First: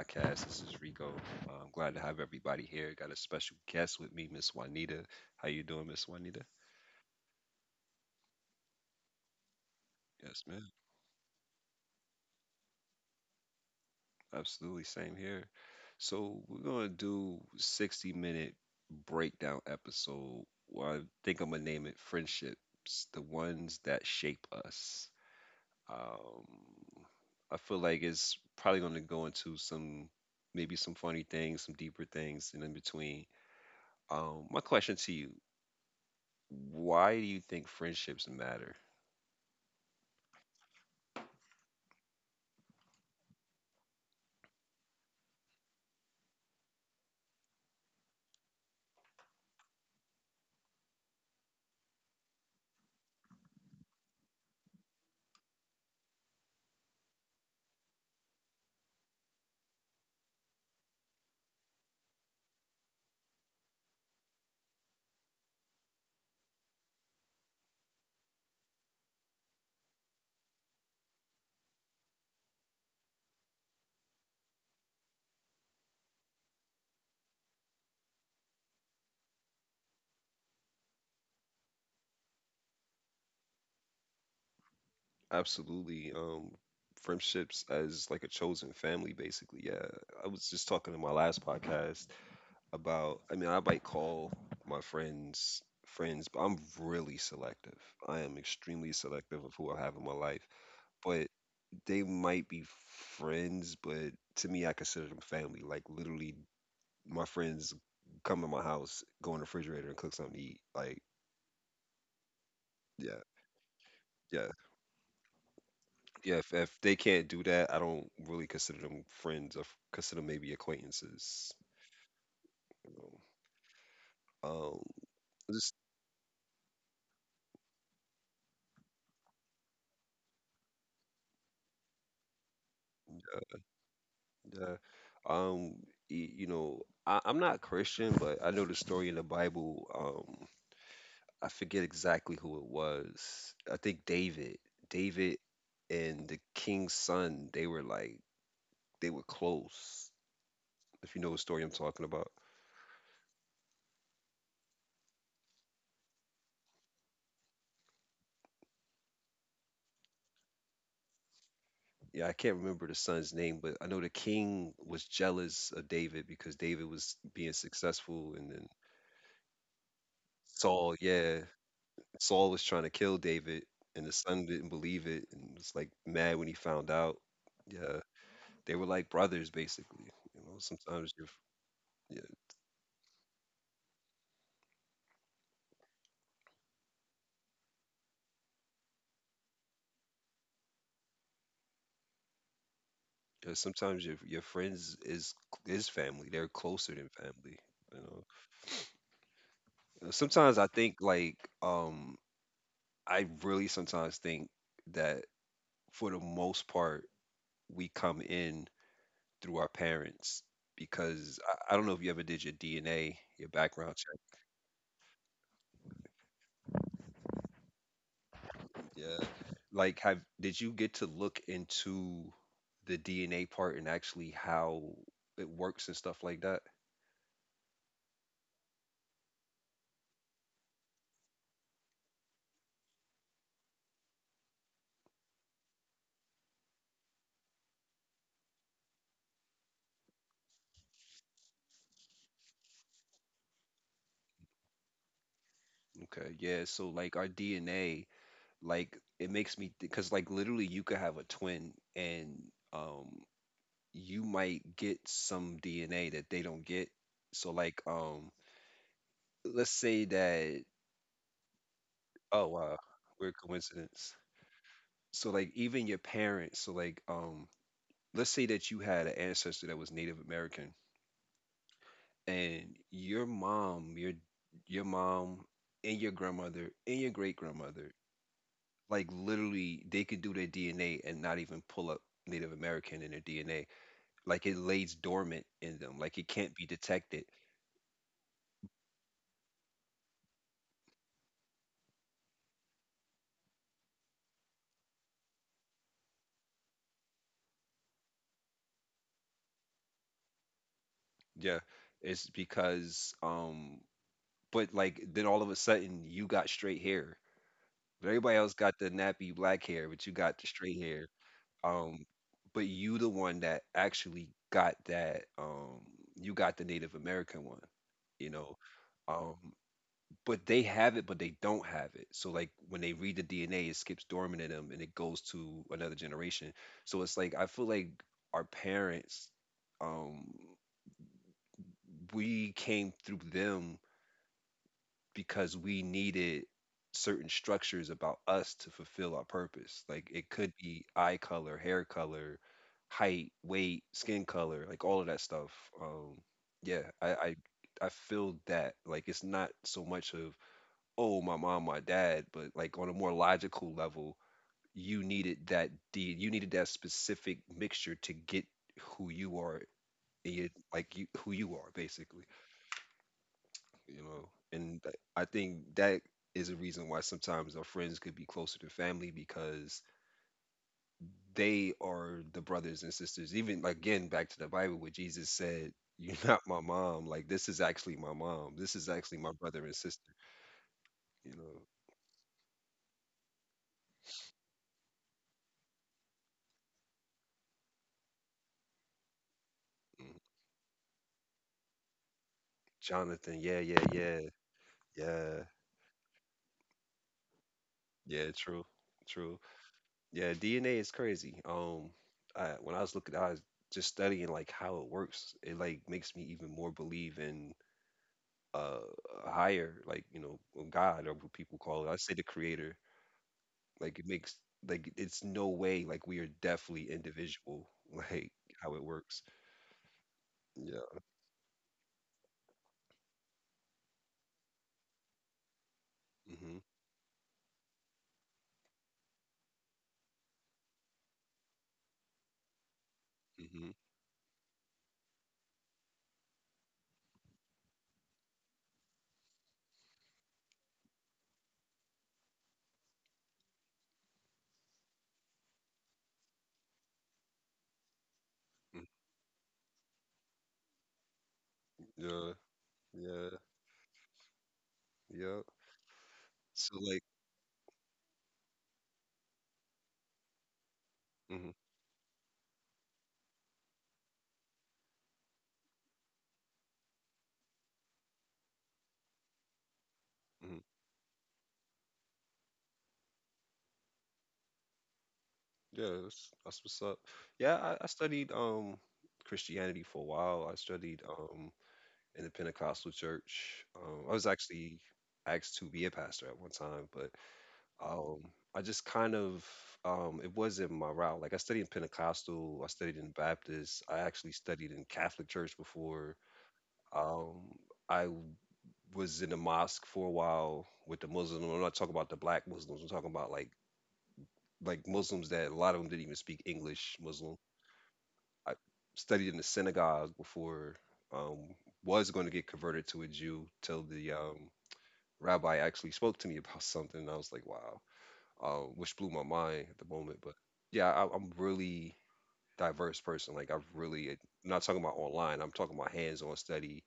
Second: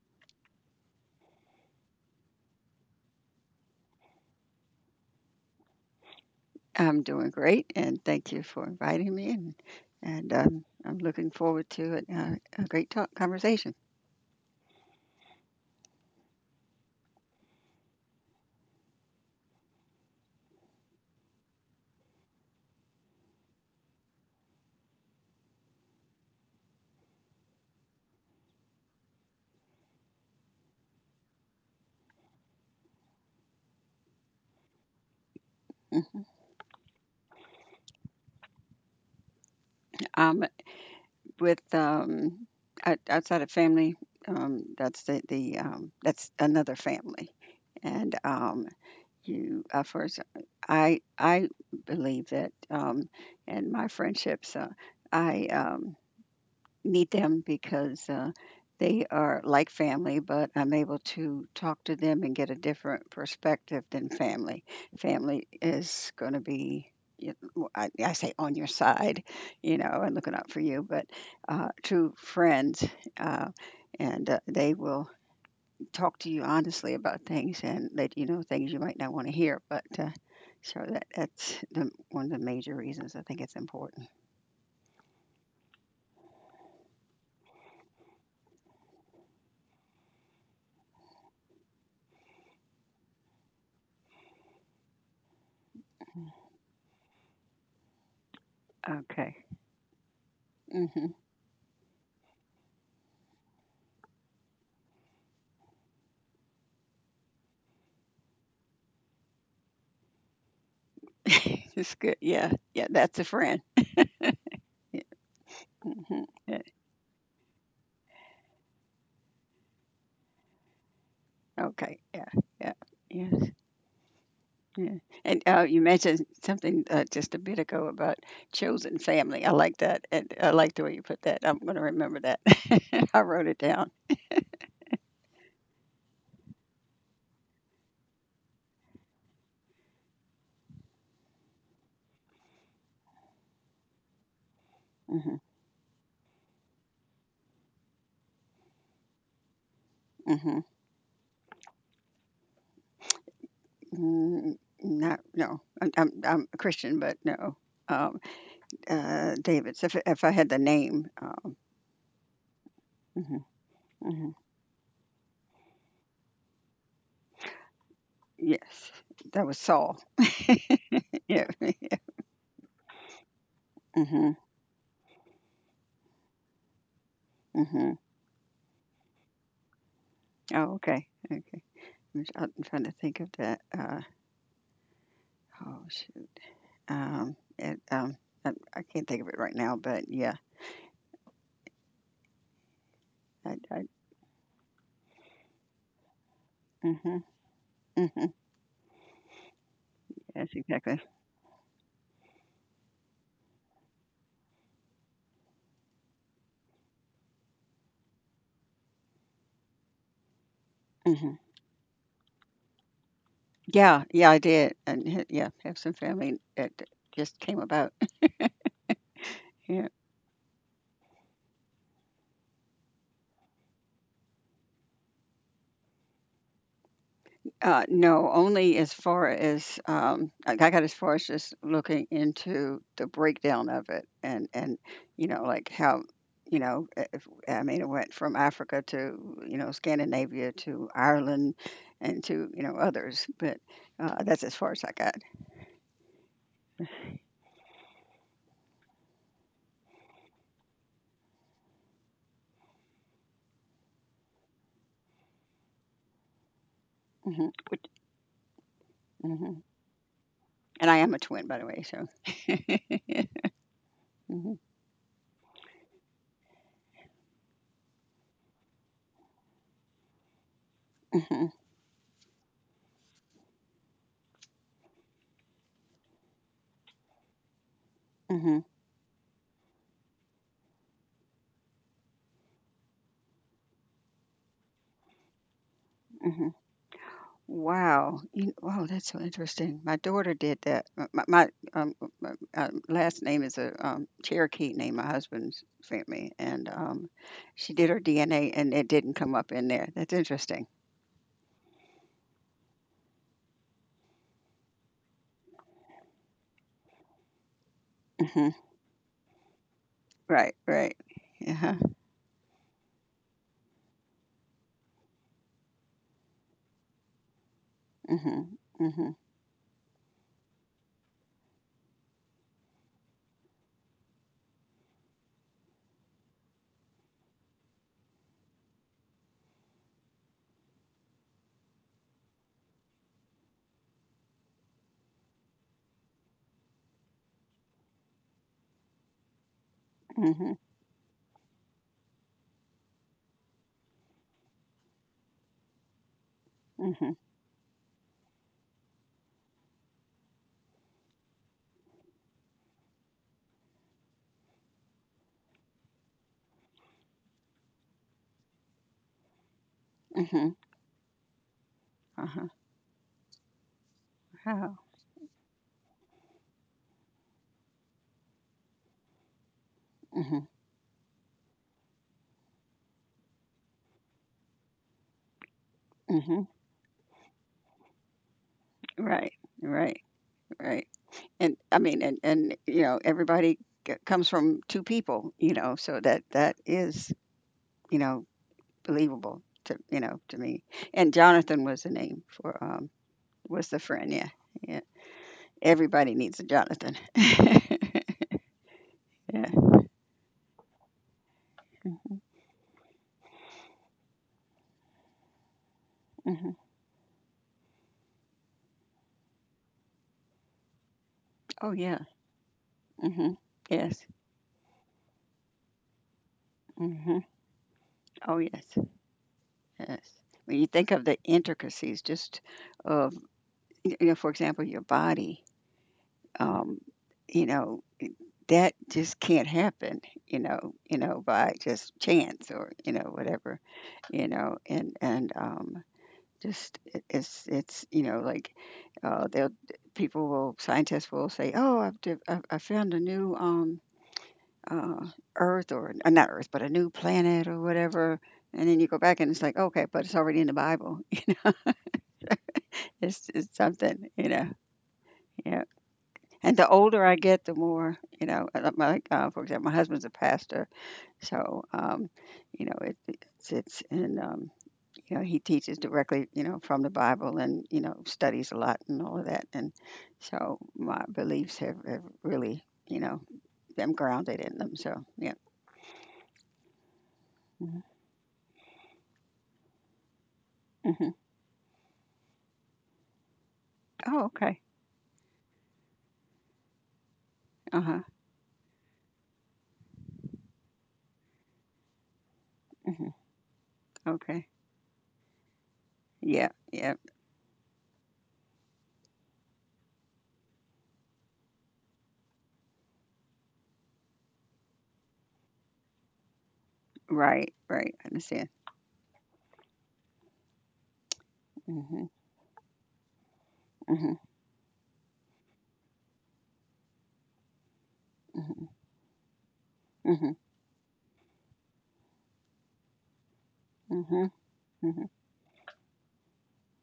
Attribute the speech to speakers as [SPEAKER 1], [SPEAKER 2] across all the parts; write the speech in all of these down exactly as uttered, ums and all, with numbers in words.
[SPEAKER 1] podcast. This is Rico. Uh, I'm glad to have everybody here. Got a special guest with me, Miss Juanita. How you doing, Miss Juanita?
[SPEAKER 2] I'm doing great, and thank you for inviting me. And, and
[SPEAKER 1] Yes,
[SPEAKER 2] um,
[SPEAKER 1] ma'am.
[SPEAKER 2] I'm looking forward to it, uh, a great talk conversation.
[SPEAKER 1] Absolutely. Same here. So we're gonna do sixty minute breakdown episode. Well, I think I'm gonna name it Friendships, the ones that shape us. Um, I feel like it's probably gonna go into some maybe some funny things, some deeper things, and in between Um, My question to you,
[SPEAKER 2] Mhm.
[SPEAKER 1] why do you think friendships matter?
[SPEAKER 2] Um, with um, out- outside of family, um, that's the, the um, that's another family, and um, you uh, first. I I believe that, um, and my friendships. Uh, I um, meet them because uh, they are like family, but I'm able to talk to them and get a different perspective than family. Family is going to be, you know, I, I say, on your side, you know, and looking out for you, but uh, true friends. Uh, and uh, they will talk to you honestly about things and let you know things you might not want to hear. But uh, so that, that's the, one of the major reasons I think it's important.
[SPEAKER 1] Absolutely. Um, friendships as like a chosen family, basically. Yeah. I was just talking in my last podcast about, I mean, I might call my friends friends, but I'm really selective. I am extremely
[SPEAKER 2] Okay.
[SPEAKER 1] selective of who I have in my life.
[SPEAKER 2] Mhm.
[SPEAKER 1] But they might be friends, but to me, I consider them family. Like literally, my friends come to my house, go in the refrigerator and cook something to eat. Like,
[SPEAKER 2] It's good. Yeah. Yeah.
[SPEAKER 1] yeah.
[SPEAKER 2] That's a friend.
[SPEAKER 1] Yeah.
[SPEAKER 2] Yeah. Hmm,
[SPEAKER 1] Yeah, if
[SPEAKER 2] yeah.
[SPEAKER 1] if they can't do that, I don't really consider them friends. I f- consider maybe acquaintances.
[SPEAKER 2] Okay. Yeah. Yeah.
[SPEAKER 1] You
[SPEAKER 2] Yes.
[SPEAKER 1] know, um,
[SPEAKER 2] Yeah. And uh,
[SPEAKER 1] just
[SPEAKER 2] you mentioned something uh, just a bit ago about chosen family. I like that. And I like the way you put that. I'm going to remember that. I wrote it down.
[SPEAKER 1] uh, um, y- you know, I, I'm not Christian, but I know the story in the Bible. Um, I forget exactly who it was. I think David, David,
[SPEAKER 2] Hmm.
[SPEAKER 1] and the king's son. They were like they were close.
[SPEAKER 2] Hmm.
[SPEAKER 1] If you know the story I'm talking about.
[SPEAKER 2] Mm, not, no. I'm, I'm, I'm a Christian, but no. Um, uh, David, so if, if I had the name. Um,
[SPEAKER 1] Yeah, I can't remember the son's
[SPEAKER 2] mhm,
[SPEAKER 1] name, but I know the
[SPEAKER 2] mhm.
[SPEAKER 1] king was jealous of David because David was being successful, and then
[SPEAKER 2] Yes. That was Saul.
[SPEAKER 1] Saul, yeah,
[SPEAKER 2] Yeah.
[SPEAKER 1] Saul was trying to kill David, and the
[SPEAKER 2] Hmm.
[SPEAKER 1] son didn't believe it and was like mad when he found out. Yeah,
[SPEAKER 2] Hmm.
[SPEAKER 1] they were like brothers basically. You know,
[SPEAKER 2] Oh,
[SPEAKER 1] sometimes
[SPEAKER 2] okay,
[SPEAKER 1] your
[SPEAKER 2] okay.
[SPEAKER 1] yeah,
[SPEAKER 2] I'm s- I'm trying to think of that. Uh, oh shoot. Um, it, um, I, I can't think of it right now, but yeah,
[SPEAKER 1] yeah,
[SPEAKER 2] I, I,
[SPEAKER 1] sometimes your your friends is is family. They're closer than
[SPEAKER 2] mm-hmm,
[SPEAKER 1] family. You know,
[SPEAKER 2] mm-hmm.
[SPEAKER 1] Uh,
[SPEAKER 2] Yes,
[SPEAKER 1] sometimes I think
[SPEAKER 2] exactly.
[SPEAKER 1] like um I really sometimes think that for the most part we come in through our parents
[SPEAKER 2] Hmm.
[SPEAKER 1] because I, I don't know if you ever did your D N A, your background
[SPEAKER 2] Yeah,
[SPEAKER 1] check.
[SPEAKER 2] yeah, I did, and h- yeah, have some family that just came about.
[SPEAKER 1] Yeah.
[SPEAKER 2] Yeah.
[SPEAKER 1] Like, have did you get to look into the D N A part and actually how it works and stuff like that?
[SPEAKER 2] Uh, no, only as far as um, I I got as far as just looking into the breakdown of it, and and you know, like how you know, i- if, I mean, it went from Africa to you know Scandinavia to Ireland and to you know others, but uh, that's as far as I got.
[SPEAKER 1] Okay. Yeah. So, like, our D N A, like, it makes me because, like, literally, you could have a twin and, um, you might get some D N A that they don't get. So,
[SPEAKER 2] Hmm.
[SPEAKER 1] like, um,
[SPEAKER 2] Hmm.
[SPEAKER 1] let's say that,
[SPEAKER 2] And I am a twin, by the way. So.
[SPEAKER 1] oh, wow, weird coincidence.
[SPEAKER 2] Hmm.
[SPEAKER 1] So like even your parents, so like um let's say that you had an ancestor that was Native American
[SPEAKER 2] Hmm.
[SPEAKER 1] and your mom your your mom and your grandmother and your great grandmother,
[SPEAKER 2] Hmm.
[SPEAKER 1] like literally they could do their D N A and not even pull up Native American in their D N A. Like it lays dormant in them, like it
[SPEAKER 2] Hmm.
[SPEAKER 1] can't be detected.
[SPEAKER 2] Wow. You wow, that's so interesting. My daughter did that. M my my, um, m m uh, last name is a, um, Cherokee name my husband's family, and, um, she did her D N A, and it didn't come up in there. That's interesting.
[SPEAKER 1] Yeah, it's because um but like then all of a sudden you got straight hair, but everybody
[SPEAKER 2] Mhm.
[SPEAKER 1] else got the nappy black hair but you got the
[SPEAKER 2] Right,
[SPEAKER 1] straight
[SPEAKER 2] right.
[SPEAKER 1] hair.
[SPEAKER 2] Yeah. Huh.
[SPEAKER 1] Um, but you the one that actually got that. Um, you got the Native American one. You
[SPEAKER 2] Mhm,
[SPEAKER 1] know,
[SPEAKER 2] mhm,
[SPEAKER 1] um, but they have it, but they don't have it. So like when they read the D N A, it skips dormant in them and it goes to another generation. So it's like I feel like our parents, um, we came through them because we needed certain structures about us to fulfill our purpose. Like it could
[SPEAKER 2] mhm,
[SPEAKER 1] be eye color, hair color, height, weight, skin color, like all of that stuff. Um, yeah, I,
[SPEAKER 2] mhm,
[SPEAKER 1] I I feel that like it's not so much of oh my mom, my dad, but like on a more logical level, you needed that deed, you needed that specific mixture to get who you are, and
[SPEAKER 2] mhm,
[SPEAKER 1] like you who you are basically.
[SPEAKER 2] uh-huh.
[SPEAKER 1] You know,
[SPEAKER 2] Wow.
[SPEAKER 1] and th- I think that is a reason why sometimes our friends could be closer to family because
[SPEAKER 2] Mhm,
[SPEAKER 1] they are the brothers and sisters, even like, again, back to the Bible where Jesus said you're not
[SPEAKER 2] mhm.
[SPEAKER 1] my mom, like this is actually my mom, this is actually my
[SPEAKER 2] Right,
[SPEAKER 1] brother and
[SPEAKER 2] right,
[SPEAKER 1] sister.
[SPEAKER 2] right.
[SPEAKER 1] You
[SPEAKER 2] And,
[SPEAKER 1] know,
[SPEAKER 2] I mean, and and, you know, everybody c comes from two people, you know, so that that is, you know believable to you
[SPEAKER 1] mhm.
[SPEAKER 2] know to me. And Jonathan was the name for um
[SPEAKER 1] Jonathan, yeah,
[SPEAKER 2] was the
[SPEAKER 1] yeah,
[SPEAKER 2] friend.
[SPEAKER 1] yeah,
[SPEAKER 2] Yeah, yeah.
[SPEAKER 1] yeah,
[SPEAKER 2] Everybody needs a Jonathan. Yeah.
[SPEAKER 1] yeah, true true yeah, D N A is crazy. Um I, when I was looking, I was just studying like how it works. It like makes me even
[SPEAKER 2] Hmm.
[SPEAKER 1] more believe in uh higher, like you know, or God or what people
[SPEAKER 2] Oh
[SPEAKER 1] call it. I
[SPEAKER 2] yeah.
[SPEAKER 1] say the Creator.
[SPEAKER 2] Hmm.
[SPEAKER 1] Like it
[SPEAKER 2] Yes.
[SPEAKER 1] makes, like it's no way, like we are definitely
[SPEAKER 2] Hmm.
[SPEAKER 1] individual like
[SPEAKER 2] Oh yes.
[SPEAKER 1] how it works.
[SPEAKER 2] Yes. When you think
[SPEAKER 1] Yeah.
[SPEAKER 2] of the intricacies, just of you know, for example, your body.
[SPEAKER 1] Hmm,
[SPEAKER 2] Um, you know, that just can't happen, you know, you know, by just chance or, you know, whatever,
[SPEAKER 1] hmm,
[SPEAKER 2] you know, and, and, um, just it it's it's, you know, like, uh, they'll people will scientists will say, "Oh, I've div I've I found a new, um, uh, Earth or uh, not Earth, but a new planet or whatever," and then you go back and it's like, "Okay, but it's already in the Bible."
[SPEAKER 1] yeah, yeah,
[SPEAKER 2] It's it's something, you know?
[SPEAKER 1] yeah,
[SPEAKER 2] Yeah, and the
[SPEAKER 1] so like,
[SPEAKER 2] older I get, the more, you know, uh, like my like, uh, for example, my husband's a pastor,
[SPEAKER 1] hmm,
[SPEAKER 2] so, um, you know, it it's it's and, um you know, he teaches directly, you know, from the Bible and, you know, studies a lot and all of that. And
[SPEAKER 1] hmm,
[SPEAKER 2] so my beliefs have, have really, you know, them grounded in them. So, yeah.
[SPEAKER 1] yeah, that's, that's what's up. Yeah, I,
[SPEAKER 2] Hmm.
[SPEAKER 1] I studied um Christianity for a while. I studied
[SPEAKER 2] Hmm.
[SPEAKER 1] um in the Pentecostal church. um I was
[SPEAKER 2] Oh, okay.
[SPEAKER 1] actually asked to be a pastor at one time, but
[SPEAKER 2] Uh huh.
[SPEAKER 1] Um, I just kind of um, it wasn't my route. Like I studied in Pentecostal, I studied in
[SPEAKER 2] Hmm.
[SPEAKER 1] Baptist, I actually
[SPEAKER 2] Okay.
[SPEAKER 1] studied in Catholic church before.
[SPEAKER 2] Yeah. Yeah.
[SPEAKER 1] Um, I w- was in the mosque for a while with the Muslim. I'm not talking about the black Muslims. I'm talking about like like Muslims that a lot of them didn't even speak English Muslim.
[SPEAKER 2] Right. Right. I
[SPEAKER 1] I
[SPEAKER 2] understand.
[SPEAKER 1] studied in the synagogue before. Um,
[SPEAKER 2] Hmm.
[SPEAKER 1] was going to get converted to a Jew till the
[SPEAKER 2] Hmm.
[SPEAKER 1] um, rabbi actually spoke to me about something. And I was like, wow, uh,
[SPEAKER 2] Hmm.
[SPEAKER 1] which blew my mind at the moment. But
[SPEAKER 2] Hmm.
[SPEAKER 1] yeah, I, I'm really diverse person. Like I've
[SPEAKER 2] Hmm.
[SPEAKER 1] really, eh, I'm not talking about
[SPEAKER 2] Hmm.
[SPEAKER 1] online. I'm talking about hands-on study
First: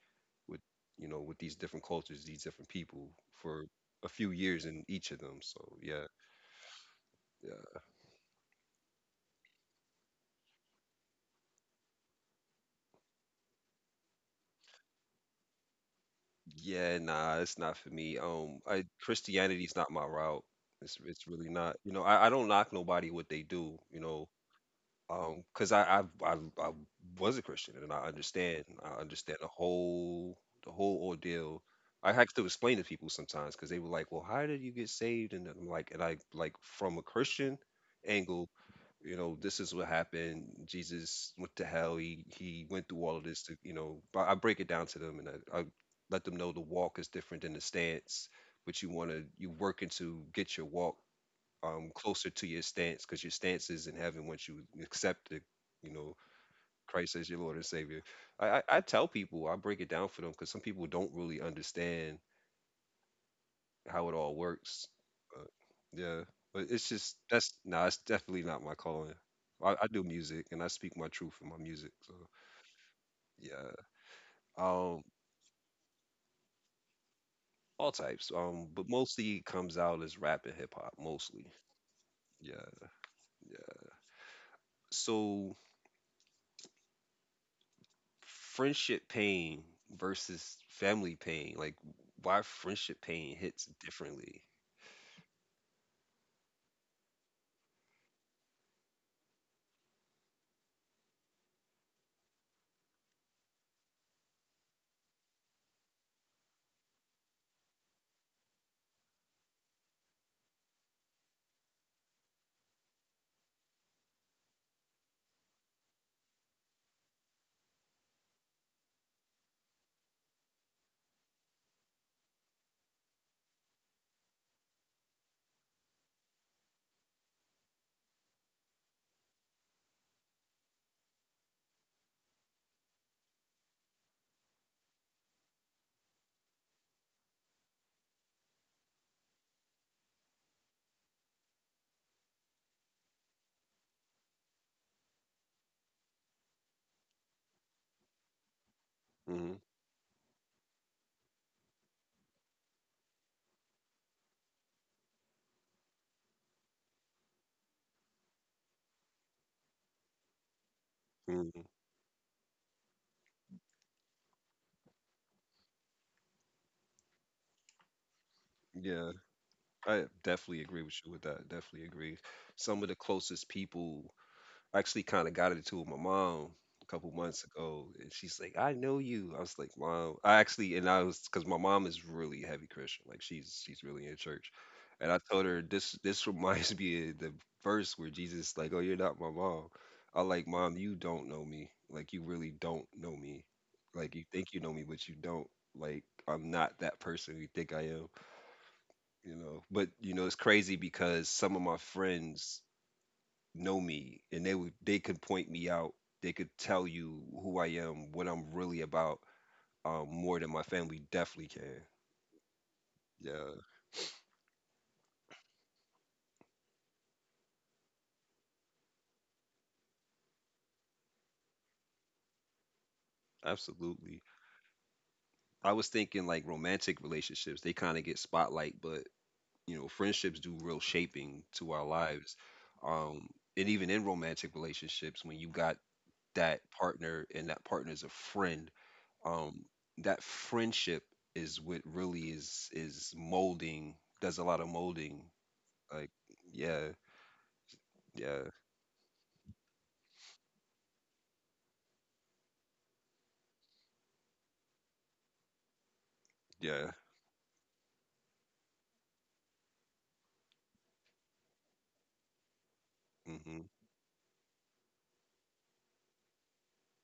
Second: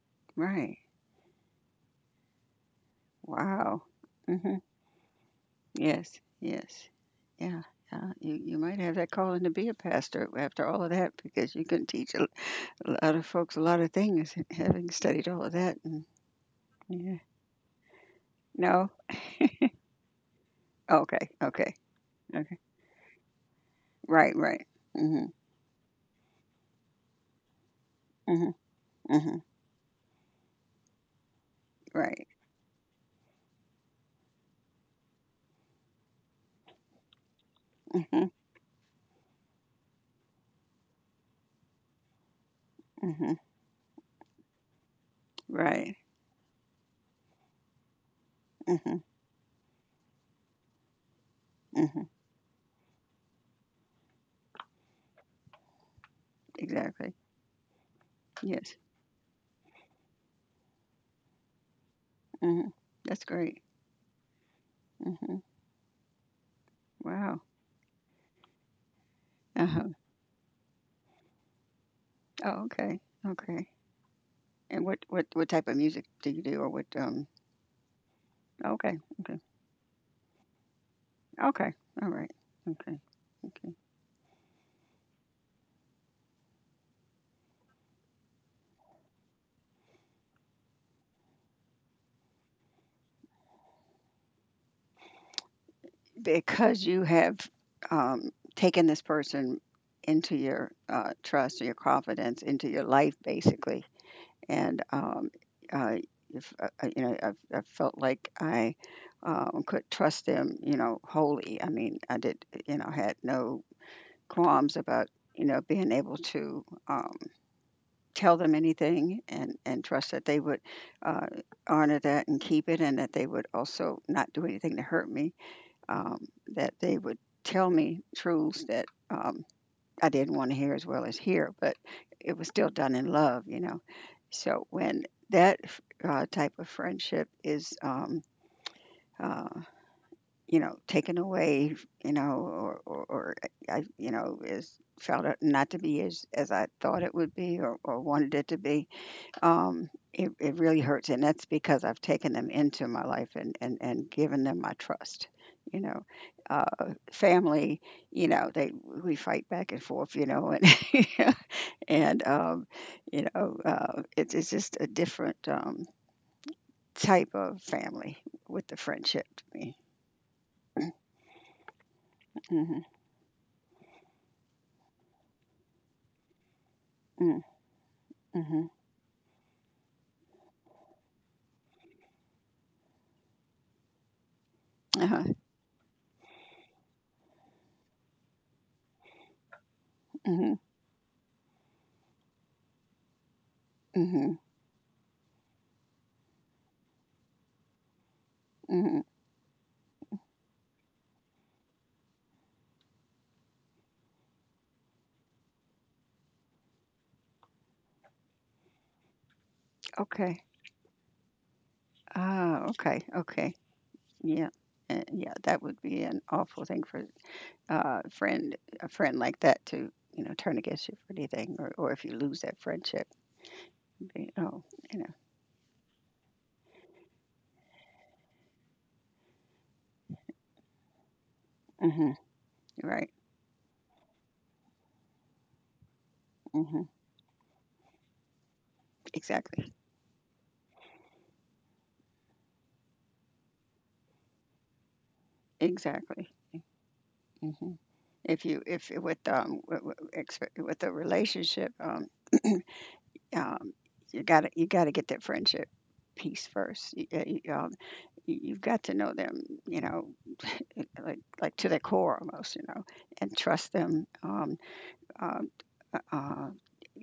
[SPEAKER 1] with,
[SPEAKER 2] Right.
[SPEAKER 1] you know, with these different cultures, these different people for
[SPEAKER 2] Wow.
[SPEAKER 1] a few
[SPEAKER 2] Mhm.
[SPEAKER 1] years in each of them. So yeah,
[SPEAKER 2] Yes, yes. Yeah,
[SPEAKER 1] yeah,
[SPEAKER 2] yeah. You you might have that calling to be a pastor after all of that because you can teach a a lot of folks a lot of things having studied all of that and
[SPEAKER 1] yeah.
[SPEAKER 2] yeah.
[SPEAKER 1] Nah, it's not for me. Um, I,
[SPEAKER 2] No?
[SPEAKER 1] Christianity's not my route. It's it's
[SPEAKER 2] Okay,
[SPEAKER 1] really
[SPEAKER 2] okay,
[SPEAKER 1] not. You know, I, I don't
[SPEAKER 2] okay.
[SPEAKER 1] knock nobody what they do. You know,
[SPEAKER 2] Right, right. Mhm,
[SPEAKER 1] Um, because I, I I I was a Christian and I
[SPEAKER 2] mhm,
[SPEAKER 1] understand I understand
[SPEAKER 2] mhm.
[SPEAKER 1] the whole the whole ordeal. I had
[SPEAKER 2] Right.
[SPEAKER 1] to explain to people sometimes because they were like, "Well, how did you get saved?" And I'm like, and I like from a Christian
[SPEAKER 2] Mhm,
[SPEAKER 1] angle, you know, this is what happened. Jesus went to hell. He he went through all of
[SPEAKER 2] mhm.
[SPEAKER 1] this to, you know, but I break it down to them and I, I
[SPEAKER 2] Right.
[SPEAKER 1] let them know the walk is different than the stance, but you
[SPEAKER 2] Mhm,
[SPEAKER 1] want to, you working to get your walk um,
[SPEAKER 2] mhm.
[SPEAKER 1] closer to your stance because your stance is in heaven once you accept the, you know, Christ
[SPEAKER 2] Exactly.
[SPEAKER 1] as your Lord and Savior. I, I,
[SPEAKER 2] Yes.
[SPEAKER 1] I tell people, I break it down for them because some people don't really understand
[SPEAKER 2] Mhm. That's great.
[SPEAKER 1] how it all works.
[SPEAKER 2] Mhm.
[SPEAKER 1] But, yeah, but it's just
[SPEAKER 2] Wow.
[SPEAKER 1] that's no, nah, it's definitely not my calling. I, I
[SPEAKER 2] Uh-huh.
[SPEAKER 1] do music and I speak my truth in my music. So
[SPEAKER 2] Oh, okay. Okay.
[SPEAKER 1] yeah,
[SPEAKER 2] And
[SPEAKER 1] um,
[SPEAKER 2] what what what type of music do you do or what um
[SPEAKER 1] all types. Um, but
[SPEAKER 2] okay,
[SPEAKER 1] mostly
[SPEAKER 2] okay.
[SPEAKER 1] it comes out as rap and hip hop. Mostly,
[SPEAKER 2] Okay. All right.
[SPEAKER 1] yeah,
[SPEAKER 2] Okay. Okay.
[SPEAKER 1] yeah. So friendship pain versus family pain, like why friendship pain hits differently.
[SPEAKER 2] Because you have um, taken this person into your uh, trust or your confidence into your life basically and um, uh, if, uh, uh, you know I've, I felt like I um, could trust them you know wholly I mean I did you know had no qualms about you know being able to um, tell them anything and, and trust that they would uh, honor that and keep it and that they would also not do anything to hurt me, um, that they would tell me truths that um, I didn't want to hear as well as hear, but it was still done in love, you know. So when that uh, type of friendship is, um, uh, you know, taken away, you know, or, or, or I, you know, is felt not to be as, as I thought it would be or, or wanted it to be,
[SPEAKER 1] Hmm,
[SPEAKER 2] um, it, it really hurts, and that's because I've taken them into my life and and and given them my trust. You know, uh, family. You know, they we fight back and forth. You know, and
[SPEAKER 1] hmm.
[SPEAKER 2] and um, you know, uh, it's it's just a different um, type of family with the
[SPEAKER 1] Yeah,
[SPEAKER 2] friendship to me.
[SPEAKER 1] I definitely agree with you with that. Definitely agree.
[SPEAKER 2] Mm-hmm,
[SPEAKER 1] Some of the closest people, I actually kind of got into it with my mom a couple
[SPEAKER 2] mm,
[SPEAKER 1] months ago, and she's like,
[SPEAKER 2] mm-hmm,
[SPEAKER 1] "I know you." I was like, "Mom, I actually," and I was because my mom is really heavy Christian, like she's she's really in church, and I
[SPEAKER 2] uh-huh,
[SPEAKER 1] told her this this reminds me of the verse where Jesus like, "Oh, you're not my mom." I like,
[SPEAKER 2] mm-hmm,
[SPEAKER 1] "Mom, you don't know me. Like, you really don't know me. Like, you
[SPEAKER 2] mm-hmm,
[SPEAKER 1] think you know me, but you don't. Like, I'm not that person you think I am."
[SPEAKER 2] mm-hmm.
[SPEAKER 1] You know, but you know, it's crazy because some of my friends know me and they would they could point me out, they could tell you who I am, what I'm really about, um, more
[SPEAKER 2] Okay.
[SPEAKER 1] than my family definitely can.
[SPEAKER 2] Ah, okay, okay.
[SPEAKER 1] Yeah,
[SPEAKER 2] Yeah. Uh, yeah, that would be an awful thing for uh, friend a friend like that to you know turn against you for anything, or, or if you lose that friendship,
[SPEAKER 1] absolutely.
[SPEAKER 2] you know, you
[SPEAKER 1] I was thinking like romantic relationships, they kind of get spotlight, but you know, friendships do real shaping to our
[SPEAKER 2] know, hmm
[SPEAKER 1] lives.
[SPEAKER 2] right,
[SPEAKER 1] um, and even in romantic relationships, when you got that
[SPEAKER 2] hmm
[SPEAKER 1] partner and that partner is a friend, um,
[SPEAKER 2] exactly,
[SPEAKER 1] that friendship is what really is is molding, does a lot of molding. Like,
[SPEAKER 2] exactly.
[SPEAKER 1] yeah,
[SPEAKER 2] Hmm. If
[SPEAKER 1] yeah,
[SPEAKER 2] you if it- with um w- w- expe- with a relationship, um, um, you gotta you gotta get that friendship piece
[SPEAKER 1] yeah.
[SPEAKER 2] first. You, uh, you, um, you- you've got to know them, you know, like like to the core almost, you know, and
[SPEAKER 1] Mm-hmm.
[SPEAKER 2] trust them. Um, uh, uh, uh,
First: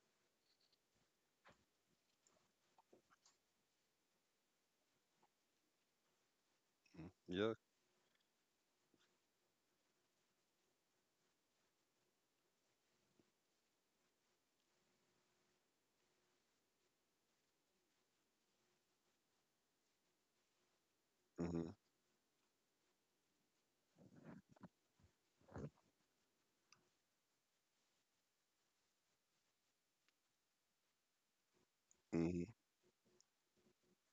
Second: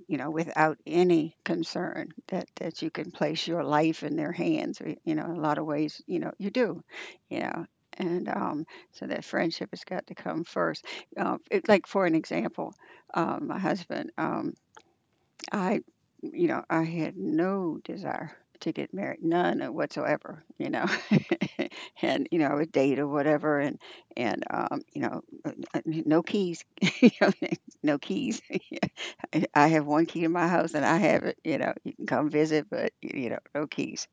[SPEAKER 2] you know, without any concern that that you can place your life in their hands. We- You know, in a lot of ways, you know, you do,
[SPEAKER 1] Mm-hmm,
[SPEAKER 2] you
[SPEAKER 1] yeah.
[SPEAKER 2] know, and um, so that friendship has got to come first. Uh, it, like for an example, um, my husband, um, I, you know, I had no desire to get married, none whatsoever, you know,
[SPEAKER 1] Mm-hmm.
[SPEAKER 2] and you know, I would date or whatever, and and um, you know, uh, uh, no keys, you know, no keys I I have one key to my house and I have it, you know, you can come visit, but y- you know, no keys.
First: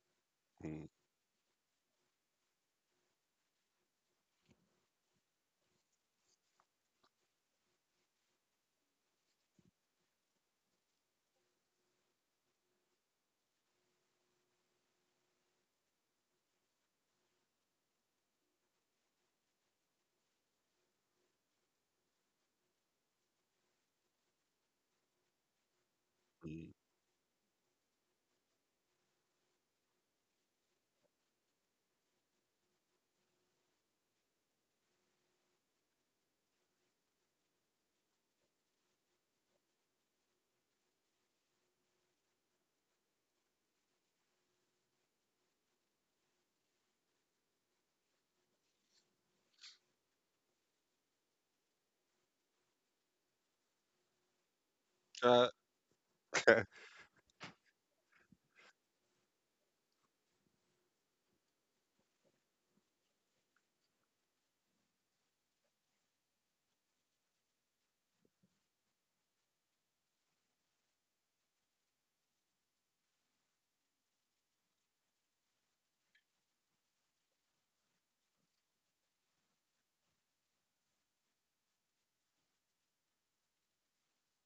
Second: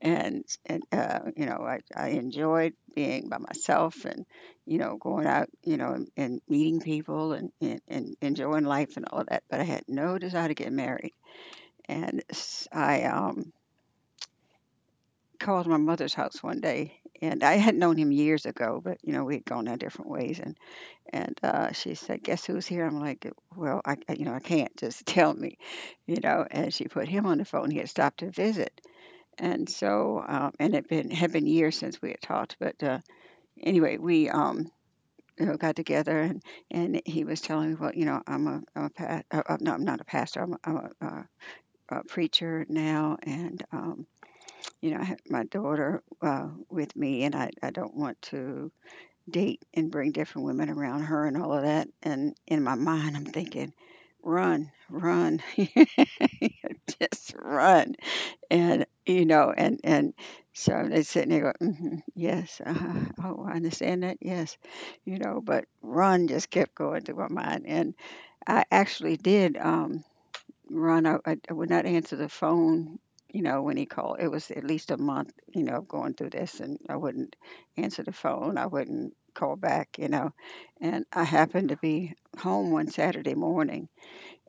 [SPEAKER 2] And and
[SPEAKER 1] Mm-hmm.
[SPEAKER 2] uh, you know, I, I enjoyed being by myself and, you know, going out, you know, and, and meeting people and, and, and enjoying life and all that. But I had no desire to get married. And s- I um called my mother's house one day and I had known him years ago, but you know, we had gone our different ways and uh, she said, "Guess who's here?" I'm like, "Well, I, I- you know, I can't just tell me, you know."
[SPEAKER 1] Mm-hmm.
[SPEAKER 2] And she put him on the phone. He had stopped to visit, and so um, and it been had been years since we had talked. But uh, anyway, we um, you know, got together, and and he was telling me, "Well, you know, I'm a I'm a pa- uh, uh, no, I'm not a pastor. I'm a, I'm a, uh a preacher now, and um, you know, I have my daughter uh, with me, and I I don't want to." date and bring different women around her and all of that. And in my mind, I'm thinking, run, run, you just run. And, you know, and, and so they sit and they go, hmm yes, uh oh, I understand that, yes, you know, but run just kept going through my mind. And I actually did. Um, Ron, I, I I would not answer the phone, you know, when he called. It was at least a month, you know, of going through this, and I wouldn't answer the phone. I wouldn't call back, you know. And I happened to be home one Saturday morning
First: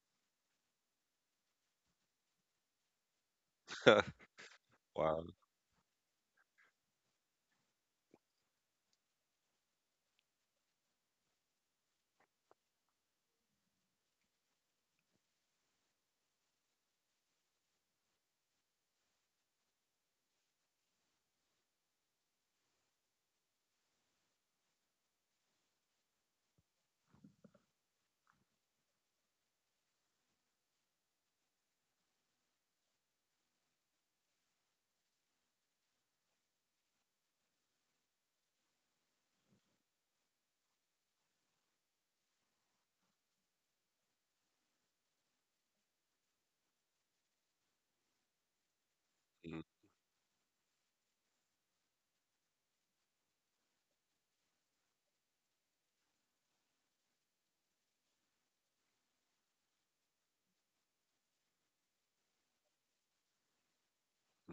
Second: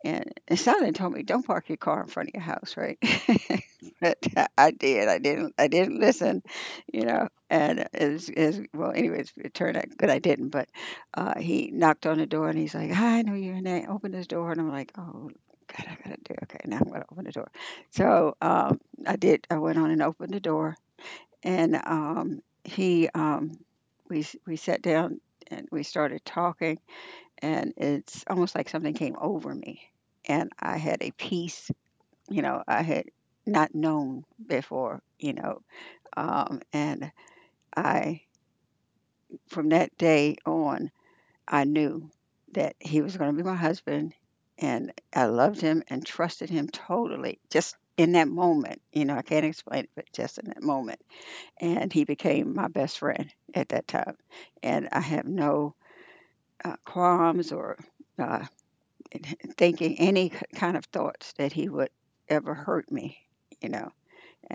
[SPEAKER 2] and, and somebody told me, "Don't park your car in front of your house," right? but I did. I
[SPEAKER 1] Wow.
[SPEAKER 2] didn't. I didn't listen, you know. And is is well, anyways, it turned out good. I didn't. But uh, he knocked on the door and he's like, "Hi, I know you're in there. Open this door," and I'm like, "Oh, God, I gotta do okay. Now I'm gonna open the door." So um, I did. I went on and opened the door, and um, he um, we s- we sat down and we started talking, and it's almost like something came over me and I had a peace you know I had not known before you know um, and i from that day on, I knew that he was going to be my husband. And I loved him and trusted him totally just in that moment. you know I can't
[SPEAKER 1] Mm-hmm.
[SPEAKER 2] explain it, but just in that moment. And he became my best friend at that time, and I have no uh, qualms or uh, thinking any k- kind of thoughts that he would ever hurt me, you know.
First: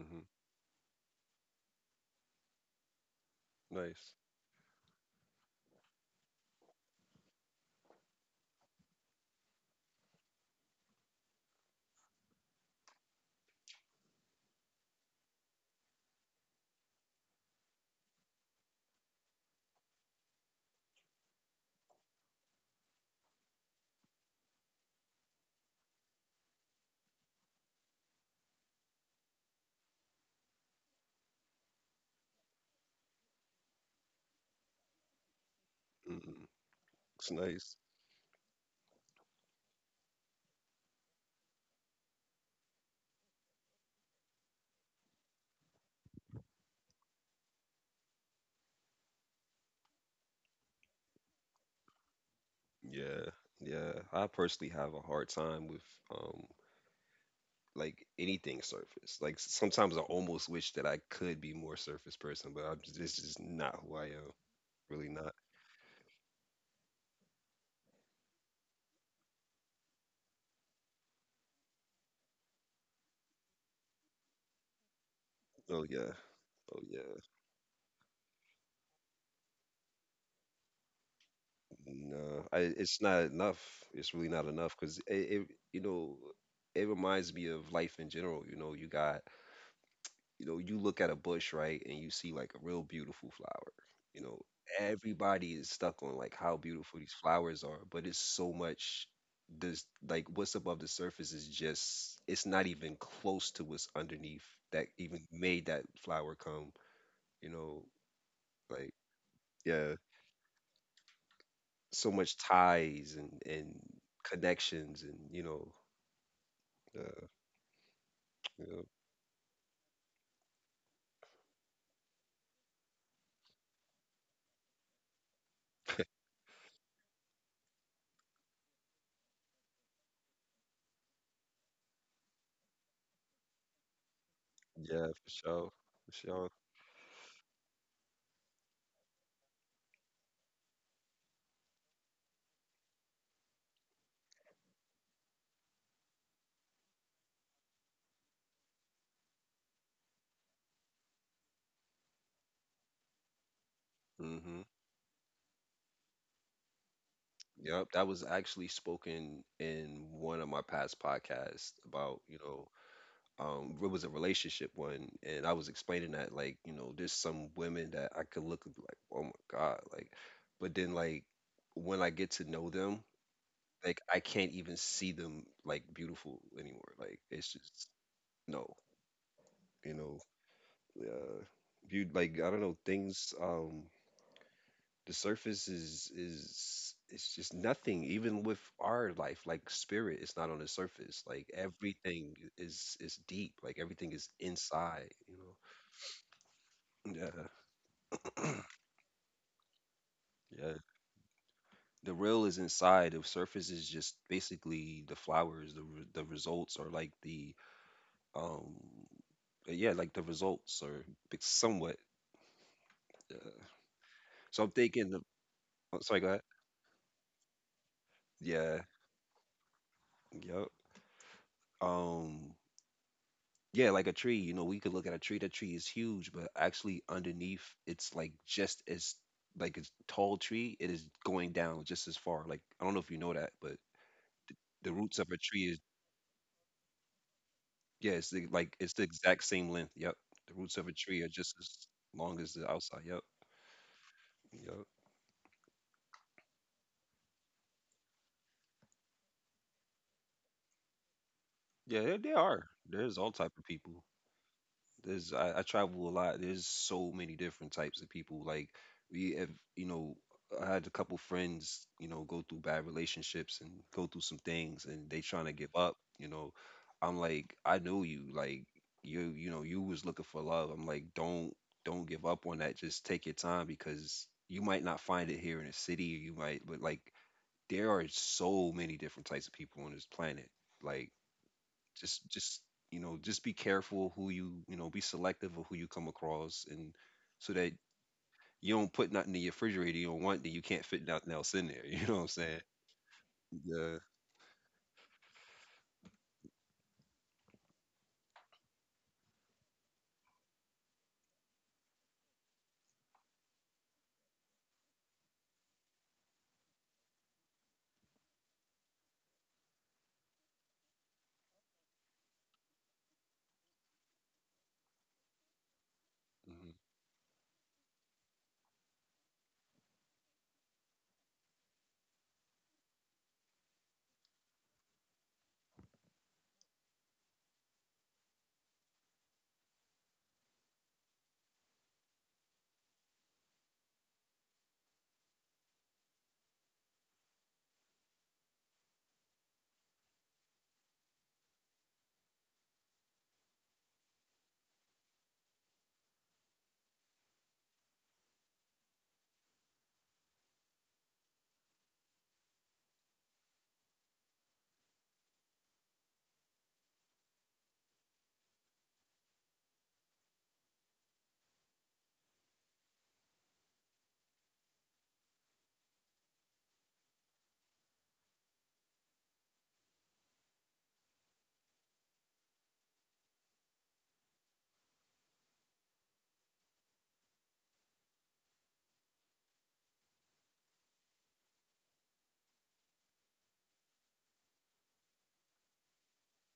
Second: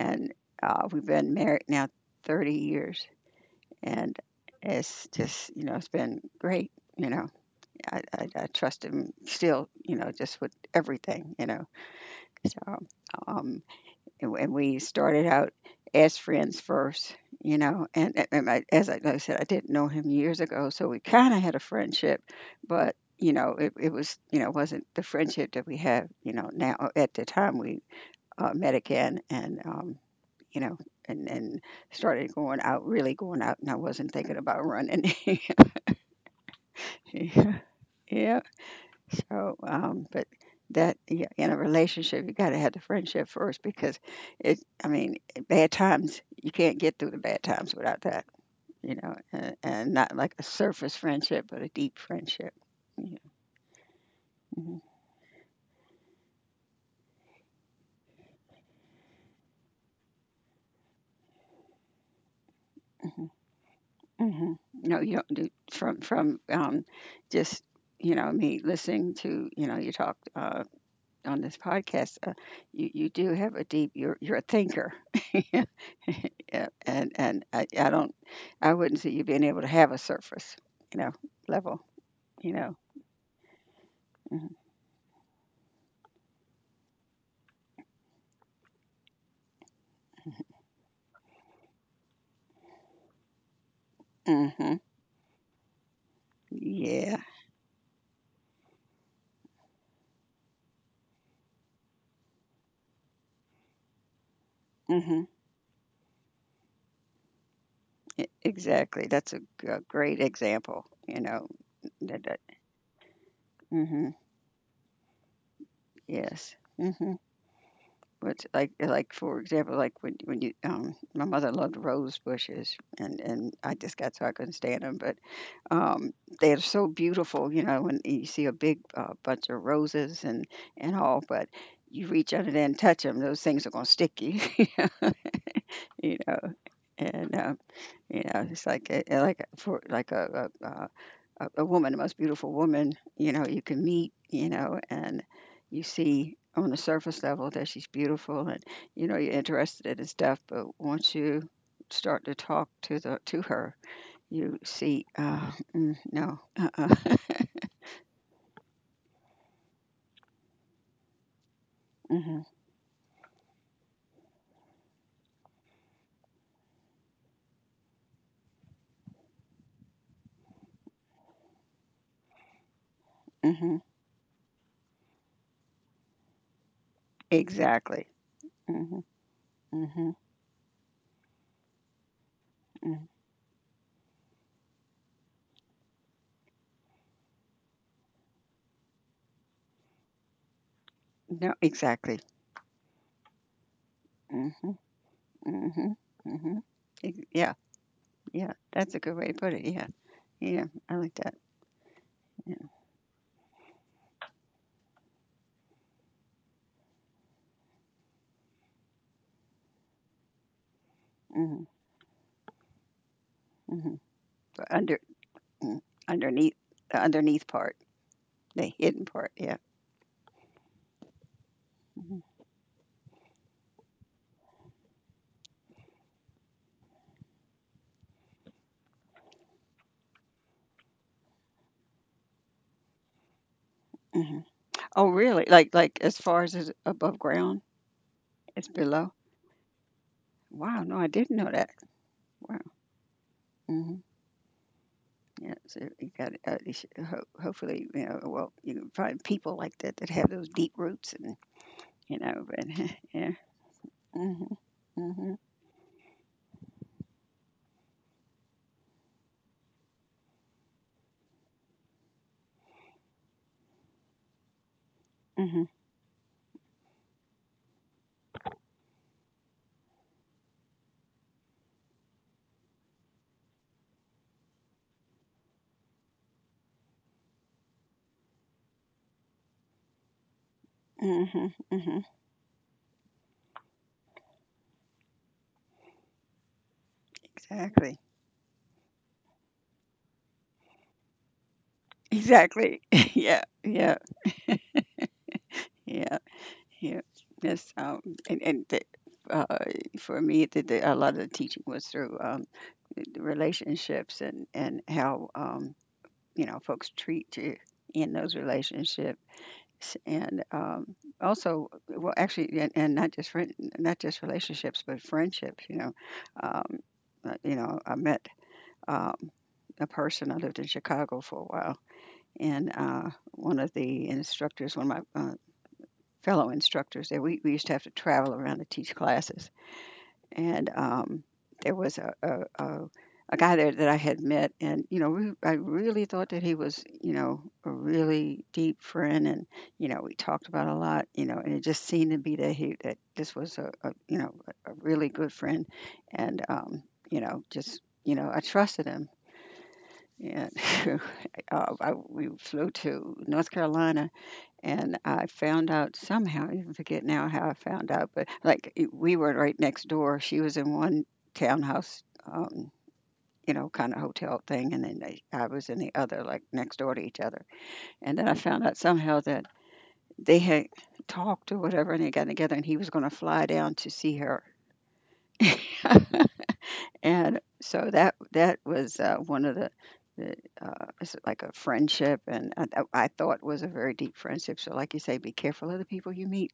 [SPEAKER 1] Mm-hmm.
[SPEAKER 2] uh, we've been married now thirty years,
[SPEAKER 1] Nice.
[SPEAKER 2] and it's just, you know, it's been great. You know, I, I, I trust him still, you know, just with everything, you know. So, um, and and we started out as friends first, you know. And, and and I, as I, like I said, I didn't know him years ago, so we kind of had a friendship, but you know, it, it was you know wasn't the friendship that we have, you know. Now uh, at the time we uh, met again, and um, you know. And, and started going out, really going out, and I wasn't thinking about running.
[SPEAKER 1] Mm-hmm. It's nice.
[SPEAKER 2] Yeah. So, um, but that yeah, in a relationship, you got to have the friendship first because it. I mean, eh, bad times, you can't get through the bad times without that. You know, and, and not like a surface friendship, but a deep friendship. Yeah.
[SPEAKER 1] Yeah. Yeah. I personally
[SPEAKER 2] Hmm.
[SPEAKER 1] have a hard time with um like anything surface. Like s- sometimes I almost wish that I could be more surface person, but I'm just, this
[SPEAKER 2] Hmm.
[SPEAKER 1] is not who I am.
[SPEAKER 2] Hmm. No,
[SPEAKER 1] Really
[SPEAKER 2] you don't.
[SPEAKER 1] not.
[SPEAKER 2] Do from from um, Just, you know me listening to, you know you talk uh, on this podcast. Uh, you you do have a deep. You're you're a thinker.
[SPEAKER 1] Oh yeah.
[SPEAKER 2] Yeah,
[SPEAKER 1] Oh
[SPEAKER 2] and
[SPEAKER 1] yeah.
[SPEAKER 2] and I, I don't, I wouldn't see you being able to have a surface, you know, level,
[SPEAKER 1] No,
[SPEAKER 2] you
[SPEAKER 1] I,
[SPEAKER 2] know.
[SPEAKER 1] it's not enough. It's really not enough because it, it, you know, it reminds me of life in general. You know, you got, you know, you look at a bush, right, and you see like a real beautiful flower. You know,
[SPEAKER 2] Hmm. Hmm.
[SPEAKER 1] everybody is stuck on like how beautiful these
[SPEAKER 2] Yeah.
[SPEAKER 1] flowers are, but it's so much. This like what's above the surface is just, it's not even close to what's underneath that even
[SPEAKER 2] Hmm.
[SPEAKER 1] made that flower come. You know, like
[SPEAKER 2] Exactly. That's a, g- a
[SPEAKER 1] yeah,
[SPEAKER 2] great example, you know.
[SPEAKER 1] so
[SPEAKER 2] That,
[SPEAKER 1] much
[SPEAKER 2] that,
[SPEAKER 1] ties and and
[SPEAKER 2] hmm,
[SPEAKER 1] connections and you know
[SPEAKER 2] yes. Hmm.
[SPEAKER 1] uh,
[SPEAKER 2] Which, like
[SPEAKER 1] yeah,
[SPEAKER 2] like for example, like when when you um my mother loved rose bushes, and and I just got so I couldn't stand them, but um, they're so beautiful, you know, and you see a big uh, bunch of roses and and all, but you reach under there and touch them; those things are gonna stick you.
[SPEAKER 1] yeah, for sure, for
[SPEAKER 2] you know.
[SPEAKER 1] sure.
[SPEAKER 2] And uh, you know, it's like a, like a- for like a a, uh, a a woman, the most beautiful woman, you know, you can meet, you know, and you see on the surface level that she's beautiful, and you know you're interested in stuff. But once you start to talk to the to her, you
[SPEAKER 1] Hmm.
[SPEAKER 2] see, uh, mm, no, uh-uh.
[SPEAKER 1] Yep, that was actually spoken in one of my past podcasts about you
[SPEAKER 2] Mhm,
[SPEAKER 1] know um It was a relationship one, and I was explaining that, like, you know, there's some women that I could look and be like, oh my God, like, but then, like, when I get to know them,
[SPEAKER 2] mhm,
[SPEAKER 1] like, I can't even see them like beautiful anymore, like it's just
[SPEAKER 2] exactly.
[SPEAKER 1] no,
[SPEAKER 2] Mhm,
[SPEAKER 1] you know
[SPEAKER 2] mhm,
[SPEAKER 1] uh, viewed like I don't know
[SPEAKER 2] mhm.
[SPEAKER 1] things. Um, the surface is is it's just nothing. Even with our life, like spirit, it's not on the surface. Like
[SPEAKER 2] No, exactly.
[SPEAKER 1] everything is is deep. Like everything is
[SPEAKER 2] Mhm,
[SPEAKER 1] inside. You know.
[SPEAKER 2] mhm, mhm.
[SPEAKER 1] Yeah,
[SPEAKER 2] Yeah, yeah, that's a good way to put it. Yeah, yeah,
[SPEAKER 1] yeah.
[SPEAKER 2] I like that.
[SPEAKER 1] The real is
[SPEAKER 2] Yeah,
[SPEAKER 1] inside. The surface is just basically the flowers. The re- the results are like the um yeah, like the results are big-
[SPEAKER 2] mhm,
[SPEAKER 1] somewhat. Uh,
[SPEAKER 2] mhm.
[SPEAKER 1] so I'm
[SPEAKER 2] But under
[SPEAKER 1] thinking. The-
[SPEAKER 2] mm,
[SPEAKER 1] oh, sorry, go ahead.
[SPEAKER 2] Underneath, the underneath part, the
[SPEAKER 1] Yeah.
[SPEAKER 2] hidden part, yeah,
[SPEAKER 1] Yep.
[SPEAKER 2] mhm,
[SPEAKER 1] Um, Yeah, like a tree. You know, we could look at a tree. That tree is huge, but actually underneath, it's like just as like a tall tree. It is going down just as far. Like I don't know if you know that, but
[SPEAKER 2] mhm.
[SPEAKER 1] th- the
[SPEAKER 2] Oh,
[SPEAKER 1] roots of a
[SPEAKER 2] really?
[SPEAKER 1] tree
[SPEAKER 2] Like
[SPEAKER 1] is
[SPEAKER 2] like as far as it's above ground,
[SPEAKER 1] yeah, it's the,
[SPEAKER 2] it's
[SPEAKER 1] like it's the
[SPEAKER 2] below?
[SPEAKER 1] exact same length. Yep, the roots
[SPEAKER 2] Wow,
[SPEAKER 1] of a
[SPEAKER 2] no, I
[SPEAKER 1] tree are
[SPEAKER 2] didn't know
[SPEAKER 1] just as
[SPEAKER 2] that.
[SPEAKER 1] long as
[SPEAKER 2] Wow,
[SPEAKER 1] the outside. Yep,
[SPEAKER 2] mhm.
[SPEAKER 1] yep.
[SPEAKER 2] Yeah, so you got, uh, you should, ho- hopefully, you know, well, you can find people like that that have those deep roots, and
[SPEAKER 1] Yeah, there,
[SPEAKER 2] you
[SPEAKER 1] there
[SPEAKER 2] know but
[SPEAKER 1] are. There's all
[SPEAKER 2] yeah.
[SPEAKER 1] type of people.
[SPEAKER 2] Mhm.
[SPEAKER 1] There's
[SPEAKER 2] Mhm.
[SPEAKER 1] I, I travel a lot. There's so many different types of people. Like we have, you know, I had a couple friends, you know, go through bad relationships and go through some things, and they trying to
[SPEAKER 2] Mhm.
[SPEAKER 1] give up. You know, I'm like, I know you. Like you, you know, you was looking for love. I'm like, don't don't give up on that. Just take your time because you might not find it here in the city. You might, but like there are so many different types of people on this planet. Like
[SPEAKER 2] Mhm. Mhm.
[SPEAKER 1] just just you know, just be careful who you, you know, be selective of who you come across, and so that
[SPEAKER 2] Exactly.
[SPEAKER 1] you don't put nothing in your refrigerator you don't want, that you can't fit nothing else in there. You know what I'm saying?
[SPEAKER 2] Exactly. Yeah, yeah,
[SPEAKER 1] Yeah.
[SPEAKER 2] yeah, yeah, yes. Um and and the, uh, for me, the, the, a lot of the teaching was through um the the relationships and and how um you know folks treat you in those relationships. S- and um, also, well, actually, and, and not just friend, not just relationships but friendships, you know. um,
[SPEAKER 1] Mhm.
[SPEAKER 2] uh, you know I met, um, a person. I lived in Chicago for a while, and uh, one of the instructors one of my uh, fellow instructors there, we, we used to have to travel around to teach classes. And um, there was a, a, a a guy there that I had met, and you know, re- I really thought that he was, you know, a really deep friend. And you know, we talked about a lot, you know, and it just seemed to be that he that this was a, a you know a a really good friend. And um, you know, just you know, I trusted him. And uh, I, we flew to North Carolina, and I found out somehow, I even forget now how I found out, but like it- we were right next door. She was in one townhouse, um, you know, kind of hotel thing, and then they, I was in the other, like next door to each other. And then I found out somehow that they had talked or whatever, and they got together, and he was going to fly down to see her. And so that that was uh, one of the. the uh, it's like a friendship, and I, I thought was a very deep friendship. So, like you say, be careful of the people you meet.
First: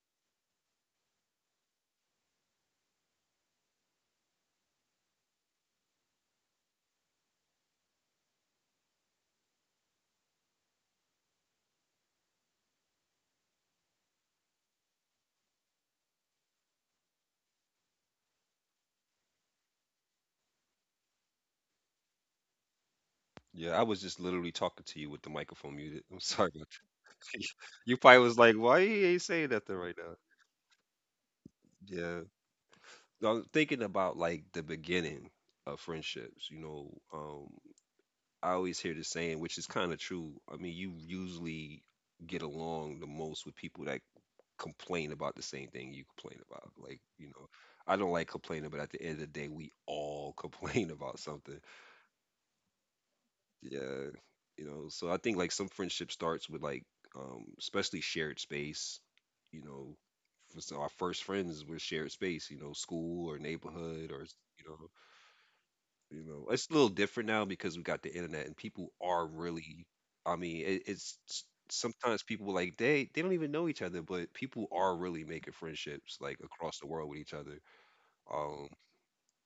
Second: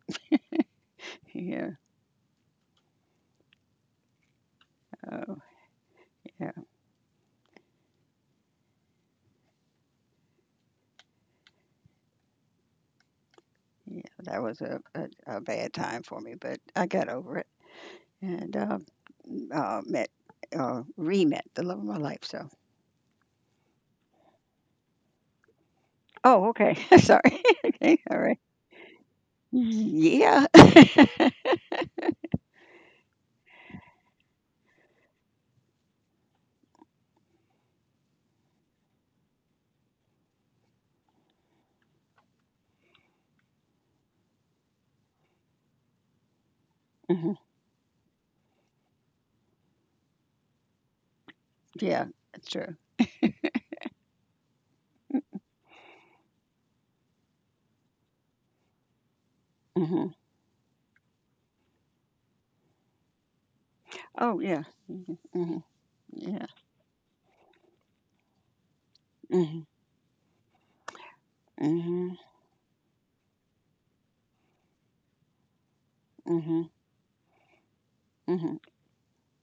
[SPEAKER 2] Yeah. Uh, Yeah, yeah, that was a a a bad time for me, but I got over it and, um, uh, met, uh, re-met the love of my life, so.
[SPEAKER 1] Yeah, I was just literally talking to you with the microphone muted. I'm
[SPEAKER 2] Oh,
[SPEAKER 1] sorry about
[SPEAKER 2] okay.
[SPEAKER 1] that.
[SPEAKER 2] Sorry.
[SPEAKER 1] You
[SPEAKER 2] Okay,
[SPEAKER 1] probably was
[SPEAKER 2] alright.
[SPEAKER 1] like, why you ain't saying nothing right now?
[SPEAKER 2] Yeah.
[SPEAKER 1] Yeah, I'm thinking about like the beginning of friendships you know um I always hear the saying, which is kind of true. I mean, you usually get along the most with people that complain about the same thing you complain about. Like, you
[SPEAKER 2] Mhm.
[SPEAKER 1] know, I don't like complaining, but at the end of the day, we all complain about something.
[SPEAKER 2] Yeah, that's true.
[SPEAKER 1] Yeah, you know. So I think like some friendship starts with like, um, especially shared space. You know,
[SPEAKER 2] Mhm.
[SPEAKER 1] for so our first friends were shared space. You know, school or neighborhood or
[SPEAKER 2] Oh, yeah.
[SPEAKER 1] you know.
[SPEAKER 2] Mhm, mhm.
[SPEAKER 1] You know,
[SPEAKER 2] Yeah.
[SPEAKER 1] it's a little different now because we got the internet and people are
[SPEAKER 2] Mhm,
[SPEAKER 1] really, I mean, it, it's s-
[SPEAKER 2] mhm, mhm,
[SPEAKER 1] sometimes people like they they don't even know each other, but people are really making friendships like
[SPEAKER 2] mhm,
[SPEAKER 1] across the world with each other.
[SPEAKER 2] mhm.
[SPEAKER 1] Um,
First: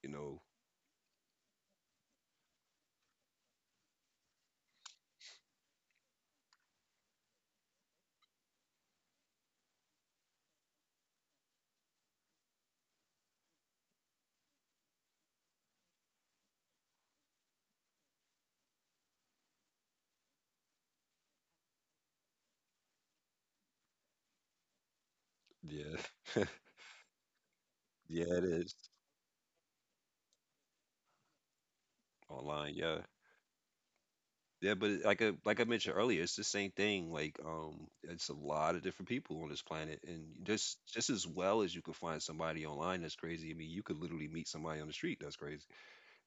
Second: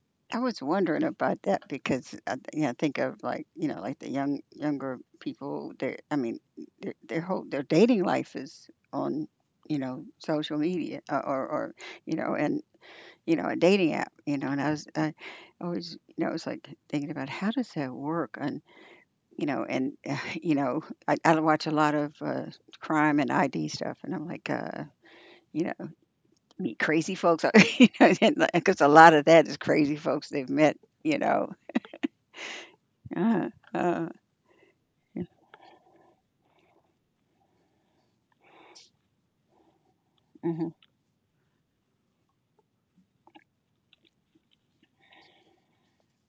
[SPEAKER 1] you
[SPEAKER 2] I
[SPEAKER 1] know,
[SPEAKER 2] was wondering about that because I, th- yeah, I think of like, you know like the young younger people. Their I mean their their whole their dating life is on, you know social media, uh, or or you know and you know a dating app. You know, and I was, I always, you know I was, like, thinking about how does that work, and you know and uh, you know I, I watch a lot of uh, crime and I D stuff, and I'm like. uh you know,
[SPEAKER 1] yeah,
[SPEAKER 2] meet crazy folks, you know
[SPEAKER 1] yeah, it is
[SPEAKER 2] because a lot of that is crazy folks they've met, you know,
[SPEAKER 1] online, yeah.
[SPEAKER 2] Uh, uh,
[SPEAKER 1] Yeah, but it- like
[SPEAKER 2] yeah,
[SPEAKER 1] I, like I mentioned earlier, it's the same thing. Like, um, it's a lot of different people on this planet, and
[SPEAKER 2] mhm,
[SPEAKER 1] just just as well as you could find somebody online that's crazy. I mean, you could literally meet somebody on the street that's crazy,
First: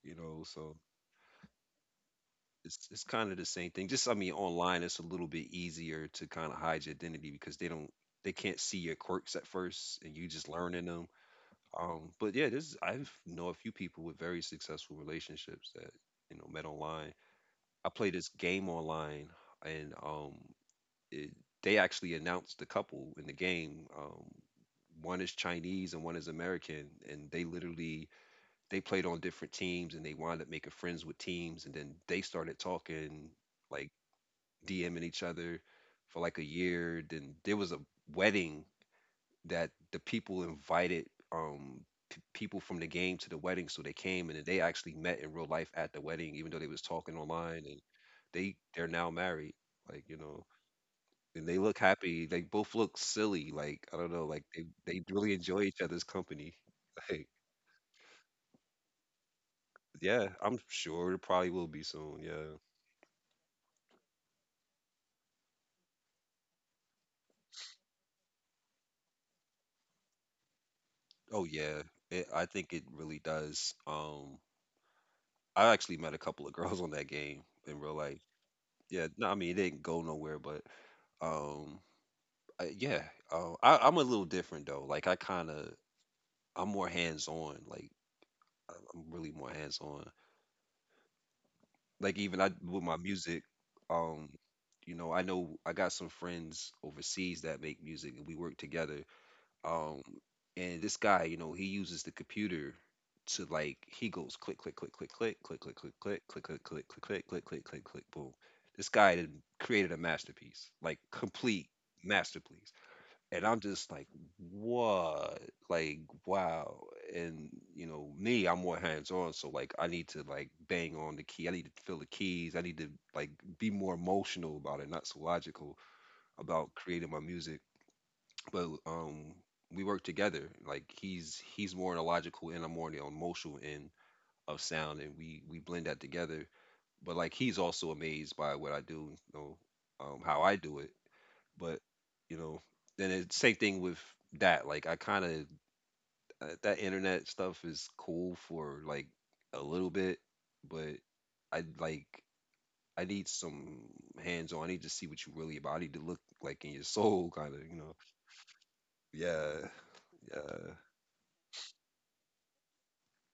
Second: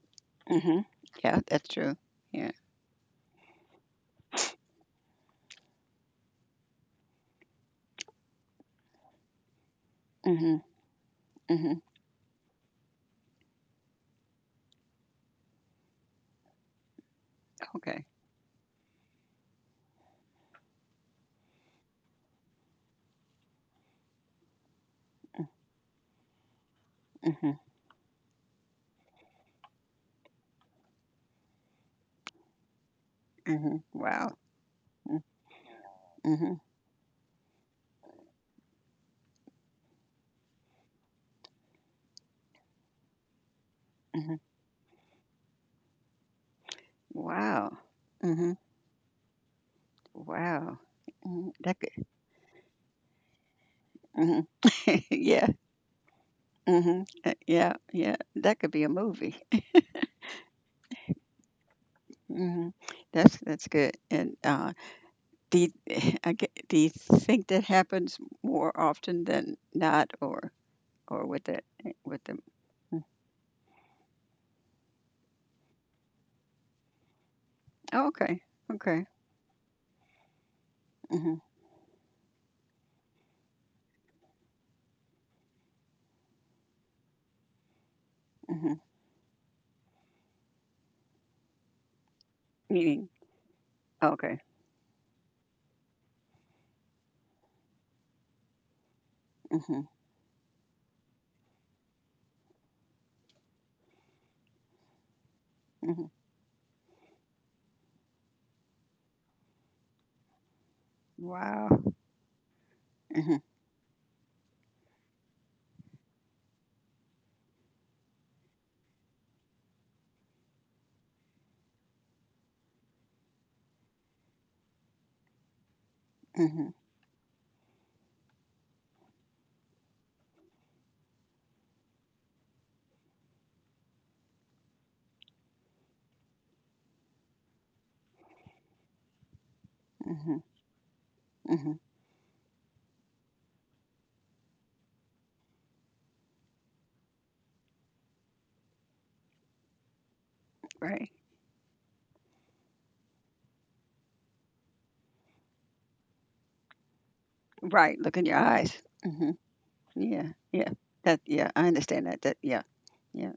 [SPEAKER 1] you know. So
[SPEAKER 2] mhm. Yeah, that's true. Yeah.
[SPEAKER 1] It's it's kind of the same thing. Just I mean, online it's a little bit easier to kind of hide your identity because they don't they can't see your quirks at first, and you just
[SPEAKER 2] Mhm,
[SPEAKER 1] learning them.
[SPEAKER 2] mhm.
[SPEAKER 1] Um, but yeah, this I know a few people with very successful relationships that, you know, met online. I
[SPEAKER 2] Okay.
[SPEAKER 1] play this game online, and um, it, they actually announced the couple in the game. Um, one is Chinese and one is American, and they
[SPEAKER 2] Mhm,
[SPEAKER 1] literally they played on different teams, and they wound up making friends with teams, and then they started talking,
[SPEAKER 2] mhm.
[SPEAKER 1] like,
[SPEAKER 2] Wow.
[SPEAKER 1] D Ming each
[SPEAKER 2] Mm,
[SPEAKER 1] other for like a
[SPEAKER 2] mhm,
[SPEAKER 1] year. Then there was a wedding that the people invited um p- people from the game to the wedding, so they came
[SPEAKER 2] mhm.
[SPEAKER 1] and then they actually met in real life at the wedding, even though they was talking online,
[SPEAKER 2] Wow.
[SPEAKER 1] and they
[SPEAKER 2] Mhm.
[SPEAKER 1] they're now married. Like you know.
[SPEAKER 2] Wow.
[SPEAKER 1] And
[SPEAKER 2] Mhm,
[SPEAKER 1] they look
[SPEAKER 2] that could.
[SPEAKER 1] happy. They both look silly. Like I don't know. Like
[SPEAKER 2] Mhm.
[SPEAKER 1] they, they really
[SPEAKER 2] Yeah.
[SPEAKER 1] enjoy each other's company.
[SPEAKER 2] Mhm.
[SPEAKER 1] Like
[SPEAKER 2] uh, Yeah. Yeah. That could be a movie.
[SPEAKER 1] yeah, I'm sure it probably will be soon. Yeah.
[SPEAKER 2] Mhm. That's that's good. And uh, do you, I get, do you think that happens more often than not? or or with
[SPEAKER 1] Oh
[SPEAKER 2] the
[SPEAKER 1] yeah,
[SPEAKER 2] with
[SPEAKER 1] it,
[SPEAKER 2] the?
[SPEAKER 1] I think it
[SPEAKER 2] Mm.
[SPEAKER 1] really does. Um, I actually met a couple of girls on that game in real
[SPEAKER 2] Oh,
[SPEAKER 1] life.
[SPEAKER 2] okay. Okay.
[SPEAKER 1] Yeah, no, I mean it didn't go nowhere, but
[SPEAKER 2] Mhm.
[SPEAKER 1] um, I, yeah, uh, I, I'm a little different though. Like I kind of, I'm more hands on. Like
[SPEAKER 2] Mhm.
[SPEAKER 1] I- I'm really more hands on. Like even I with my
[SPEAKER 2] Meaning?
[SPEAKER 1] music, um,
[SPEAKER 2] Okay.
[SPEAKER 1] you know, I know I got some friends overseas that make music, and we work together.
[SPEAKER 2] Mhm.
[SPEAKER 1] Um, and this guy, you know, he uses the computer to like he goes click click click click click click click click
[SPEAKER 2] Mhm.
[SPEAKER 1] click click click click click click click click click click boom. This guy done created a masterpiece, like complete
[SPEAKER 2] Wow.
[SPEAKER 1] masterpiece.
[SPEAKER 2] Mhm.
[SPEAKER 1] And I'm just like, what? Like, wow. And you know, me, I'm more hands on, so like I need to like bang on the key. I need to feel the keys. I need to like be more emotional about it, not so logical
[SPEAKER 2] Mhm.
[SPEAKER 1] about creating my music, but um, we work together like he's he's more on the logical and I'm more on the emotional end of sound, and we we blend that together. But like he's also amazed by what I do, you know, um,
[SPEAKER 2] Mhm.
[SPEAKER 1] how I do it.
[SPEAKER 2] Mhm.
[SPEAKER 1] But you know, then it's same thing with that. Like I kind of, uh, that internet stuff is cool for like a little bit, but
[SPEAKER 2] Right.
[SPEAKER 1] I like, I need some hands on. I need to see what you really about. I need to look like in your soul, kind of, you know.
[SPEAKER 2] Right. Look in your eyes. Mhm.
[SPEAKER 1] Yeah,
[SPEAKER 2] Yeah. Yeah.
[SPEAKER 1] yeah,
[SPEAKER 2] That. Yeah. I understand that. That. Yeah. Yeah.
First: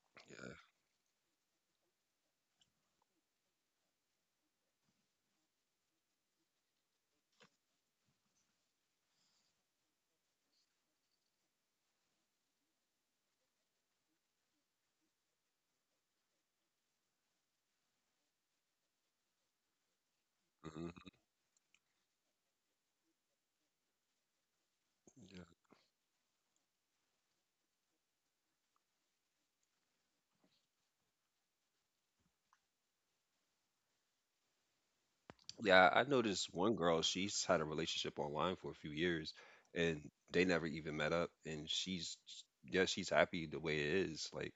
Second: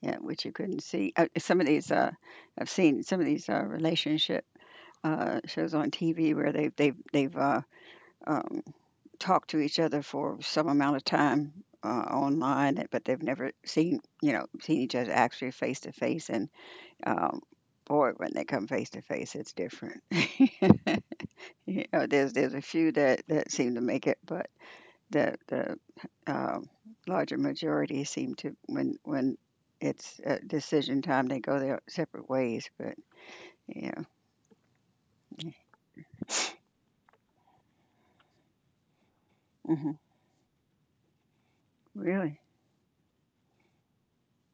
[SPEAKER 2] Yeah. Which you
[SPEAKER 1] yeah.
[SPEAKER 2] couldn't see. Uh, some of these. Uh, I've seen some of these uh, relationship uh, shows on T V where they've they've they've uh, um, talked to each other for some amount of time, uh, online, but they've never seen you know seen each other actually face to face, and Um, boy, when they come face to face, it's different.
[SPEAKER 1] Mhm.
[SPEAKER 2] you know, there's there's a few that that seem to make it, but the
[SPEAKER 1] Yeah.
[SPEAKER 2] the um, larger majority seem to, when when it's uh, decision time, they go their separate ways. But yeah.
[SPEAKER 1] Yeah, I noticed one girl, she's had a relationship online for a few years
[SPEAKER 2] Hmm,
[SPEAKER 1] and they never even met up, and she's
[SPEAKER 2] really?
[SPEAKER 1] yeah, she's happy the way it is. Like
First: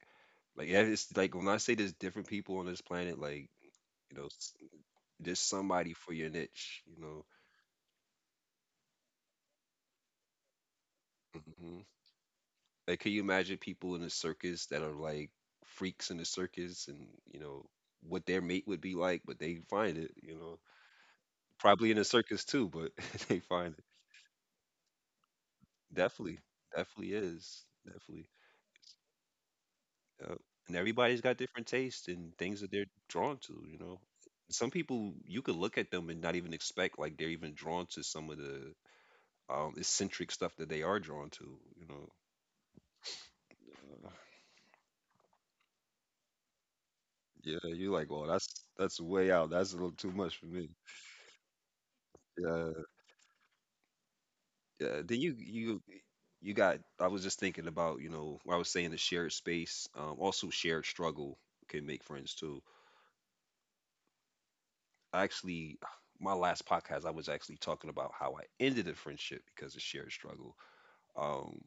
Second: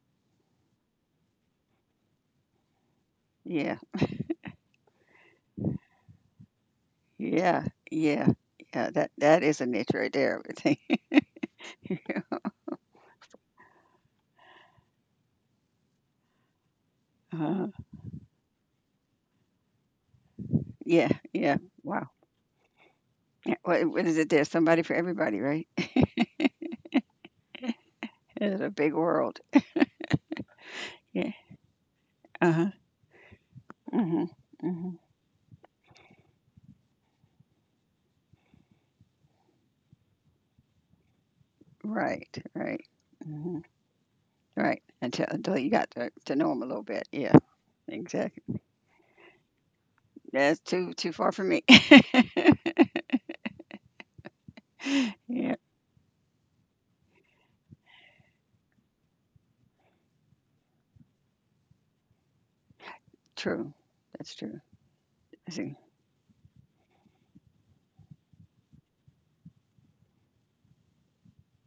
[SPEAKER 1] like yeah, it's like when I say there's different people on this planet, like,
[SPEAKER 2] Yeah,
[SPEAKER 1] you know, s- there's somebody for your niche, you know.
[SPEAKER 2] yeah, yeah, yeah. That that is a niche right there, I would think.
[SPEAKER 1] Hmm. Like can you imagine people in a circus that are like freaks in the circus and, you know,
[SPEAKER 2] Uh,
[SPEAKER 1] what their mate would be like, but they find it, you know.
[SPEAKER 2] yeah, yeah.
[SPEAKER 1] Probably in a
[SPEAKER 2] Wow.
[SPEAKER 1] circus too, but they
[SPEAKER 2] Yeah.
[SPEAKER 1] find
[SPEAKER 2] What,
[SPEAKER 1] it.
[SPEAKER 2] what is it? There's somebody for everybody, right?
[SPEAKER 1] Definitely, definitely is, definitely.
[SPEAKER 2] It's a big world.
[SPEAKER 1] Uh, and everybody's
[SPEAKER 2] Yeah.
[SPEAKER 1] got different tastes and
[SPEAKER 2] Uh
[SPEAKER 1] things
[SPEAKER 2] huh.
[SPEAKER 1] that they're drawn to, you know.
[SPEAKER 2] Mhm,
[SPEAKER 1] Some
[SPEAKER 2] mhm.
[SPEAKER 1] people you could look at them and not even expect like they're even drawn to some of the um, eccentric stuff that they are drawn to, you know.
[SPEAKER 2] Right, right. Mhm,
[SPEAKER 1] Uh,
[SPEAKER 2] right, until until you got to to know 'em a little bit. Yeah,
[SPEAKER 1] yeah, you're like, well, that's
[SPEAKER 2] exactly.
[SPEAKER 1] that's way out. That's a little too much for
[SPEAKER 2] That's
[SPEAKER 1] me.
[SPEAKER 2] too too far for me.
[SPEAKER 1] Yeah, yeah. Then you
[SPEAKER 2] Yeah,
[SPEAKER 1] you you got. I was just thinking about, you know, what I was saying, the shared space, um, also shared struggle can make friends too.
[SPEAKER 2] true. That's true.
[SPEAKER 1] I
[SPEAKER 2] I see.
[SPEAKER 1] actually, my last podcast I was actually talking about how I ended a friendship because of shared struggle. Um,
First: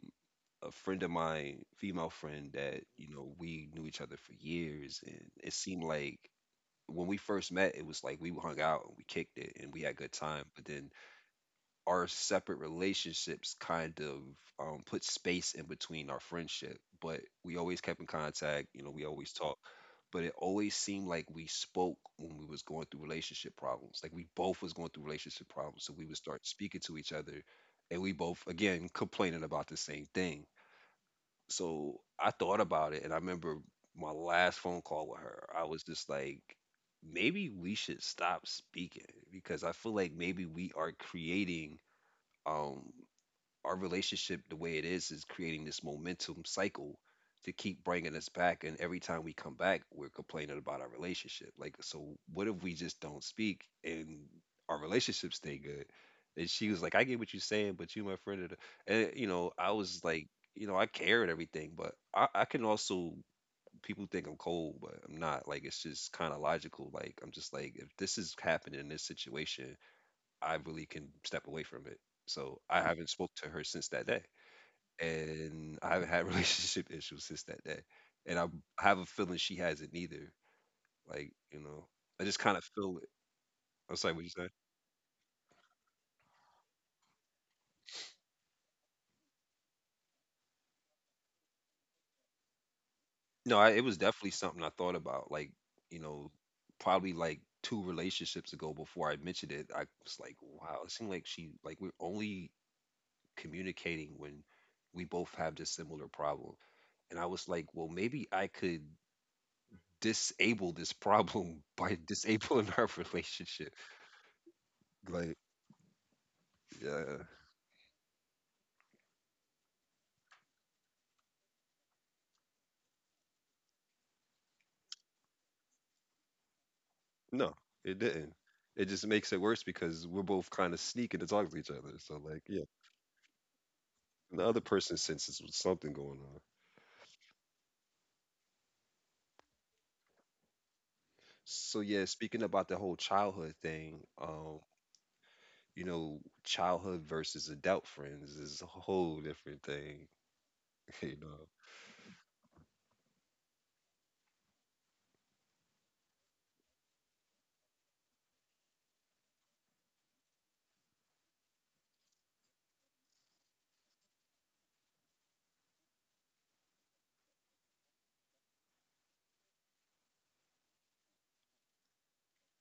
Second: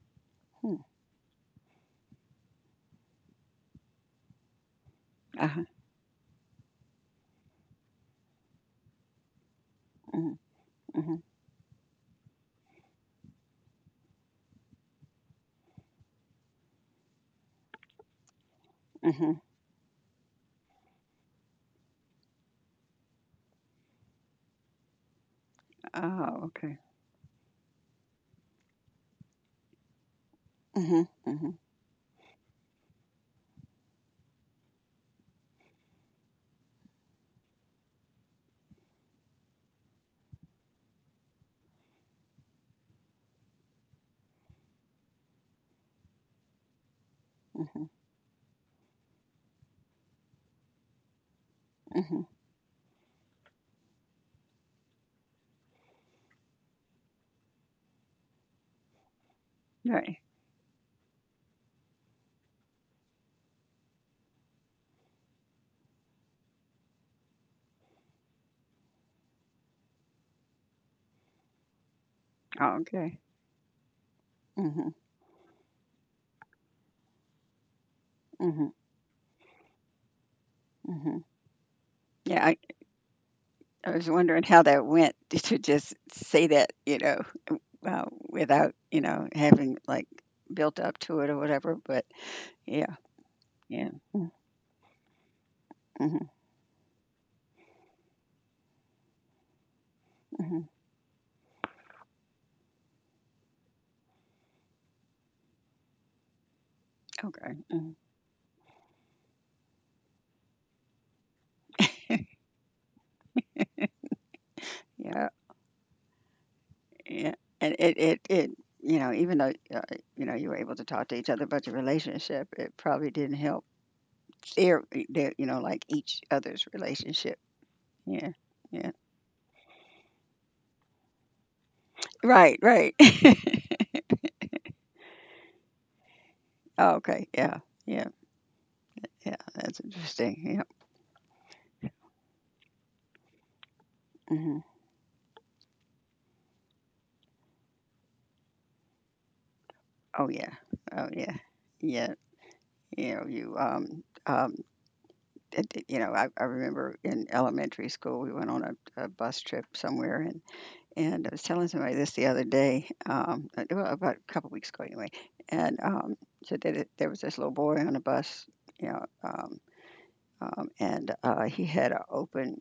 [SPEAKER 1] a
[SPEAKER 2] Hmm,
[SPEAKER 1] friend of mine, female friend that you know we knew each other for years, and it
[SPEAKER 2] uh-huh.
[SPEAKER 1] seemed like when we first met, it was like we hung out and we kicked it and we had a good
[SPEAKER 2] Mhm,
[SPEAKER 1] time. But then
[SPEAKER 2] mhm,
[SPEAKER 1] our separate relationships kind of um, put space in between our friendship. But we always kept in contact. You know, we always
[SPEAKER 2] mhm.
[SPEAKER 1] talked. But it always seemed like we spoke when we was going through relationship problems. Like we both was going through relationship problems, so we would
[SPEAKER 2] Oh,
[SPEAKER 1] start
[SPEAKER 2] okay.
[SPEAKER 1] speaking to each other, and we both again complaining about the same thing.
[SPEAKER 2] Mhm, mhm,
[SPEAKER 1] So I thought about it, and I remember my last phone call with her. I was just like, maybe we should stop speaking because I feel like maybe we are creating um our relationship the way it is is creating this momentum cycle to keep
[SPEAKER 2] mhm,
[SPEAKER 1] bringing us back, and every time we come back we're complaining about our relationship. Like, so
[SPEAKER 2] mhm.
[SPEAKER 1] what if we just don't speak and our relationship stay good? And she was like, I get what you're saying, but you, my friend, are the-" and you know i was
[SPEAKER 2] Right.
[SPEAKER 1] like, you know I care and everything, but i, I can also. People think I'm cold, but I'm not. Like, it's just kind of logical. Like, I'm just like, if this is happening in this situation, I really can step away from it. So
[SPEAKER 2] Oh,
[SPEAKER 1] I haven't
[SPEAKER 2] okay.
[SPEAKER 1] spoke to her since that day,
[SPEAKER 2] Mhm,
[SPEAKER 1] and I haven't had relationship issues since that day, and I
[SPEAKER 2] mhm,
[SPEAKER 1] have a feeling she hasn't either.
[SPEAKER 2] mhm.
[SPEAKER 1] Like, you know, I just
[SPEAKER 2] Yeah,
[SPEAKER 1] kind
[SPEAKER 2] I
[SPEAKER 1] of feel it.
[SPEAKER 2] I
[SPEAKER 1] I'm
[SPEAKER 2] was
[SPEAKER 1] sorry, what you
[SPEAKER 2] wondering
[SPEAKER 1] said?
[SPEAKER 2] how that went to just say that, you know, uh, without, you know, having, like, built up to it or whatever, but yeah,
[SPEAKER 1] No, I, it
[SPEAKER 2] yeah.
[SPEAKER 1] was
[SPEAKER 2] Mm,
[SPEAKER 1] definitely something I thought about. Like, you
[SPEAKER 2] mhm,
[SPEAKER 1] know, probably like two relationships ago before I mentioned it, I was like,
[SPEAKER 2] mhm.
[SPEAKER 1] wow, it seemed like she like we're only communicating when we both have this similar problem. And I was
[SPEAKER 2] Okay,
[SPEAKER 1] like, well,
[SPEAKER 2] mhm.
[SPEAKER 1] maybe I could disable this problem by disabling our relationship.
[SPEAKER 2] Yeah,
[SPEAKER 1] Like, yeah,
[SPEAKER 2] yeah. And it it it you know, even though, uh, you know, you were able to talk to each other about your relationship, it probably didn't help their their you know, like, each other's relationship.
[SPEAKER 1] no, it
[SPEAKER 2] Yeah,
[SPEAKER 1] didn't. It
[SPEAKER 2] yeah.
[SPEAKER 1] just makes it worse because we're both kind of sneaking to talk to each other. So, like,
[SPEAKER 2] Right,
[SPEAKER 1] yeah,
[SPEAKER 2] right.
[SPEAKER 1] the other person senses something going on.
[SPEAKER 2] Oh, okay, yeah, yeah, yeah, that's interesting. Yeah.
[SPEAKER 1] So, yeah, speaking about the whole childhood thing,
[SPEAKER 2] Mhm.
[SPEAKER 1] um, you know, childhood versus adult friends is a whole different thing,
[SPEAKER 2] Oh, yeah. Oh,
[SPEAKER 1] you
[SPEAKER 2] yeah.
[SPEAKER 1] know.
[SPEAKER 2] Yeah, you know, you, um um, it it you know, I I remember in elementary school, we went on a a bus trip somewhere, and And I was telling somebody this the other day, um, uh, well, about a couple weeks ago anyway. And um, so that it, there was this little boy on a bus, you know, um, um, and uh, he had an open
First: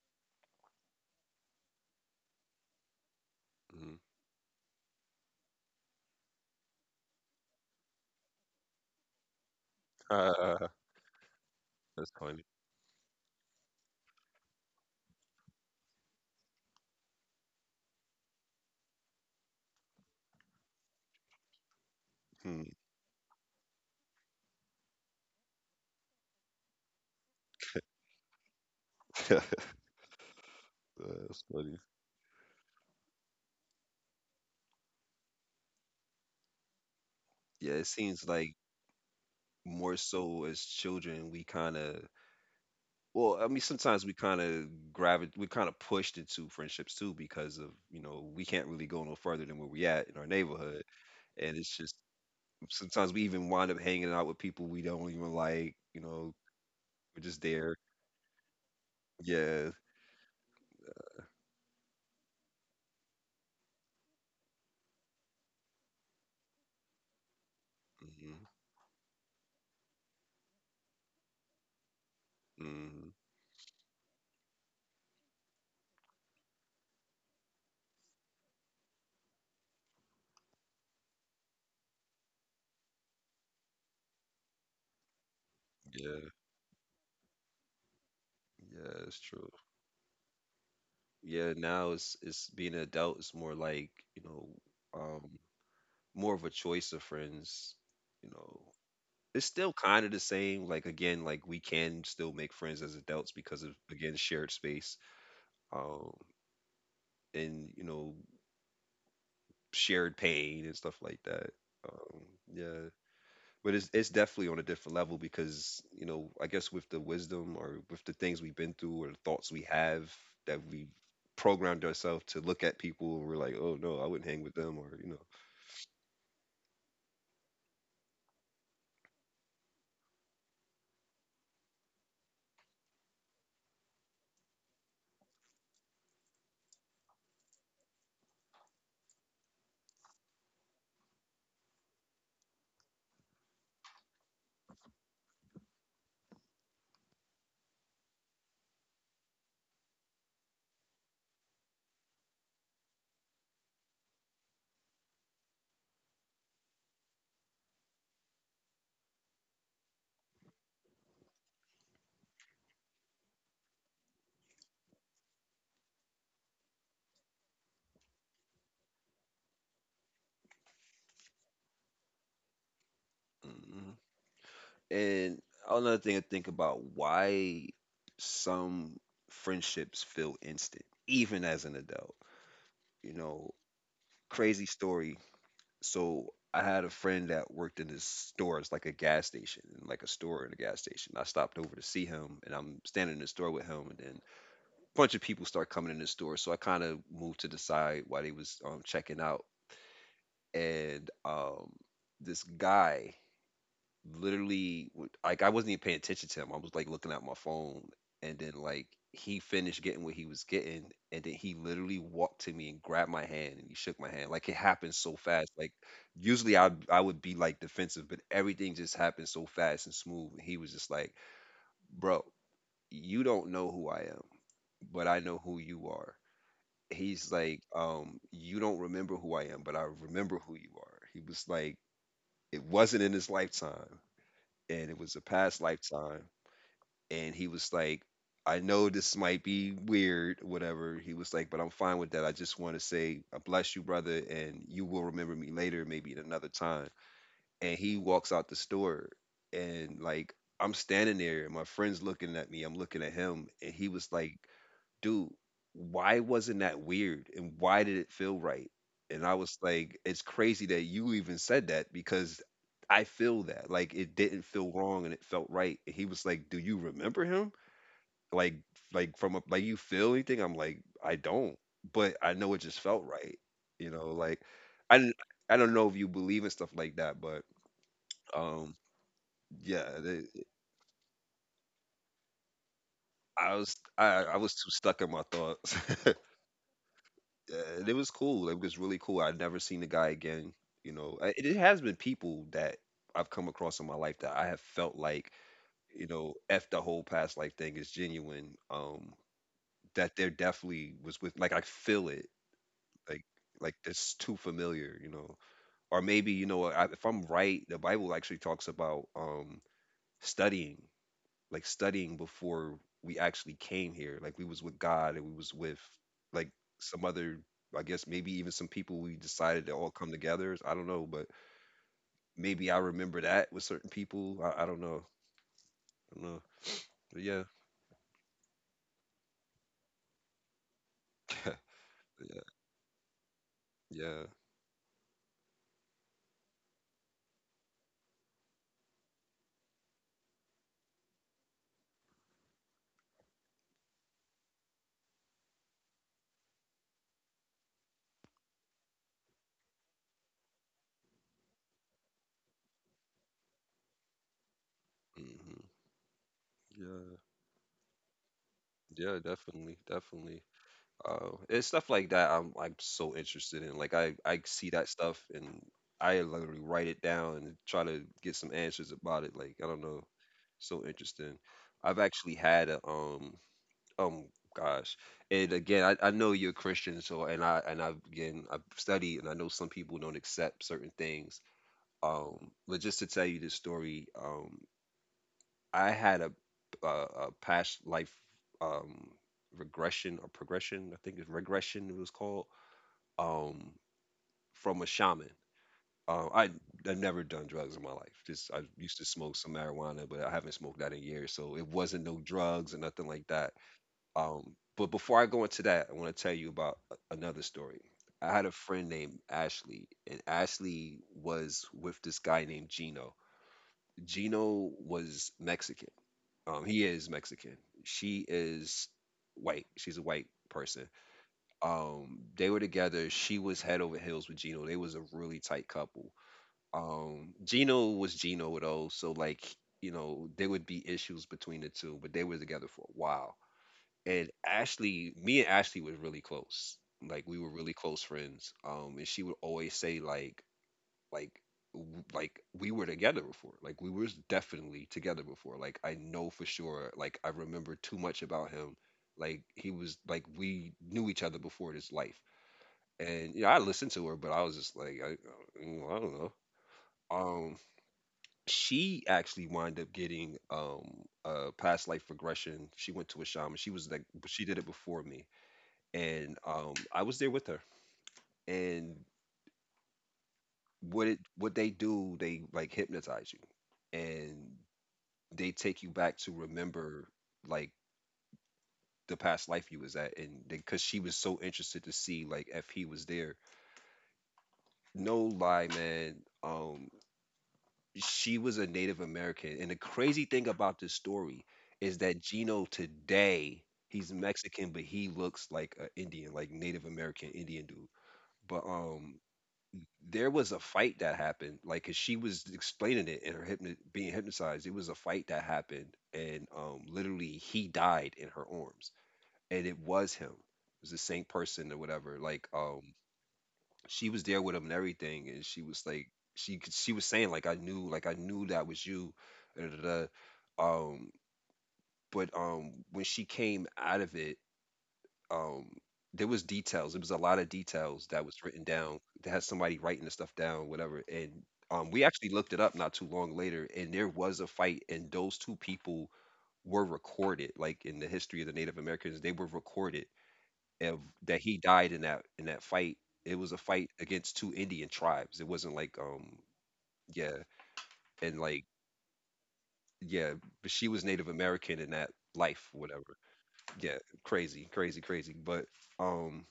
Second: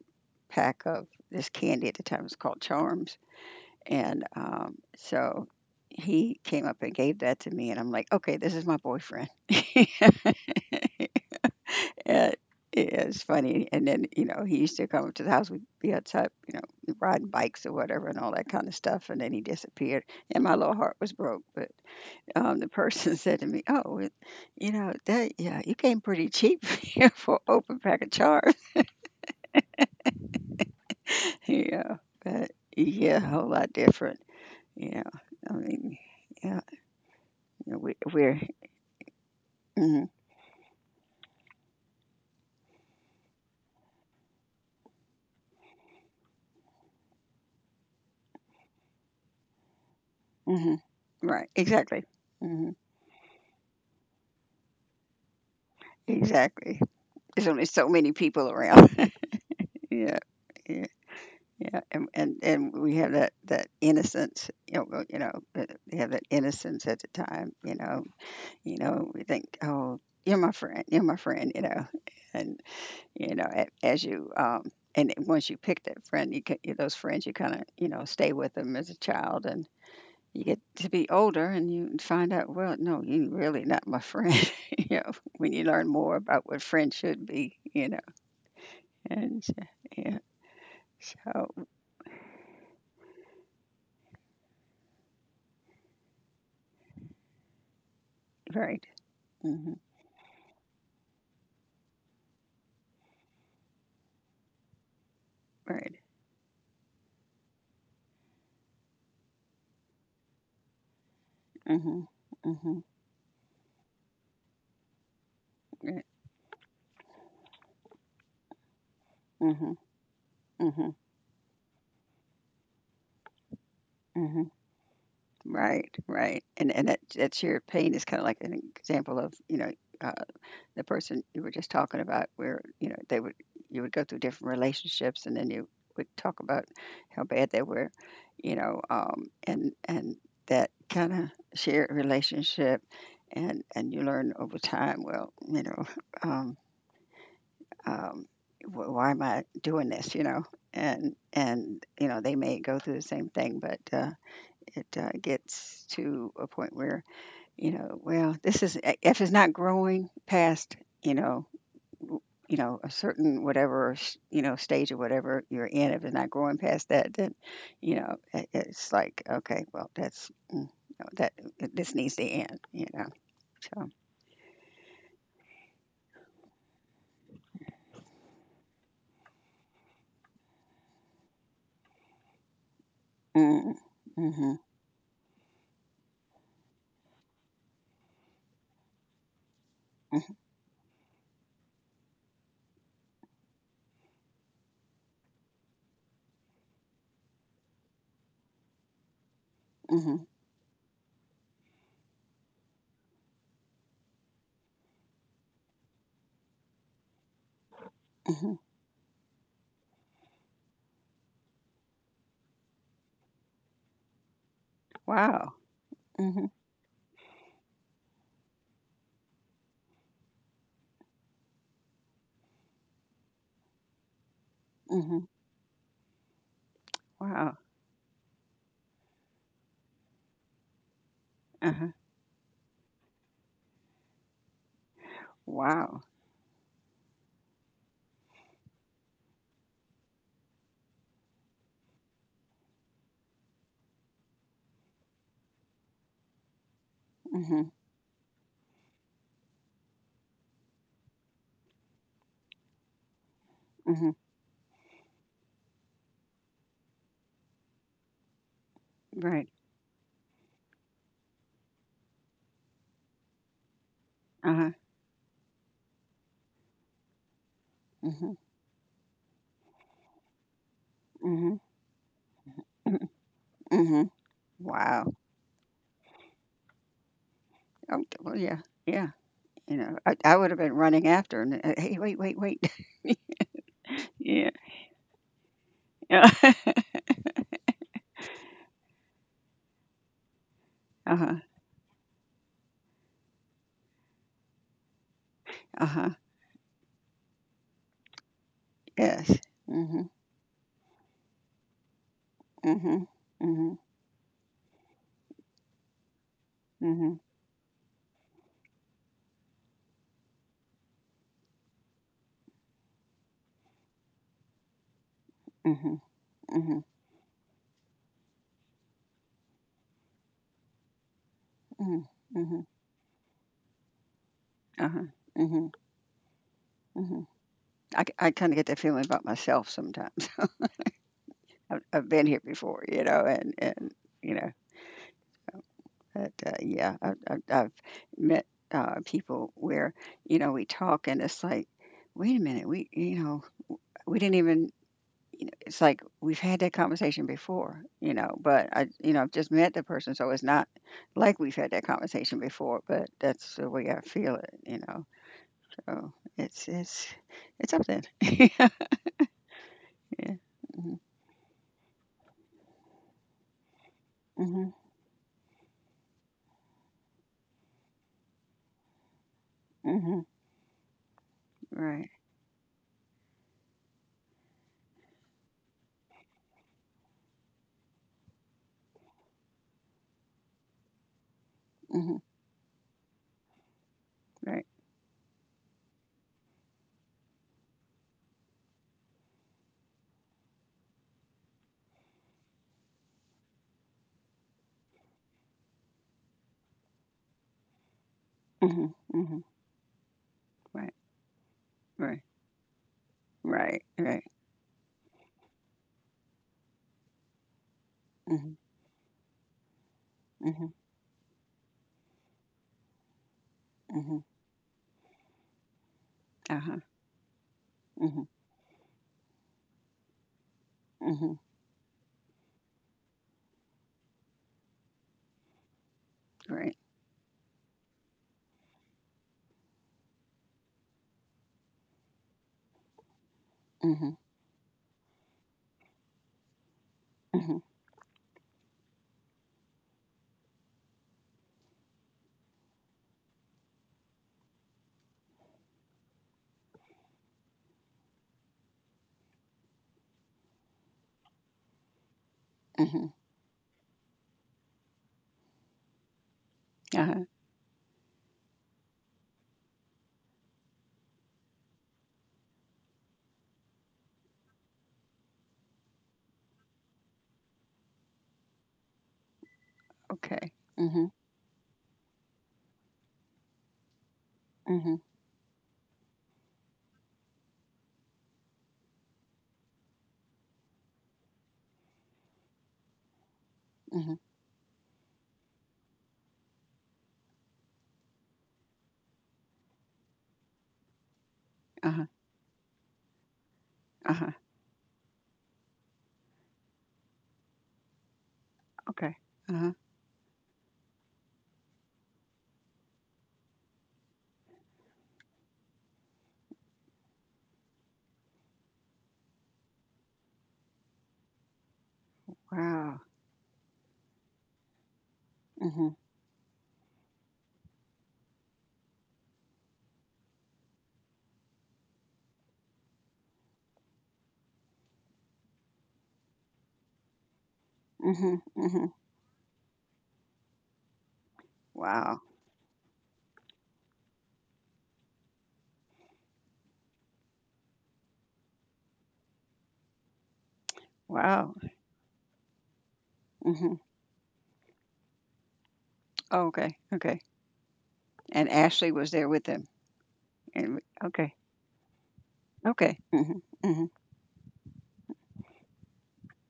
[SPEAKER 2] pack of this candy at the time. It was called Charms.
[SPEAKER 1] Mhm.
[SPEAKER 2] And um, so he came up and gave that to me, and I'm like, okay, this is my boyfriend.
[SPEAKER 1] That's
[SPEAKER 2] And
[SPEAKER 1] funny.
[SPEAKER 2] it's funny. And then, you know, he used to come up to the house. We'd be outside, you know, riding bikes or whatever and all that kind of stuff. And then he disappeared. And my little heart was broke. But um,
[SPEAKER 1] Hmm.
[SPEAKER 2] the person said to me, "Oh, it, you know, that, yeah, you came pretty cheap here for an open pack of charms."
[SPEAKER 1] That's funny.
[SPEAKER 2] Yeah. But yeah, a whole lot different. Yeah. I mean, yeah.
[SPEAKER 1] Yeah,
[SPEAKER 2] you know,
[SPEAKER 1] it
[SPEAKER 2] we,
[SPEAKER 1] seems
[SPEAKER 2] we're,
[SPEAKER 1] like more
[SPEAKER 2] hmm
[SPEAKER 1] so as children we kind of— well, I mean, sometimes we kind of gravitate we kind of pushed into friendships too, because of, you know we can't really go no further than where we at in our
[SPEAKER 2] hmm
[SPEAKER 1] neighborhood.
[SPEAKER 2] Right.
[SPEAKER 1] And it's just,
[SPEAKER 2] Exactly. Hmm.
[SPEAKER 1] sometimes we even wind up hanging out with people we don't even like, you know
[SPEAKER 2] Exactly.
[SPEAKER 1] we're just
[SPEAKER 2] There's only
[SPEAKER 1] there.
[SPEAKER 2] so many people around.
[SPEAKER 1] Yeah.
[SPEAKER 2] Yeah, yeah. Yeah, and and and we have that that innocence, you know, well, you know, uh, we have that innocence at the time. You know,
[SPEAKER 1] Hmm.
[SPEAKER 2] you know, we think, oh, you're my friend, you're my friend, you know, and
[SPEAKER 1] Hmm.
[SPEAKER 2] you know, a- as you um, and then once you pick that friend, you ca- those friends, you kind of, you know, stay with them as a child, and you get to be older, and you find out, well, no, you're really not my friend, you know, when you learn more
[SPEAKER 1] Yeah,
[SPEAKER 2] about what friends should be, you know,
[SPEAKER 1] yeah, it's
[SPEAKER 2] and
[SPEAKER 1] true.
[SPEAKER 2] so, yeah, so
[SPEAKER 1] Yeah, now it's it's being an adult, it's more like, you know um more of a choice of friends, you know
[SPEAKER 2] right.
[SPEAKER 1] It's still
[SPEAKER 2] Hmm.
[SPEAKER 1] kind of the same. Like again, like, we can still make friends as adults because of, again, shared space,
[SPEAKER 2] Right.
[SPEAKER 1] um, and, you know shared pain and stuff like that.
[SPEAKER 2] Mhm,
[SPEAKER 1] Um,
[SPEAKER 2] mhm,
[SPEAKER 1] yeah, but it's it's definitely on a different level because,
[SPEAKER 2] right,
[SPEAKER 1] you know I guess with the wisdom, or with the things we've been through, or the thoughts we
[SPEAKER 2] mhm,
[SPEAKER 1] have, that we
[SPEAKER 2] mhm,
[SPEAKER 1] programmed ourselves to look at people and we're like, oh no, I wouldn't hang
[SPEAKER 2] mhm,
[SPEAKER 1] with them, or you know.
[SPEAKER 2] right, right, and and that that shared pain is kind of like an example of, you know uh, the person you were just talking about, where you know they would, you would go through different relationships, and then you would talk about how bad they were. You know, um, and and that kind of shared relationship, and and you learn over time, well, you know. Um, um, wh- why am I doing this? You know, and and you know they may go through the same thing, but uh, it uh, gets to a point where, you know, well, this is, if it's not growing past, you know w- you know, a certain whatever s- you know, stage or whatever you're in, if it's not growing past that, then you know it, it's like, okay, well that's. Mm, no, That this needs to end, you know.
[SPEAKER 1] Mm,
[SPEAKER 2] So,
[SPEAKER 1] mm. And another thing to think about, why some friendships feel instant, even as an adult. You know,
[SPEAKER 2] mm, mm-hmm,
[SPEAKER 1] crazy story. So I had a friend that worked in this store. It's like a gas station, like a
[SPEAKER 2] mm-hmm,
[SPEAKER 1] store in a gas station. I stopped over to see him, and I'm standing in the store with him, and then a bunch of people start coming in the store. So I kind of moved to the side while they was um, checking out,
[SPEAKER 2] mm-hmm.
[SPEAKER 1] and um, this guy literally w- like, I wasn't even paying attention to him. I was like looking at my phone, and then
[SPEAKER 2] Mm-hmm.
[SPEAKER 1] like he finished getting what he was getting, and then he literally walked to me and grabbed my hand and he shook my hand. Like, it happened so fast.
[SPEAKER 2] Wow.
[SPEAKER 1] Like,
[SPEAKER 2] Mm-hmm,
[SPEAKER 1] usually I I would be like defensive, but everything just happened so fast and smooth. He was just like, "Bro, you don't know who I am, but
[SPEAKER 2] mm-hmm.
[SPEAKER 1] I know who you are." He's
[SPEAKER 2] Wow.
[SPEAKER 1] like, um, "You don't remember who I am, but I remember who you are." He was like,
[SPEAKER 2] Uh-huh.
[SPEAKER 1] "It wasn't in his lifetime." And it was a past
[SPEAKER 2] Wow.
[SPEAKER 1] lifetime. And he was like, I know this might be weird, whatever. He was like, but I'm fine with that. I just want to say, I bless you, brother, and you will remember me later, maybe at another time.
[SPEAKER 2] Mhm.
[SPEAKER 1] And he walks out the store, and like, I'm standing there, and my friend's looking at me, I'm looking at him, and he was
[SPEAKER 2] Mhm.
[SPEAKER 1] like, dude, why wasn't that weird? And why did it feel right? And I
[SPEAKER 2] Right.
[SPEAKER 1] was like, it's crazy that you even said that because I feel that. Like, it didn't
[SPEAKER 2] Uh-huh.
[SPEAKER 1] feel wrong and it felt right. And he was like, do you remember him?
[SPEAKER 2] Mhm.
[SPEAKER 1] Like like from a, like, you feel anything? I'm like, I don't.
[SPEAKER 2] Mhm.
[SPEAKER 1] But I know it just felt
[SPEAKER 2] Mhm.
[SPEAKER 1] right. You know,
[SPEAKER 2] Mhm.
[SPEAKER 1] like, I
[SPEAKER 2] Wow.
[SPEAKER 1] didn't- I don't know if you believe in stuff like that, but
[SPEAKER 2] Oh, d- well, yeah.
[SPEAKER 1] um
[SPEAKER 2] Yeah. You
[SPEAKER 1] yeah,
[SPEAKER 2] know, I,
[SPEAKER 1] the-
[SPEAKER 2] I would have been running after and uh, hey, wait, wait, wait.
[SPEAKER 1] I was I, I
[SPEAKER 2] Yeah.
[SPEAKER 1] was too stuck in my thoughts.
[SPEAKER 2] Yeah.
[SPEAKER 1] Uh, and it was cool. It was really cool. I'd never seen the guy again. You know, I-
[SPEAKER 2] Uh-huh.
[SPEAKER 1] it, it has been people that I've come across in my life that I have felt like, you
[SPEAKER 2] Uh-huh.
[SPEAKER 1] know, f the whole past life thing is genuine. Um,
[SPEAKER 2] Yes. Mhm.
[SPEAKER 1] that there definitely was, with like, I feel it.
[SPEAKER 2] Mhm.
[SPEAKER 1] Like like,
[SPEAKER 2] Mhm.
[SPEAKER 1] it's too familiar. You know, or maybe, you know I, if
[SPEAKER 2] Mhm.
[SPEAKER 1] I'm right, the Bible actually talks about, um studying, like studying before we actually came here. Like, we was with God and we was with,
[SPEAKER 2] Mhm.
[SPEAKER 1] like,
[SPEAKER 2] Mhm.
[SPEAKER 1] some other— I guess maybe even some people we decided to all come together. I don't know, but
[SPEAKER 2] Mhm. Mhm.
[SPEAKER 1] maybe I remember that with certain people. I, I don't know.
[SPEAKER 2] Uh-huh. Mhm.
[SPEAKER 1] I don't know. But
[SPEAKER 2] Mhm.
[SPEAKER 1] yeah,
[SPEAKER 2] I, I kind of get that feeling about myself sometimes. I've, I've been here
[SPEAKER 1] yeah,
[SPEAKER 2] before, you know, and and
[SPEAKER 1] yeah.
[SPEAKER 2] you know. But, uh, yeah, I've I've I've met, uh, people where, you know, we talk and it's like, "Wait a minute, we," you know, "we didn't even," you know, it's like, "We've had that conversation before," you know, but I, you know, I've just met the person, so it's not like we've had that conversation before, but that's the way I feel it, you know?
[SPEAKER 1] Hmm.
[SPEAKER 2] So it's it's
[SPEAKER 1] Yeah.
[SPEAKER 2] it's something.
[SPEAKER 1] Yeah, definitely.
[SPEAKER 2] Yeah.
[SPEAKER 1] Definitely.
[SPEAKER 2] Mhm.
[SPEAKER 1] Uh, it's stuff like that I'm like so interested in. Like, I I see
[SPEAKER 2] Mhm.
[SPEAKER 1] that stuff and I literally write it down and try to get some answers about it. Like, I don't know.
[SPEAKER 2] Mhm.
[SPEAKER 1] So interesting. I've
[SPEAKER 2] Right.
[SPEAKER 1] actually had a, um um gosh. And again, I, I know you're a Christian, so and I and I've again I've studied, and I know some people don't accept certain things.
[SPEAKER 2] Mhm.
[SPEAKER 1] Um, but just to tell you this story, um,
[SPEAKER 2] Right.
[SPEAKER 1] I had a a, a past life um regression, or progression— I think it's regression it was called, um, from a shaman. Um, I I've never done drugs in my life. Just I
[SPEAKER 2] Mhm.
[SPEAKER 1] used to smoke
[SPEAKER 2] Mhm.
[SPEAKER 1] some marijuana, but I haven't smoked
[SPEAKER 2] Right.
[SPEAKER 1] that in years, so it wasn't no
[SPEAKER 2] Right.
[SPEAKER 1] drugs or nothing like that.
[SPEAKER 2] Right. Right.
[SPEAKER 1] Um, but before I go into that, I want to tell you about a- another story. I had a
[SPEAKER 2] Mhm.
[SPEAKER 1] friend named Ashley, and
[SPEAKER 2] Mhm.
[SPEAKER 1] Ashley was with this guy named Gino.
[SPEAKER 2] Mhm.
[SPEAKER 1] Gino was Mexican. Um,
[SPEAKER 2] Uh-huh.
[SPEAKER 1] he is Mexican.
[SPEAKER 2] Mhm.
[SPEAKER 1] She is white. She's a white person.
[SPEAKER 2] Mhm.
[SPEAKER 1] Um, they were together. She was head over heels with Gino. They was a really tight couple.
[SPEAKER 2] Right.
[SPEAKER 1] um, Gino was Gino though, so, like, you know there would be issues between the two, but they were together for a while.
[SPEAKER 2] Mhm.
[SPEAKER 1] And Ashley, me and Ashley was really close. Like, we were
[SPEAKER 2] Mhm.
[SPEAKER 1] really close friends. Um, and she would always say, like, like w- like we were together before. Like, we were definitely together before. Like, I know for sure. Like, I remember too much about him. Like, he was like, we knew each other before this life.
[SPEAKER 2] Mhm.
[SPEAKER 1] And you know, I listened to her, but I was just like, I, I don't know.
[SPEAKER 2] Uh-huh.
[SPEAKER 1] Um, she actually wound up getting um a past life regression. She went to a shaman. She was like, but she did it before me, and um I was there with her. And
[SPEAKER 2] Okay.
[SPEAKER 1] what
[SPEAKER 2] Mhm.
[SPEAKER 1] it what they do, they like hypnotize you, and
[SPEAKER 2] Mhm.
[SPEAKER 1] they take you back to remember, like, the past life you was at, and because she was so interested to see, like, if he was there.
[SPEAKER 2] Mhm.
[SPEAKER 1] No lie, man. Um, she was a Native American. And the crazy thing about this story is
[SPEAKER 2] Uh-huh.
[SPEAKER 1] that Gino today, he's
[SPEAKER 2] Uh-huh.
[SPEAKER 1] Mexican, but he looks like an Indian, like Native American Indian dude. But
[SPEAKER 2] Okay.
[SPEAKER 1] um
[SPEAKER 2] Uh-huh.
[SPEAKER 1] there was a fight that happened, like 'cause she was explaining it in her hypno- being hypnotized. It was a fight that happened, and um literally he died in her arms, and it was him. It was the same person or whatever. Like, um
[SPEAKER 2] Wow.
[SPEAKER 1] she was there with him and everything, and she was
[SPEAKER 2] Mhm.
[SPEAKER 1] like, she could- she was saying, like, I knew, like I knew that was you, da, da, da. Um, but um, when she came out of it, um, there was details. It was a lot of details that was
[SPEAKER 2] Mhm.
[SPEAKER 1] written
[SPEAKER 2] Mhm.
[SPEAKER 1] down. That had somebody writing the stuff down, whatever. And um, we
[SPEAKER 2] Wow.
[SPEAKER 1] actually looked it up not too long later, and there was a fight, and those two people were recorded. Like, in the history of the Native Americans, they were recorded of that
[SPEAKER 2] Wow.
[SPEAKER 1] he died in that in that fight. It was a
[SPEAKER 2] Mhm.
[SPEAKER 1] fight against two Indian tribes. It wasn't like, um
[SPEAKER 2] Oh, okay. Okay.
[SPEAKER 1] yeah, and
[SPEAKER 2] And
[SPEAKER 1] like,
[SPEAKER 2] Ashley was there with them.
[SPEAKER 1] yeah, but
[SPEAKER 2] And
[SPEAKER 1] she was Native
[SPEAKER 2] okay.
[SPEAKER 1] American in that life,
[SPEAKER 2] Okay.
[SPEAKER 1] whatever.
[SPEAKER 2] Mhm. Mhm.
[SPEAKER 1] Yeah, crazy, crazy, crazy. But um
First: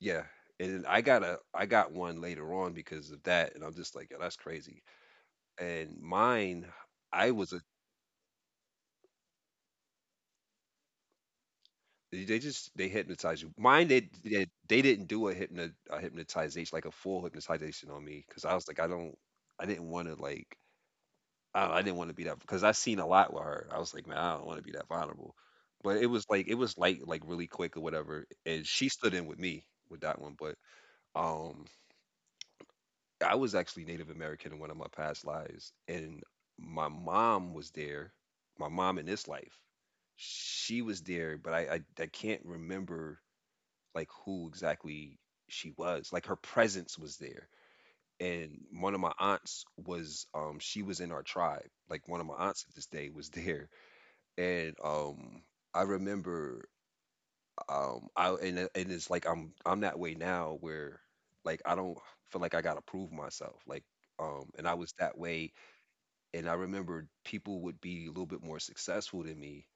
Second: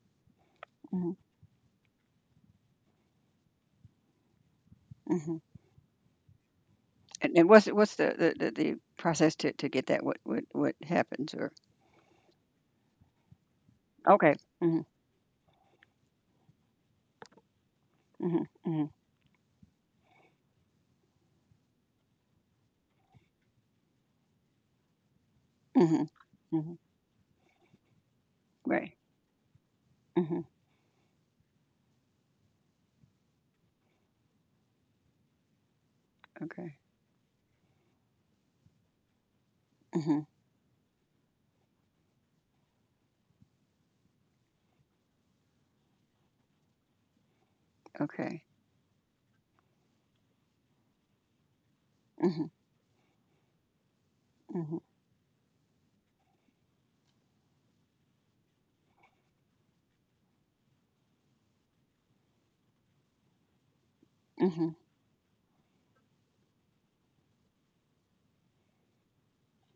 [SPEAKER 1] yeah, and then I
[SPEAKER 2] Mhm.
[SPEAKER 1] got a I got one later on because of that, and I'm just like, yeah, that's crazy.
[SPEAKER 2] Mhm.
[SPEAKER 1] And mine, I
[SPEAKER 2] And, and
[SPEAKER 1] was a
[SPEAKER 2] what's what's the, the, the, the process to, to get that? What what what happens? Or
[SPEAKER 1] they they just they hypnotize you. Mine, they
[SPEAKER 2] okay.
[SPEAKER 1] they, they
[SPEAKER 2] Mhm.
[SPEAKER 1] didn't do a hypno a hypnotization, like a full hypnotization on me, because
[SPEAKER 2] Mhm.
[SPEAKER 1] I was like, I
[SPEAKER 2] Mhm.
[SPEAKER 1] don't I didn't want to, like, I I didn't wanna be that because I seen a lot with her. I was like, "Man, I don't wanna be that vulnerable." But it
[SPEAKER 2] Mhm.
[SPEAKER 1] was like it was
[SPEAKER 2] Mhm.
[SPEAKER 1] light, like really quick or whatever, and she
[SPEAKER 2] Right.
[SPEAKER 1] stood in with me with that one,
[SPEAKER 2] Mhm.
[SPEAKER 1] but, um, I was actually Native American in one of my past lives, and
[SPEAKER 2] Okay.
[SPEAKER 1] my mom was there. My mom in this life,
[SPEAKER 2] Mhm.
[SPEAKER 1] she was there, but I I I can't remember, like, who exactly she was, like, her presence was there,
[SPEAKER 2] Okay.
[SPEAKER 1] and one of my aunts was, um, she was in our tribe, like, one of my
[SPEAKER 2] Mhm,
[SPEAKER 1] aunts at this day was there,
[SPEAKER 2] mhm,
[SPEAKER 1] and um I remember um I and it- and it's like I'm I'm that way now where like I don't feel like I gotta prove myself, like, um and
[SPEAKER 2] mhm,
[SPEAKER 1] I was that way, and I remember people would be a little bit more successful than me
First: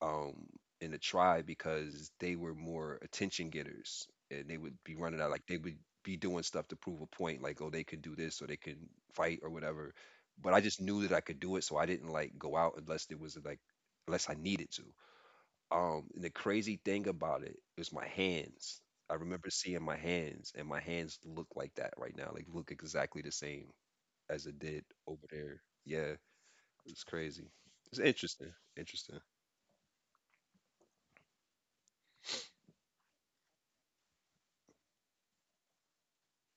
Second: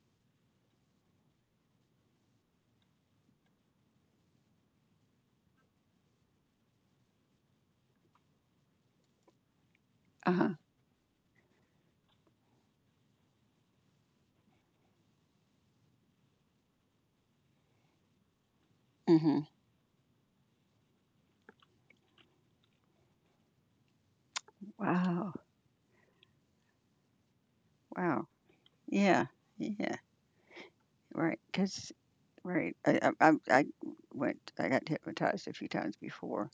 [SPEAKER 1] um in the tribe because they were more attention getters and they would be running out, like they would be doing stuff to prove a point, like oh they could do this or they can fight or whatever, but
[SPEAKER 2] uh-huh,
[SPEAKER 1] I just knew that I could do it, so I didn't like go out unless it was like unless I needed to. Um, and the crazy thing about it is my hands. I
[SPEAKER 2] mhm.
[SPEAKER 1] remember seeing my hands, and my hands look like that right now. Like look exactly the same as it did over
[SPEAKER 2] Wow,
[SPEAKER 1] there. Yeah, it's crazy. It's
[SPEAKER 2] wow.
[SPEAKER 1] interesting. Interesting.
[SPEAKER 2] Yeah, yeah, right. Because right, I I i I went, I got hypnotized a few times before,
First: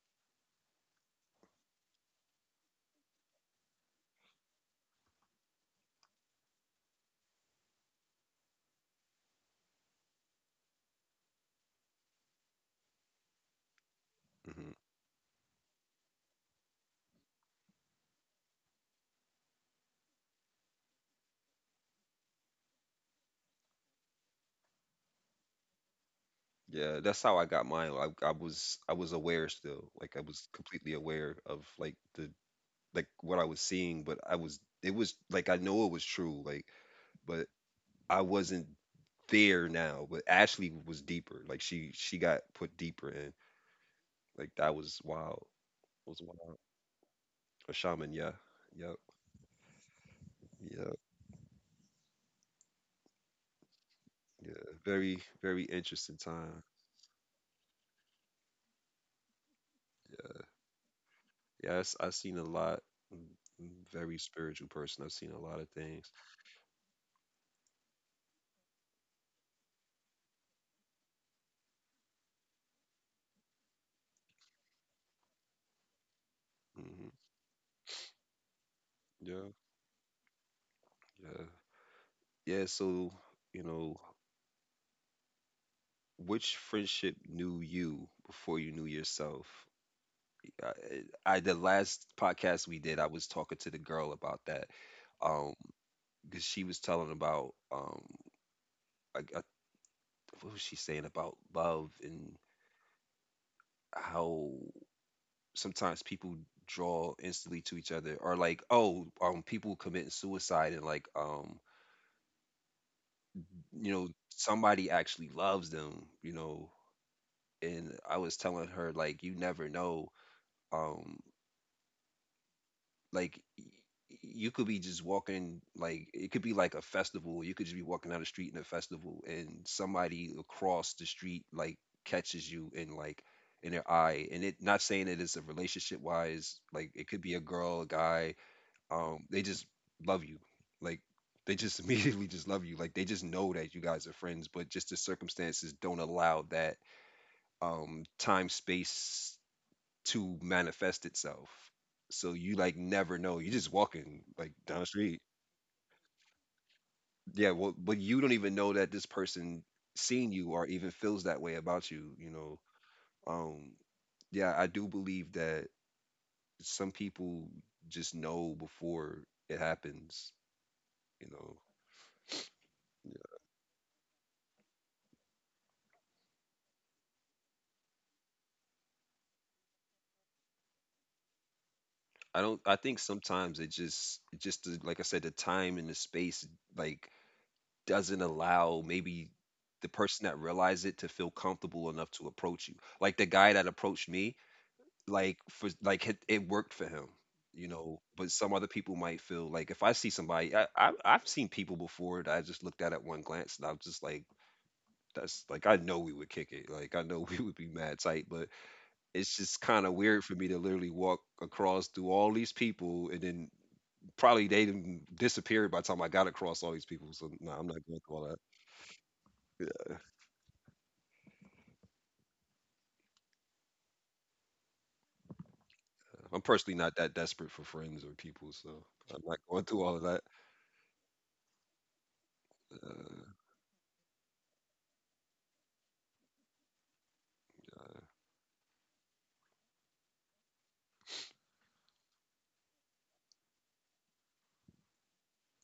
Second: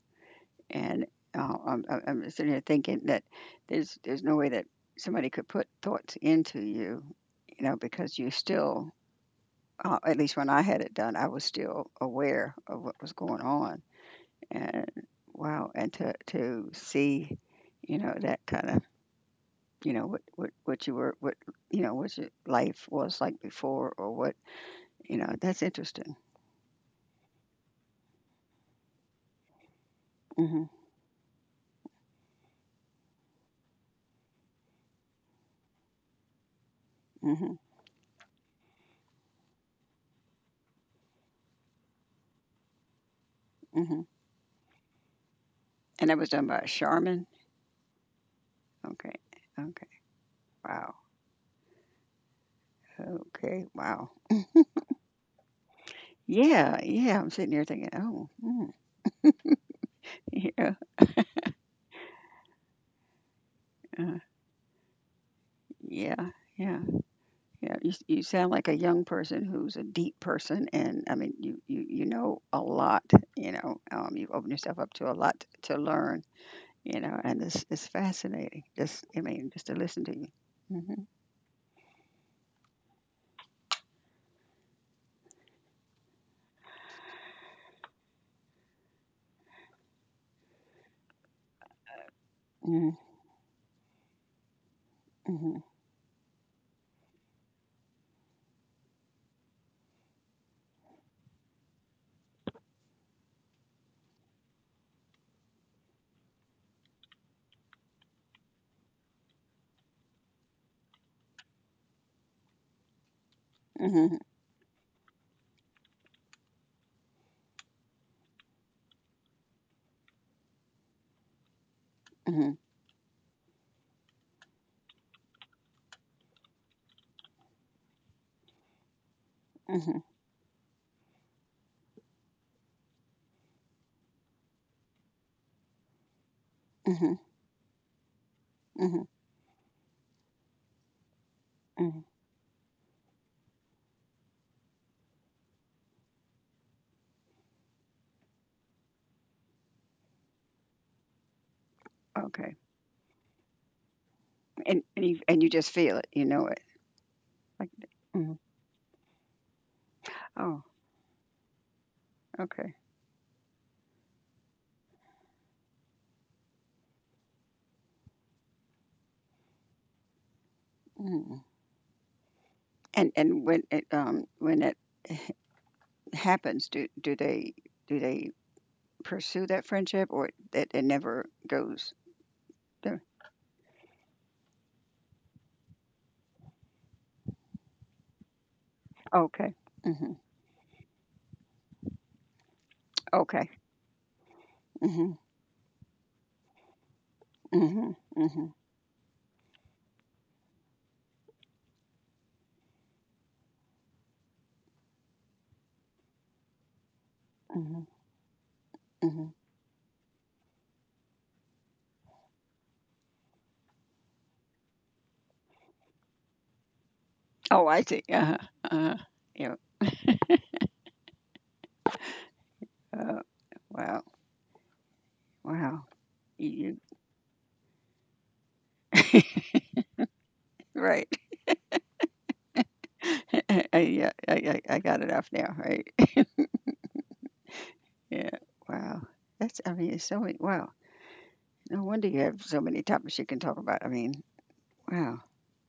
[SPEAKER 2] and, uh, I'm I'm I'm sitting here thinking that there's there's no way that somebody could put thoughts into you, you know, because you still, uh, at least when I had it done, I was still aware of what was going on,
[SPEAKER 1] hmm
[SPEAKER 2] and wow, and to to see, you know, that kinda, you know, what what what you were, what, you know, what your life was like before, or what, you know, that's interesting.
[SPEAKER 1] Yeah, that's how I got mine. I, I was I was aware still. Like I was
[SPEAKER 2] Hmm.
[SPEAKER 1] completely aware of like the like what I was seeing, but I was it was like I know it was true. Like, but
[SPEAKER 2] Hmm.
[SPEAKER 1] I wasn't there now. But Ashley was deeper. Like she she got put deeper in.
[SPEAKER 2] Hmm.
[SPEAKER 1] Like that was wild.
[SPEAKER 2] And
[SPEAKER 1] It
[SPEAKER 2] that
[SPEAKER 1] was
[SPEAKER 2] was done
[SPEAKER 1] wild.
[SPEAKER 2] by Charmin.
[SPEAKER 1] A shaman, yeah. Yep.
[SPEAKER 2] Okay. Okay. Wow.
[SPEAKER 1] Yep.
[SPEAKER 2] Okay. Wow.
[SPEAKER 1] Yeah. Very, very interesting time.
[SPEAKER 2] Yeah, yeah, I'm sitting here thinking, oh, mm.
[SPEAKER 1] Yeah,
[SPEAKER 2] Yeah.
[SPEAKER 1] yes, I've seen a lot. Mm, mm, Very
[SPEAKER 2] uh,
[SPEAKER 1] spiritual person. I've seen a lot of things.
[SPEAKER 2] yeah, yeah, yeah, you, s- you sound like a young person who's a deep person, and I mean you, you you know a lot, you know. Um, you've opened yourself up to a lot to learn, you
[SPEAKER 1] hmm
[SPEAKER 2] know, and it's it's fascinating. Just, I mean,
[SPEAKER 1] Yeah,
[SPEAKER 2] just to listen to you. Mhm,
[SPEAKER 1] yeah, yeah. So, you know, which friendship knew you before you knew yourself? I, I the last podcast we
[SPEAKER 2] mhm,
[SPEAKER 1] did, I was talking to the girl about that, um,
[SPEAKER 2] mhm,
[SPEAKER 1] because she was telling about um, I, I, what was she saying about love and how sometimes people draw instantly to each other, or like oh um people committing suicide and like um you know
[SPEAKER 2] mhm,
[SPEAKER 1] somebody actually loves them, you know. And I was telling her like you never know. um like y- y- you could be just walking, like it could be like a festival, you could just be walking down the street in a festival and
[SPEAKER 2] mhm,
[SPEAKER 1] somebody across the street like catches you, and like in their eye, and it not saying that it's a relationship wise, like it
[SPEAKER 2] mhm,
[SPEAKER 1] could be a girl, a guy,
[SPEAKER 2] mhm,
[SPEAKER 1] um they just love you, like they just
[SPEAKER 2] mhm.
[SPEAKER 1] immediately just love you, like they just know that you guys are friends, but just the circumstances don't allow that. Um time space to manifest itself. So
[SPEAKER 2] Okay,
[SPEAKER 1] you like never know, you just walking like down
[SPEAKER 2] and
[SPEAKER 1] the
[SPEAKER 2] and you,
[SPEAKER 1] street.
[SPEAKER 2] and you just feel it, you know it.
[SPEAKER 1] Yeah,
[SPEAKER 2] Like,
[SPEAKER 1] well but you don't
[SPEAKER 2] mhm.
[SPEAKER 1] even know that this person seen you
[SPEAKER 2] Oh,
[SPEAKER 1] or even feels that way about you, you know.
[SPEAKER 2] okay.
[SPEAKER 1] um yeah, I do believe that some people just know before it happens, you
[SPEAKER 2] Mhm.
[SPEAKER 1] know.
[SPEAKER 2] And and when it, um when that happens, do do they, do they pursue that friendship, or that it never goes?
[SPEAKER 1] I don't. I think
[SPEAKER 2] There?
[SPEAKER 1] sometimes it just, it just the- like I said, the time and the space like doesn't allow maybe
[SPEAKER 2] Okay.
[SPEAKER 1] the
[SPEAKER 2] Hmm.
[SPEAKER 1] person that realized it to feel comfortable enough to approach you. Like the
[SPEAKER 2] Okay.
[SPEAKER 1] guy that approached me,
[SPEAKER 2] Hmm.
[SPEAKER 1] like for like it, it worked for him, you
[SPEAKER 2] Hmm.
[SPEAKER 1] know. But
[SPEAKER 2] Hmm.
[SPEAKER 1] some other people might feel like if I see somebody, I, I I've seen people before that I just looked at at one glance and I was just like. That's like I know we would kick it. Like I know we would be
[SPEAKER 2] Hmm.
[SPEAKER 1] mad tight, but
[SPEAKER 2] Hmm.
[SPEAKER 1] it's just kind of weird for me to literally walk across through all these people and then probably they done disappeared by the time I got across all these people, so no,
[SPEAKER 2] Oh,
[SPEAKER 1] I'm
[SPEAKER 2] I
[SPEAKER 1] not
[SPEAKER 2] see.
[SPEAKER 1] going through
[SPEAKER 2] Uh
[SPEAKER 1] all
[SPEAKER 2] huh.
[SPEAKER 1] that.
[SPEAKER 2] Uh huh. Oh, wow, wow.
[SPEAKER 1] I'm
[SPEAKER 2] You
[SPEAKER 1] personally not that desperate for friends or people, so I'm
[SPEAKER 2] you-
[SPEAKER 1] not going through all of that.
[SPEAKER 2] right.
[SPEAKER 1] Uh,
[SPEAKER 2] I, I, yeah, I, I I got it off now, right? Yeah, wow. That's, I mean, it's so many, wow. No wonder you have so many topics you can talk about. I mean, wow.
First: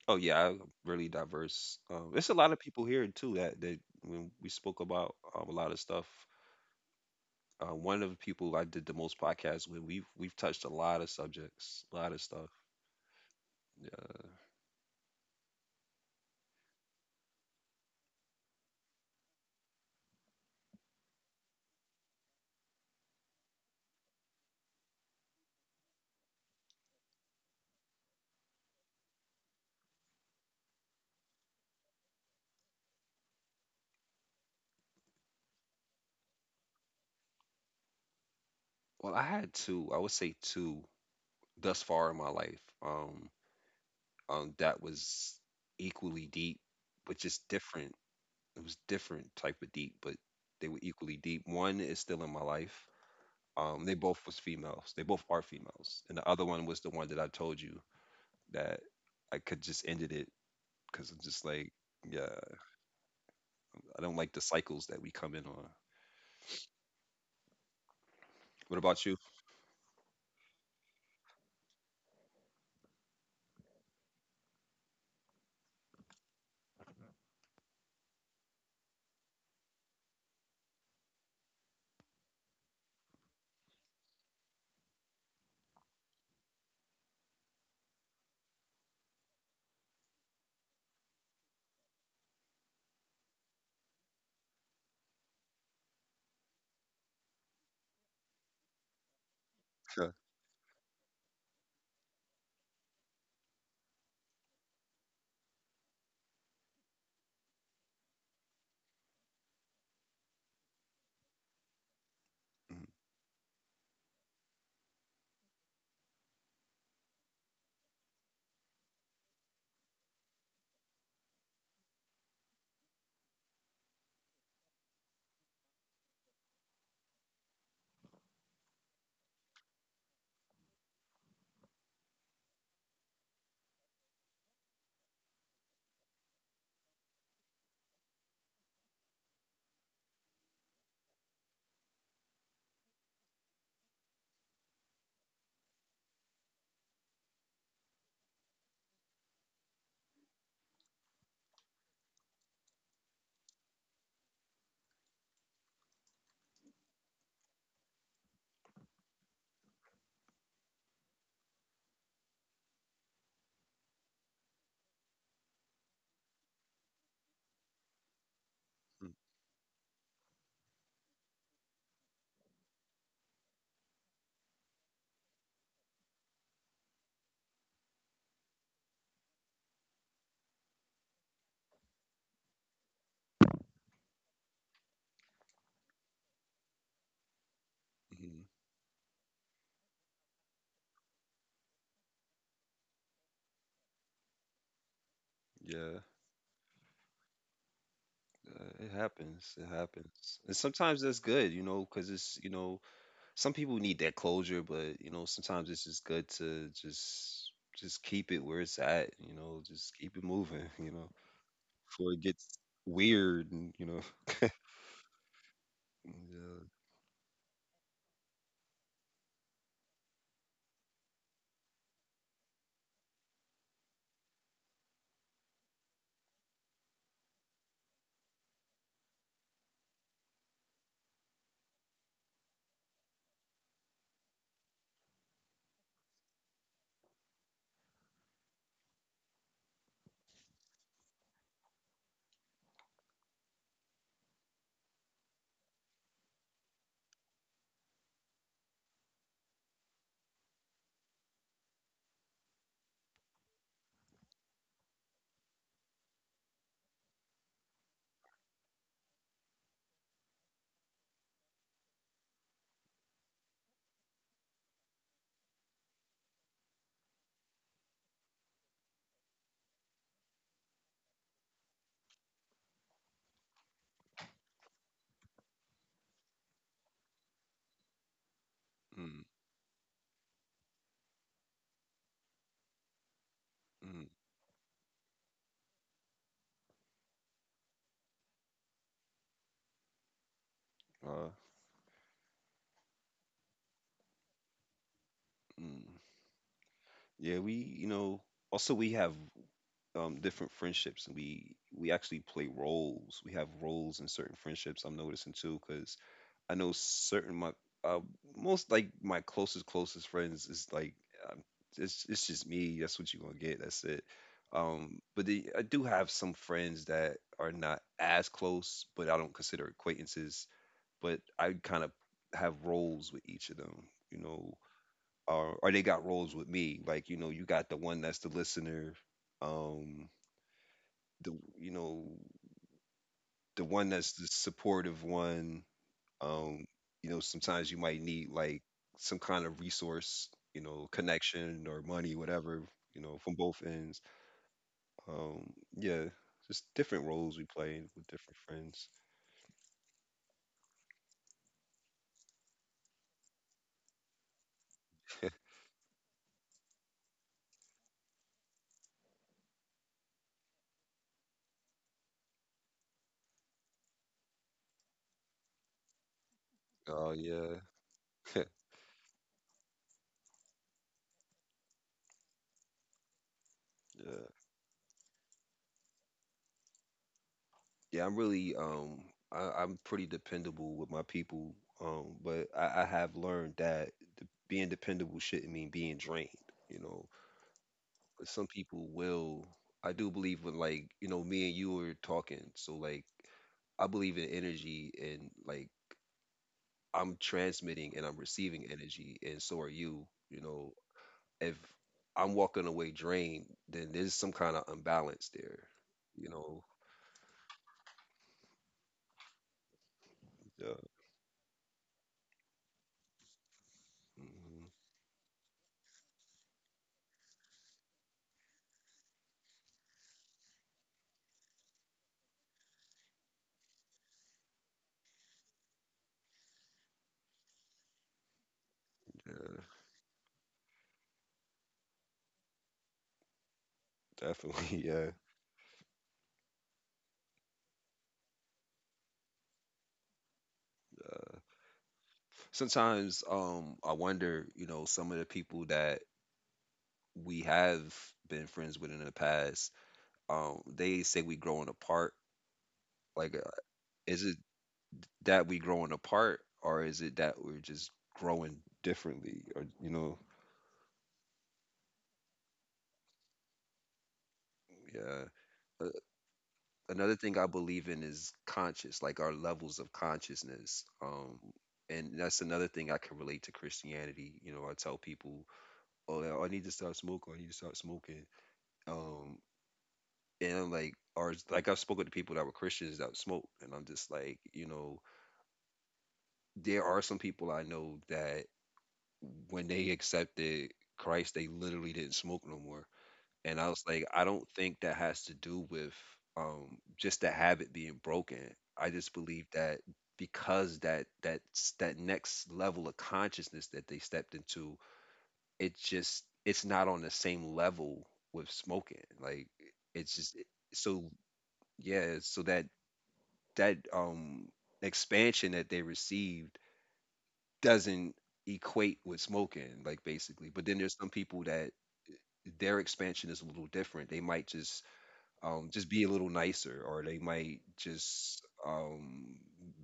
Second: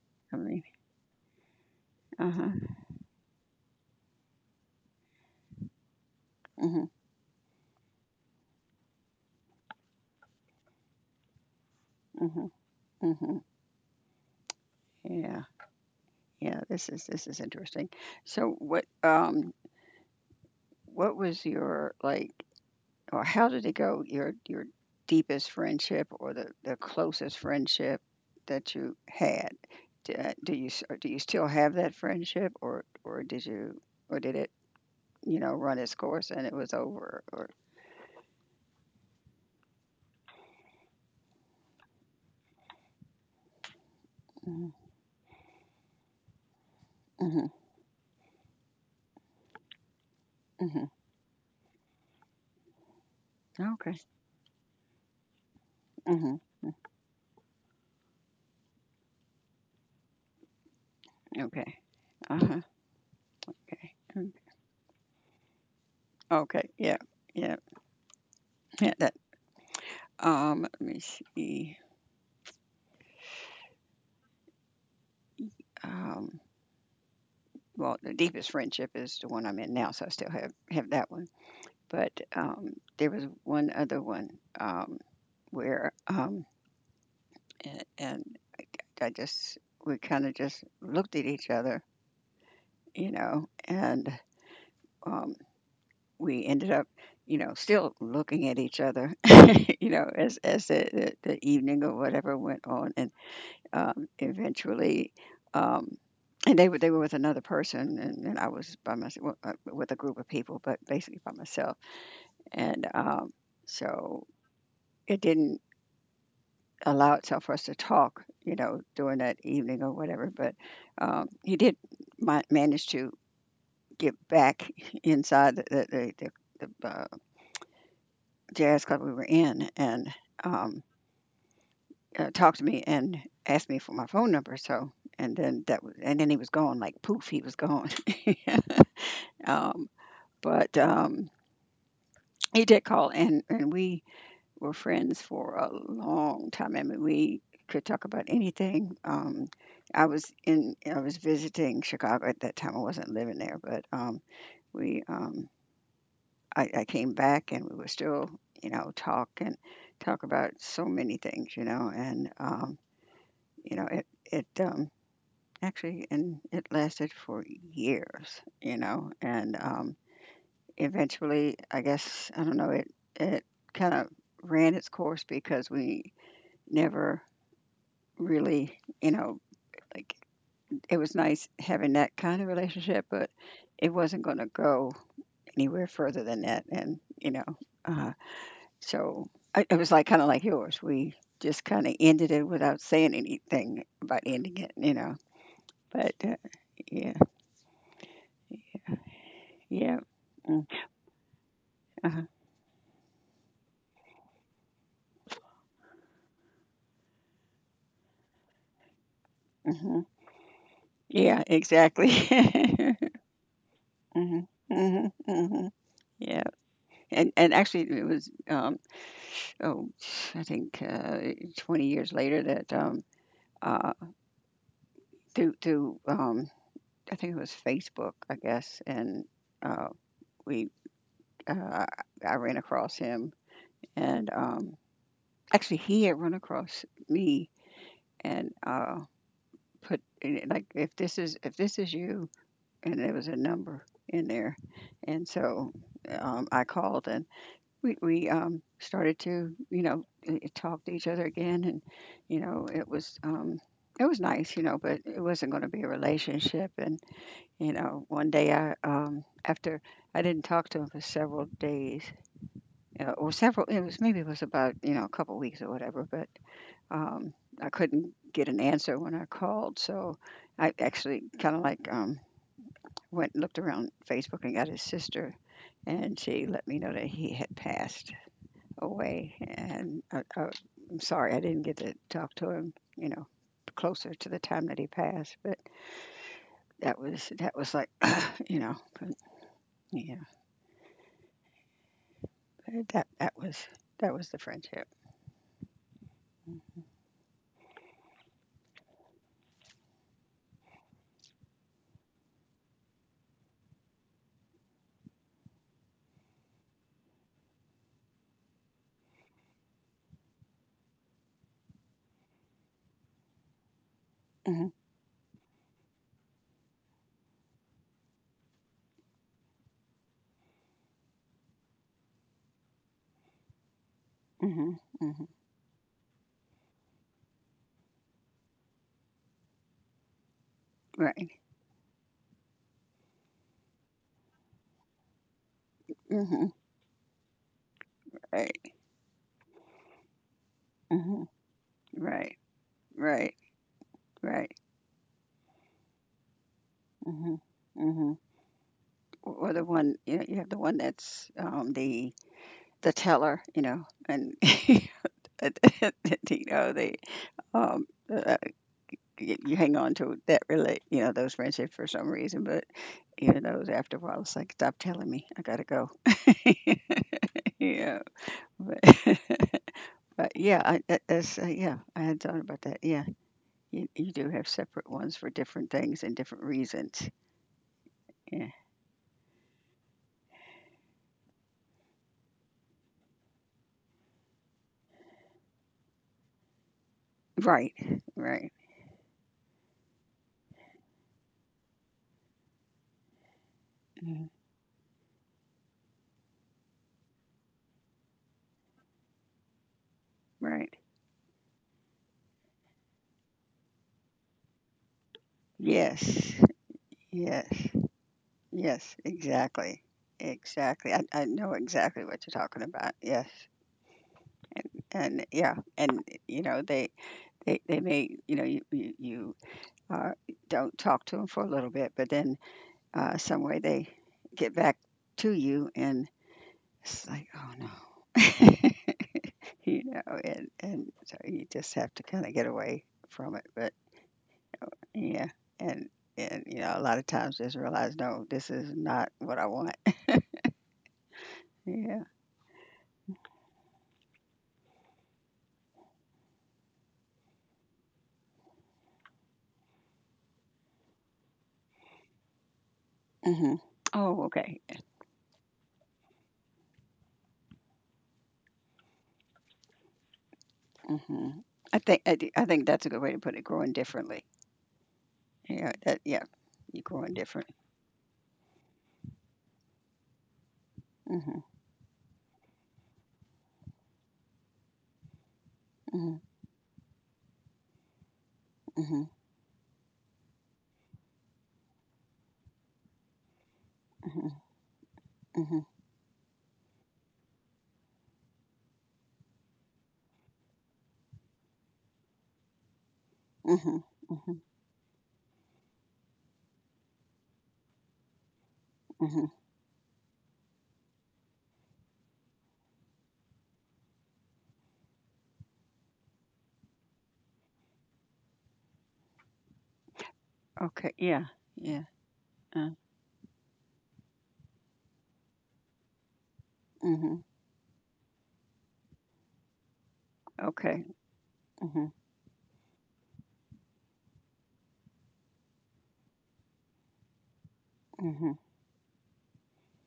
[SPEAKER 1] oh
[SPEAKER 2] I
[SPEAKER 1] yeah, I'm
[SPEAKER 2] mean,
[SPEAKER 1] really diverse. Um, there's a lot of
[SPEAKER 2] uh-huh.
[SPEAKER 1] people here too that that when we spoke about um, a lot of stuff.
[SPEAKER 2] Hmm,
[SPEAKER 1] Uh, one of the people I did the most podcasts with, we've we've touched a lot of subjects, a lot of stuff.
[SPEAKER 2] hmm, hmm. Yeah, yeah, this is, this is interesting. So what, um, what was your, like, or how did it go, your your deepest friendship, or the the closest friendship that you had? D uh, Do you s or do you still have that friendship, or or did you, or did it, you know, run its course and it was over? Or,
[SPEAKER 1] Well, I had two, I would say two thus far in my life. Um, um,
[SPEAKER 2] mhm,
[SPEAKER 1] that was equally deep, but
[SPEAKER 2] mhm,
[SPEAKER 1] just different. It was different type of deep, but they were
[SPEAKER 2] mhm.
[SPEAKER 1] equally deep. One is still in my life. Um, they
[SPEAKER 2] Okay.
[SPEAKER 1] both was females. They both are females, and the
[SPEAKER 2] Mhm.
[SPEAKER 1] other one was the one that I told you that I could just ended it because I'm just like,
[SPEAKER 2] Okay.
[SPEAKER 1] yeah,
[SPEAKER 2] Uh-huh. Okay.
[SPEAKER 1] I don't
[SPEAKER 2] Mm.
[SPEAKER 1] like the cycles that we come in on.
[SPEAKER 2] Okay. Yeah. Yeah.
[SPEAKER 1] What
[SPEAKER 2] Yeah,
[SPEAKER 1] about
[SPEAKER 2] that,
[SPEAKER 1] you?
[SPEAKER 2] um, let me see. Um, well, the deepest friendship is the one I'm in now, so I still have have that one. But um, there was one other one, um, where um, and, and I just, we kind of just looked at each other, you know, and um, we ended up, you know, still looking at each other, you know,
[SPEAKER 1] Yeah.
[SPEAKER 2] as as the, the, the evening or whatever went on, and um, eventually. Um, and they were they were with another person, and, and I was by myself with a group of people, but basically by myself. And
[SPEAKER 1] Mhm,
[SPEAKER 2] um, so it didn't allow itself for us to talk, you know, during that evening or whatever. But um, he did ma- manage to get back inside the the, the, the, the uh, jazz club we were in, and um, uh, talk to me and ask me for my phone number. So, and then that was, and then he was gone, like poof, he was gone. um, but um, He did call, and and we were friends for a long time. I mean, we could talk about anything. Um, I was in, I was visiting Chicago at that time. I wasn't living there, but um, we, um, I, I came back, and we were still, you know, talk and talk about so many things, you know, and um, you know, it, it um, actually, and it lasted for years, you
[SPEAKER 1] mhm,
[SPEAKER 2] know, and um, eventually, I guess, I don't know, it, it kind of ran its course, because we never really, you know, like it was nice having that kind of relationship, but it wasn't going to go anywhere further than that. And, you know, uh,
[SPEAKER 1] mhm.
[SPEAKER 2] so I, it was like kind of like yours. We just kind of ended it without saying anything about ending it, you know.
[SPEAKER 1] Yeah,
[SPEAKER 2] But uh, yeah,
[SPEAKER 1] uh, it happens. It
[SPEAKER 2] yeah.
[SPEAKER 1] happens, and
[SPEAKER 2] Mm,
[SPEAKER 1] sometimes that's good, you know, because
[SPEAKER 2] uh-huh,
[SPEAKER 1] it's you know some people need that closure, but you know, sometimes it's just good to just just keep it where it's at, you know, just
[SPEAKER 2] mhm.
[SPEAKER 1] keep it moving, you know,
[SPEAKER 2] Yeah, exactly.
[SPEAKER 1] before it gets weird and you know.
[SPEAKER 2] Hmm, hmm, hmm. Yeah,
[SPEAKER 1] Yeah.
[SPEAKER 2] and and actually, it was, um, oh, I think, uh, twenty years later that, um, uh, through through um, I think it was Facebook, I guess, and, uh, we uh, I ran across him, and um, actually he had run across me, and uh, put in it, like, if this is, if this is you, and there was a number in there, and so, um, I called, and we we um, started to, you know, uh, talk to each other again, and you know it was, um, it was nice, you know, but it wasn't going to be a relationship. And you know, one day I, um, after I didn't talk to him for several days, you know, or several, it was maybe it was about, you know, a couple weeks or whatever, but um, I couldn't get an answer when I called, so I actually kind of like, um, went and looked around Facebook and got his sister, and she let me know that he had passed
[SPEAKER 1] Mm,
[SPEAKER 2] away, and uh, uh, I'm sorry I didn't get to talk to him, you know,
[SPEAKER 1] mm,
[SPEAKER 2] closer to the time that he passed, but that was that was like, you know, but, yeah,
[SPEAKER 1] uh,
[SPEAKER 2] that that was that was the friendship.
[SPEAKER 1] mm. Yeah, we, you know, also we have um different friendships and we we actually play roles. We have roles in certain friendships I'm noticing too, because I know certain my uh, most like my closest closest friends is like, um, it's it's just me. That's what you're gonna get. That's it.
[SPEAKER 2] Hmm.
[SPEAKER 1] Um, but the, I do have some friends that are not as close, but I don't consider acquaintances. But I kind of have roles with each of them, you know,
[SPEAKER 2] Hmm. Hmm.
[SPEAKER 1] or or they got roles with me. Like you know, you got the one that's the listener, um,
[SPEAKER 2] Right.
[SPEAKER 1] the you know the one that's the supportive one,
[SPEAKER 2] Hmm.
[SPEAKER 1] um you know sometimes you might need like
[SPEAKER 2] Right.
[SPEAKER 1] some kind of resource, you know,
[SPEAKER 2] Hmm.
[SPEAKER 1] connection or money
[SPEAKER 2] Right,
[SPEAKER 1] whatever, you know,
[SPEAKER 2] right,
[SPEAKER 1] from both ends.
[SPEAKER 2] right.
[SPEAKER 1] um yeah, just different
[SPEAKER 2] Hmm.
[SPEAKER 1] roles we play with
[SPEAKER 2] Hmm.
[SPEAKER 1] different friends.
[SPEAKER 2] Or the one, you know, you have the one that's, um the the teller, you know, and you know they, um uh, y- you hang on to that relate, you know, those friendships for some reason. But even those after a while, it's like, stop telling me, I gotta go.
[SPEAKER 1] Oh yeah,
[SPEAKER 2] Yeah, but, but yeah, I, that, that's uh, yeah, I had thought about that. Yeah, you, you do
[SPEAKER 1] yeah,
[SPEAKER 2] have separate ones for different things and different reasons.
[SPEAKER 1] yeah i'm
[SPEAKER 2] Yeah,
[SPEAKER 1] really um I, I'm pretty dependable with my people, um but i, I have learned that d- being dependable shouldn't mean being drained, you know.
[SPEAKER 2] right,
[SPEAKER 1] But some
[SPEAKER 2] right,
[SPEAKER 1] people will. I do believe, when like you know me and you were talking, so like I believe
[SPEAKER 2] mhm,
[SPEAKER 1] in energy and like I'm transmitting and I'm receiving energy, and so are you. You
[SPEAKER 2] right.
[SPEAKER 1] know, if I'm walking away drained, then there's some kind of imbalance there. You
[SPEAKER 2] Yes,
[SPEAKER 1] know,
[SPEAKER 2] yes, yes, exactly,
[SPEAKER 1] yeah,
[SPEAKER 2] exactly. I, I know exactly what you're talking about. Yes,
[SPEAKER 1] mhm,
[SPEAKER 2] and yeah, and you know they they, they may, you know you you, you uh, don't talk to them for a little bit, but then uh, some way they get back to you, and it's like, oh no.
[SPEAKER 1] yeah,
[SPEAKER 2] you know and and so you just have to kind of get away from it, but
[SPEAKER 1] definitely, yeah.
[SPEAKER 2] yeah. And and you know a lot of times just realize, no, this is not what I want. Yeah.
[SPEAKER 1] Sometimes, um, I wonder, you know, some of the people that we have been friends with in the past, um, they say we growing apart. Like, uh,
[SPEAKER 2] Hmm. Oh,
[SPEAKER 1] is it
[SPEAKER 2] okay.
[SPEAKER 1] that we growing apart, or is it that we're just growing differently, or you know,
[SPEAKER 2] Hmm. i think I, d- I think that's a good way to put it, growing differently.
[SPEAKER 1] yeah.
[SPEAKER 2] Yeah,
[SPEAKER 1] Uh,
[SPEAKER 2] that, yeah. You're growing
[SPEAKER 1] Another thing
[SPEAKER 2] different.
[SPEAKER 1] I believe in is conscious, like our levels of consciousness. Um,
[SPEAKER 2] Mhm.
[SPEAKER 1] and that's another thing I can relate to Christianity. You know, I tell people,
[SPEAKER 2] Mhm.
[SPEAKER 1] "Oh, yeah, I need to stop smoking. I need to stop smoking."
[SPEAKER 2] Mhm.
[SPEAKER 1] Um, and I'm like, or it's- like I've spoken to people that were Christians that smoke, and I'm just
[SPEAKER 2] Mhm.
[SPEAKER 1] like, you know,
[SPEAKER 2] Mhm.
[SPEAKER 1] there are some people I know that when they accepted Christ, they literally didn't smoke no more. And I
[SPEAKER 2] Mhm.
[SPEAKER 1] was like, I
[SPEAKER 2] Mhm.
[SPEAKER 1] don't think that has to do with um, just the habit being broken. I just
[SPEAKER 2] Mhm.
[SPEAKER 1] believe that because that that that next level of consciousness that they stepped into, it just it's not on the same level with smoking. Like it's just
[SPEAKER 2] Okay.
[SPEAKER 1] so
[SPEAKER 2] Yeah. Yeah.
[SPEAKER 1] yeah, so that
[SPEAKER 2] Uh,
[SPEAKER 1] that um expansion that they received
[SPEAKER 2] mhm.
[SPEAKER 1] doesn't equate with smoking, like basically. But then
[SPEAKER 2] Okay.
[SPEAKER 1] there's some people that
[SPEAKER 2] Mhm.
[SPEAKER 1] their expansion is a little different. They might just um, just be a little nicer, or they might
[SPEAKER 2] Mhm.
[SPEAKER 1] just um,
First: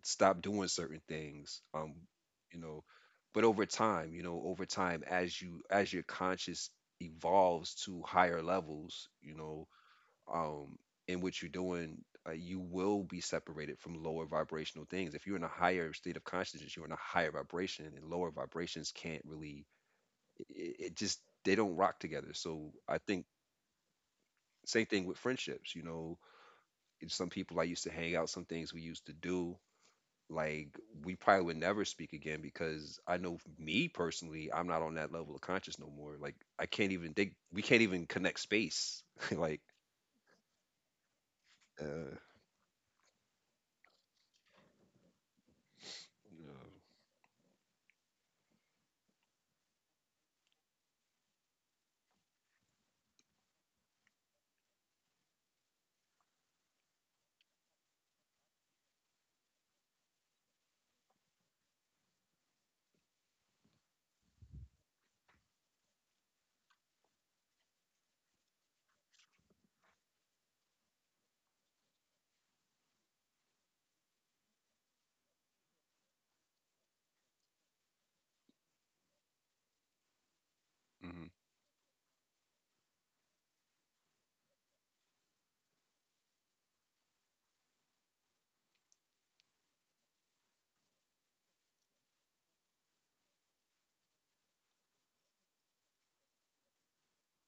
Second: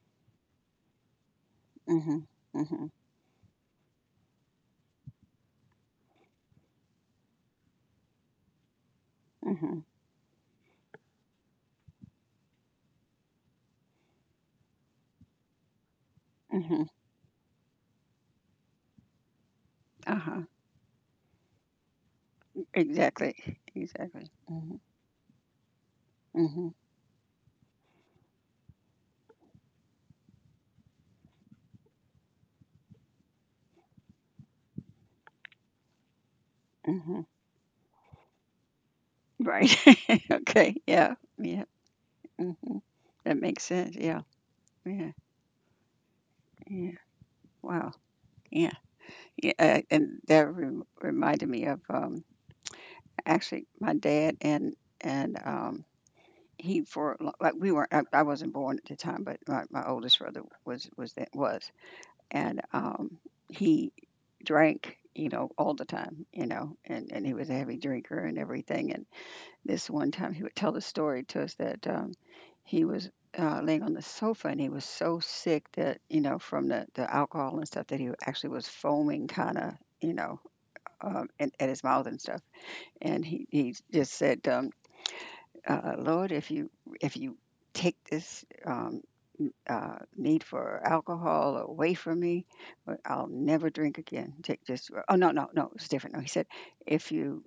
[SPEAKER 1] stop doing certain things. Um,
[SPEAKER 2] Mhm.
[SPEAKER 1] you know,
[SPEAKER 2] Mhm.
[SPEAKER 1] but over time, you know, over time, as you as your conscious evolves to higher levels, you know,
[SPEAKER 2] Mhm.
[SPEAKER 1] um, in what you're doing, uh, you will be separated from lower vibrational things. If you're in a higher state of consciousness,
[SPEAKER 2] Mhm.
[SPEAKER 1] you're in a higher vibration, and lower vibrations can't really.
[SPEAKER 2] Uh-huh.
[SPEAKER 1] It, it just they don't rock together. So I think
[SPEAKER 2] Exactly. Exactly. Mhm.
[SPEAKER 1] same thing with friendships. You know,
[SPEAKER 2] Mhm.
[SPEAKER 1] some people I used to hang out, some things we used to do, like we probably would never speak again because I know me personally, I'm not on that level of conscious no more. Like I can't even
[SPEAKER 2] Mhm.
[SPEAKER 1] think, we can't even connect space. Like,
[SPEAKER 2] Right. Okay. Yeah. Yeah.
[SPEAKER 1] uh,
[SPEAKER 2] Mhm. That makes sense. Yeah. Yeah.
[SPEAKER 1] yeah.
[SPEAKER 2] Yeah. Wow. Yeah. Yeah. Uh, and that re- reminded me of um actually my dad. and and um he for li- like we were I, I wasn't born at the time, but my, my oldest brother was was that was. And um, he drank, you know all the time, you know and and he was a heavy drinker and everything. And this one time, he would tell the story to us that um, he was uh, laying on the sofa, and he was so sick, that you know from the the alcohol and stuff, that he actually was foaming kind of, you know
[SPEAKER 1] hmm
[SPEAKER 2] um, and, at his mouth and stuff. And he he just said, um, uh, Lord, if you if you take this, um, uh, need for alcohol away from me, but I'll never drink again. Take this. Oh no, no, no, it's different. No, he said, if you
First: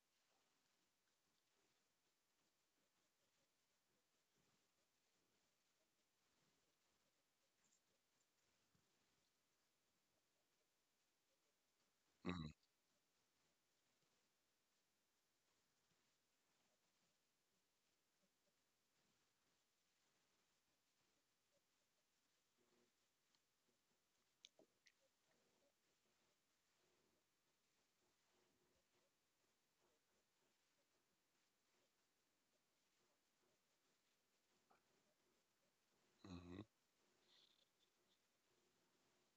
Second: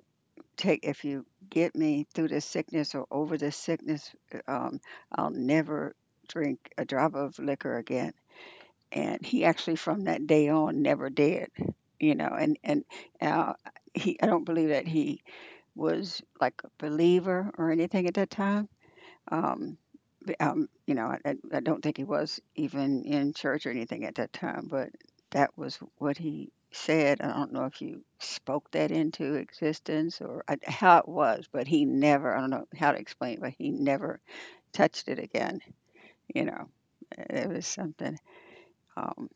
[SPEAKER 2] take, if you get me through this sickness, or over this sickness, uh, um, I'll never drink a drop of liquor again. And he actually, from that day on, never did. You know,
[SPEAKER 1] hmm
[SPEAKER 2] and and uh, he, I don't believe that he was like a believer or anything at that time. um, b- um, you know, I, I I don't think he was even in church or anything at that time, but that was what he said. I don't know if you spoke that into existence or I, how it was, but he never — I don't know how to explain it, but he never touched it again. You
[SPEAKER 1] hmm
[SPEAKER 2] know, it was something. Um,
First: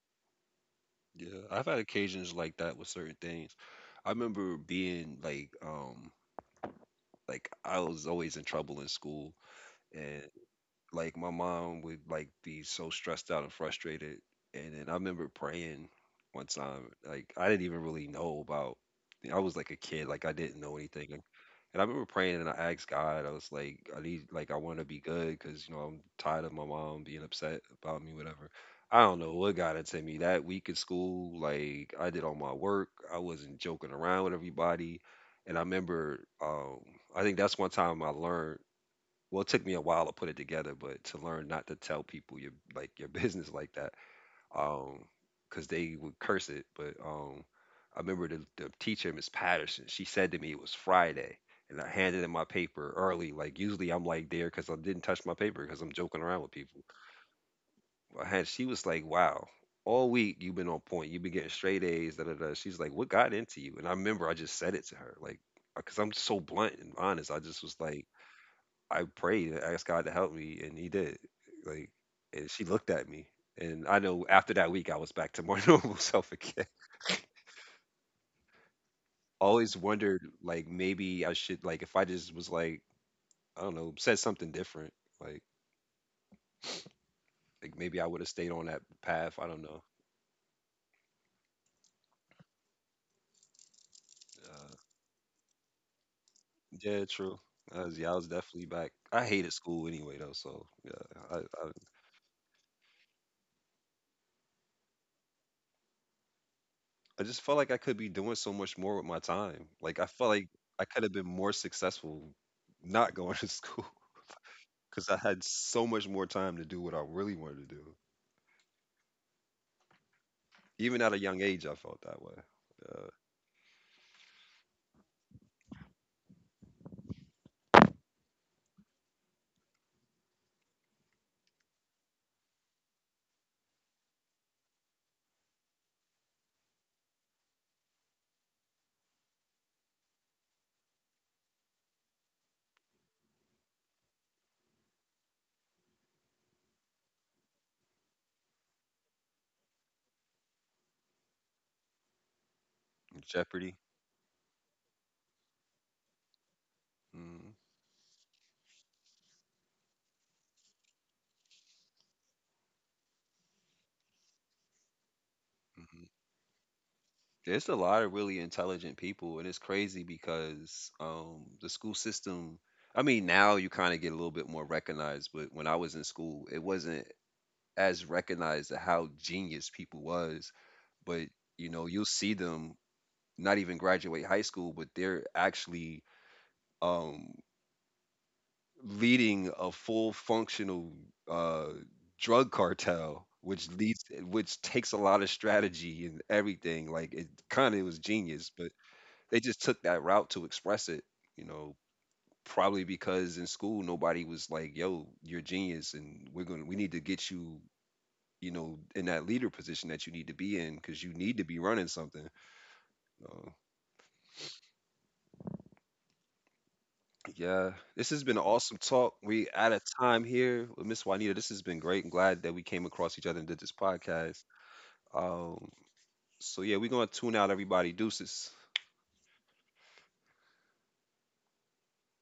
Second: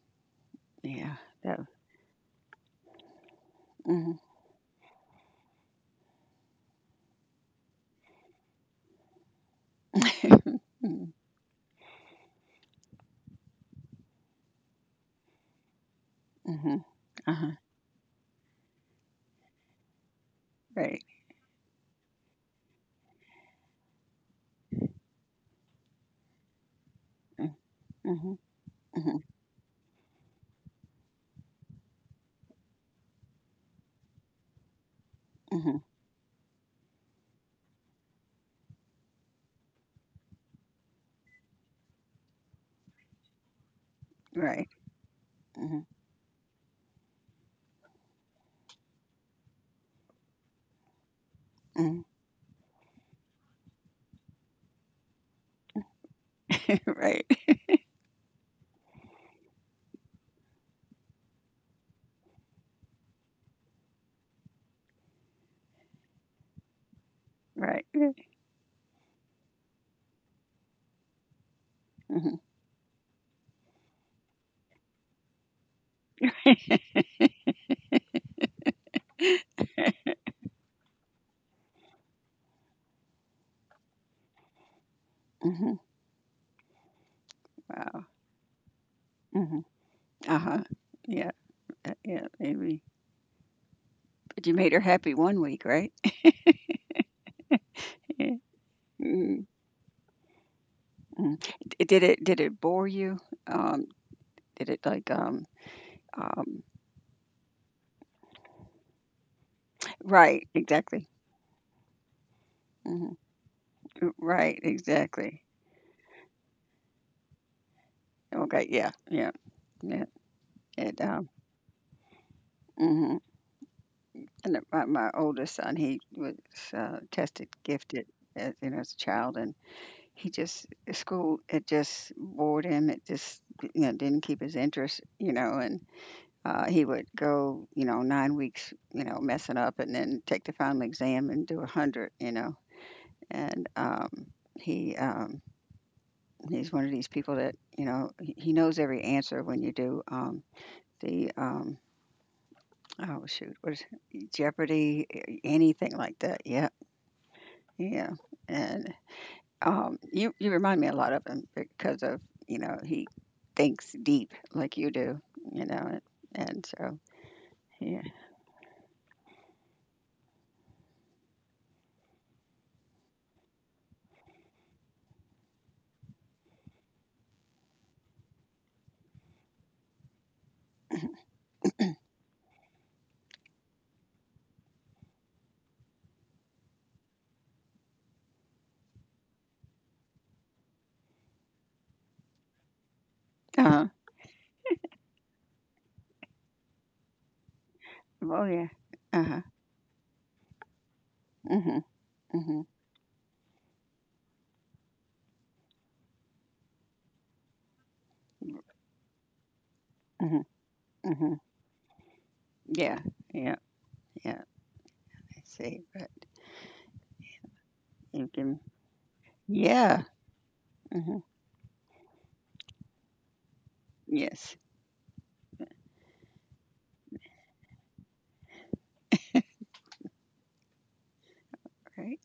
[SPEAKER 2] yeah,
[SPEAKER 1] Yeah.
[SPEAKER 2] that.
[SPEAKER 1] I've had occasions like that with certain things. I
[SPEAKER 2] Mm-hmm,
[SPEAKER 1] remember being like, um, like I was always in trouble in school, like my mom would like be so stressed out and frustrated, and then I remember praying one
[SPEAKER 2] mm-hmm,
[SPEAKER 1] time, like I
[SPEAKER 2] uh-huh,
[SPEAKER 1] didn't even really know about, I was like a kid, like I didn't know
[SPEAKER 2] right.
[SPEAKER 1] anything. And I remember praying and I asked God, I was like, I need, like, I want to be good because, you know, I'm tired of my mom being
[SPEAKER 2] Mm-hmm,
[SPEAKER 1] upset about me
[SPEAKER 2] mm-hmm,
[SPEAKER 1] whatever. I
[SPEAKER 2] mm-hmm,
[SPEAKER 1] don't know what got into me that week in school, like I did all my work, I wasn't joking around with everybody. And I
[SPEAKER 2] mm-hmm.
[SPEAKER 1] remember um I think that's one time I learned, well, it took me a while to put it together, but to learn not to tell people your like your business like that,
[SPEAKER 2] Right.
[SPEAKER 1] um, because
[SPEAKER 2] Mm-hmm,
[SPEAKER 1] they would curse it. But um, I remember the, the teacher, Miss Patterson, she said to me it was Friday, and I
[SPEAKER 2] mm-hmm,
[SPEAKER 1] handed in my paper early. Like usually I'm like there because I didn't touch my paper because I'm joking around with people.
[SPEAKER 2] right.
[SPEAKER 1] I had she was like, "Wow, all week you've been on point. You've been getting straight A's." Da da da. She's like, "What got into you?" And I remember I just said it to her, like, because I'm so blunt and honest. I just was
[SPEAKER 2] Right.
[SPEAKER 1] like. I prayed and asked God to help me, and He did. Like,
[SPEAKER 2] Mm-hmm,
[SPEAKER 1] and she looked at me, and I know after that week I was back to my normal self again. Always wondered, like, maybe I should, like, if I just was like, I don't know, said something different, like,
[SPEAKER 2] mm-hmm.
[SPEAKER 1] like
[SPEAKER 2] Wow.
[SPEAKER 1] maybe I would have stayed on that path. I
[SPEAKER 2] Mhm.
[SPEAKER 1] don't know.
[SPEAKER 2] Uh-huh. Yeah, uh, yeah, maybe. But you made her
[SPEAKER 1] Uh,
[SPEAKER 2] happy one week, right?
[SPEAKER 1] yeah, true. I was, yeah, I was
[SPEAKER 2] Yeah.
[SPEAKER 1] definitely back. I
[SPEAKER 2] Mm,
[SPEAKER 1] hated school anyway, though, so yeah,
[SPEAKER 2] mm.
[SPEAKER 1] I, I
[SPEAKER 2] D did it did it bore you? Um, did it like, um, um
[SPEAKER 1] I just felt like I could be doing so much more with my time. Like, I felt
[SPEAKER 2] right,
[SPEAKER 1] like I
[SPEAKER 2] exactly.
[SPEAKER 1] could have been more successful
[SPEAKER 2] Mhm.
[SPEAKER 1] not going to school,
[SPEAKER 2] Right,
[SPEAKER 1] because I
[SPEAKER 2] exactly.
[SPEAKER 1] had so much more time to do what I really wanted to do.
[SPEAKER 2] Okay, yeah, yeah, yeah. It,
[SPEAKER 1] Even at a
[SPEAKER 2] um,
[SPEAKER 1] young age, I felt that way. Uh,
[SPEAKER 2] mhm. And it- my my oldest son, he was, uh, tested gifted, as, you know, as a child, and he just — school, it just bored him. It just, you know, didn't keep his interest, you know, and Uh, he would go, you know, nine weeks, you know, messing up, and then take the final exam and do a hundred, you know. And um, he um, he's one of these people that, you know, he he knows every answer when you do um, the — um, oh shoot, what
[SPEAKER 1] Jeopardy.
[SPEAKER 2] is it? Jeopardy, a- anything like that. Yeah.
[SPEAKER 1] Mm-hmm.
[SPEAKER 2] Yeah. And um, you you remind me a lot of him because of, you know, he thinks deep like you do, you know, and,
[SPEAKER 1] Mm-hmm.
[SPEAKER 2] and so
[SPEAKER 1] There's a lot
[SPEAKER 2] yeah.
[SPEAKER 1] of really intelligent people, and it's crazy because um, the school system. I mean, now you kind of get a little bit more recognized, but when I was in school, it wasn't as recognized to how genius people was. But you know, you'll see them not even graduate high school, but they're actually um, leading a full functional uh, drug cartel, which
[SPEAKER 2] Uh-huh.
[SPEAKER 1] leads which takes a lot of strategy and everything. Like it kind of was
[SPEAKER 2] Oh
[SPEAKER 1] genius,
[SPEAKER 2] yeah.
[SPEAKER 1] but they
[SPEAKER 2] Uh-huh.
[SPEAKER 1] just took that route to express it. You know,
[SPEAKER 2] Hmm. Mhm.
[SPEAKER 1] probably because in school nobody was like, "Yo, you're a genius, and we're gonna we need to get you." You know, in that leader position that you need to
[SPEAKER 2] Mhm.
[SPEAKER 1] be in, because you need
[SPEAKER 2] Mhm.
[SPEAKER 1] to be running something.
[SPEAKER 2] Yeah.
[SPEAKER 1] Uh,
[SPEAKER 2] Yeah. Yeah. I see. But
[SPEAKER 1] Yeah, this has
[SPEAKER 2] you
[SPEAKER 1] been an
[SPEAKER 2] can.
[SPEAKER 1] awesome talk. We out of
[SPEAKER 2] Yeah.
[SPEAKER 1] time here with Miss
[SPEAKER 2] Mhm.
[SPEAKER 1] Juanita. This has been great. I'm glad that we came across each other and did this podcast.
[SPEAKER 2] Yes.
[SPEAKER 1] Um, so yeah, we're gonna tune out everybody. Deuces.
[SPEAKER 2] Right.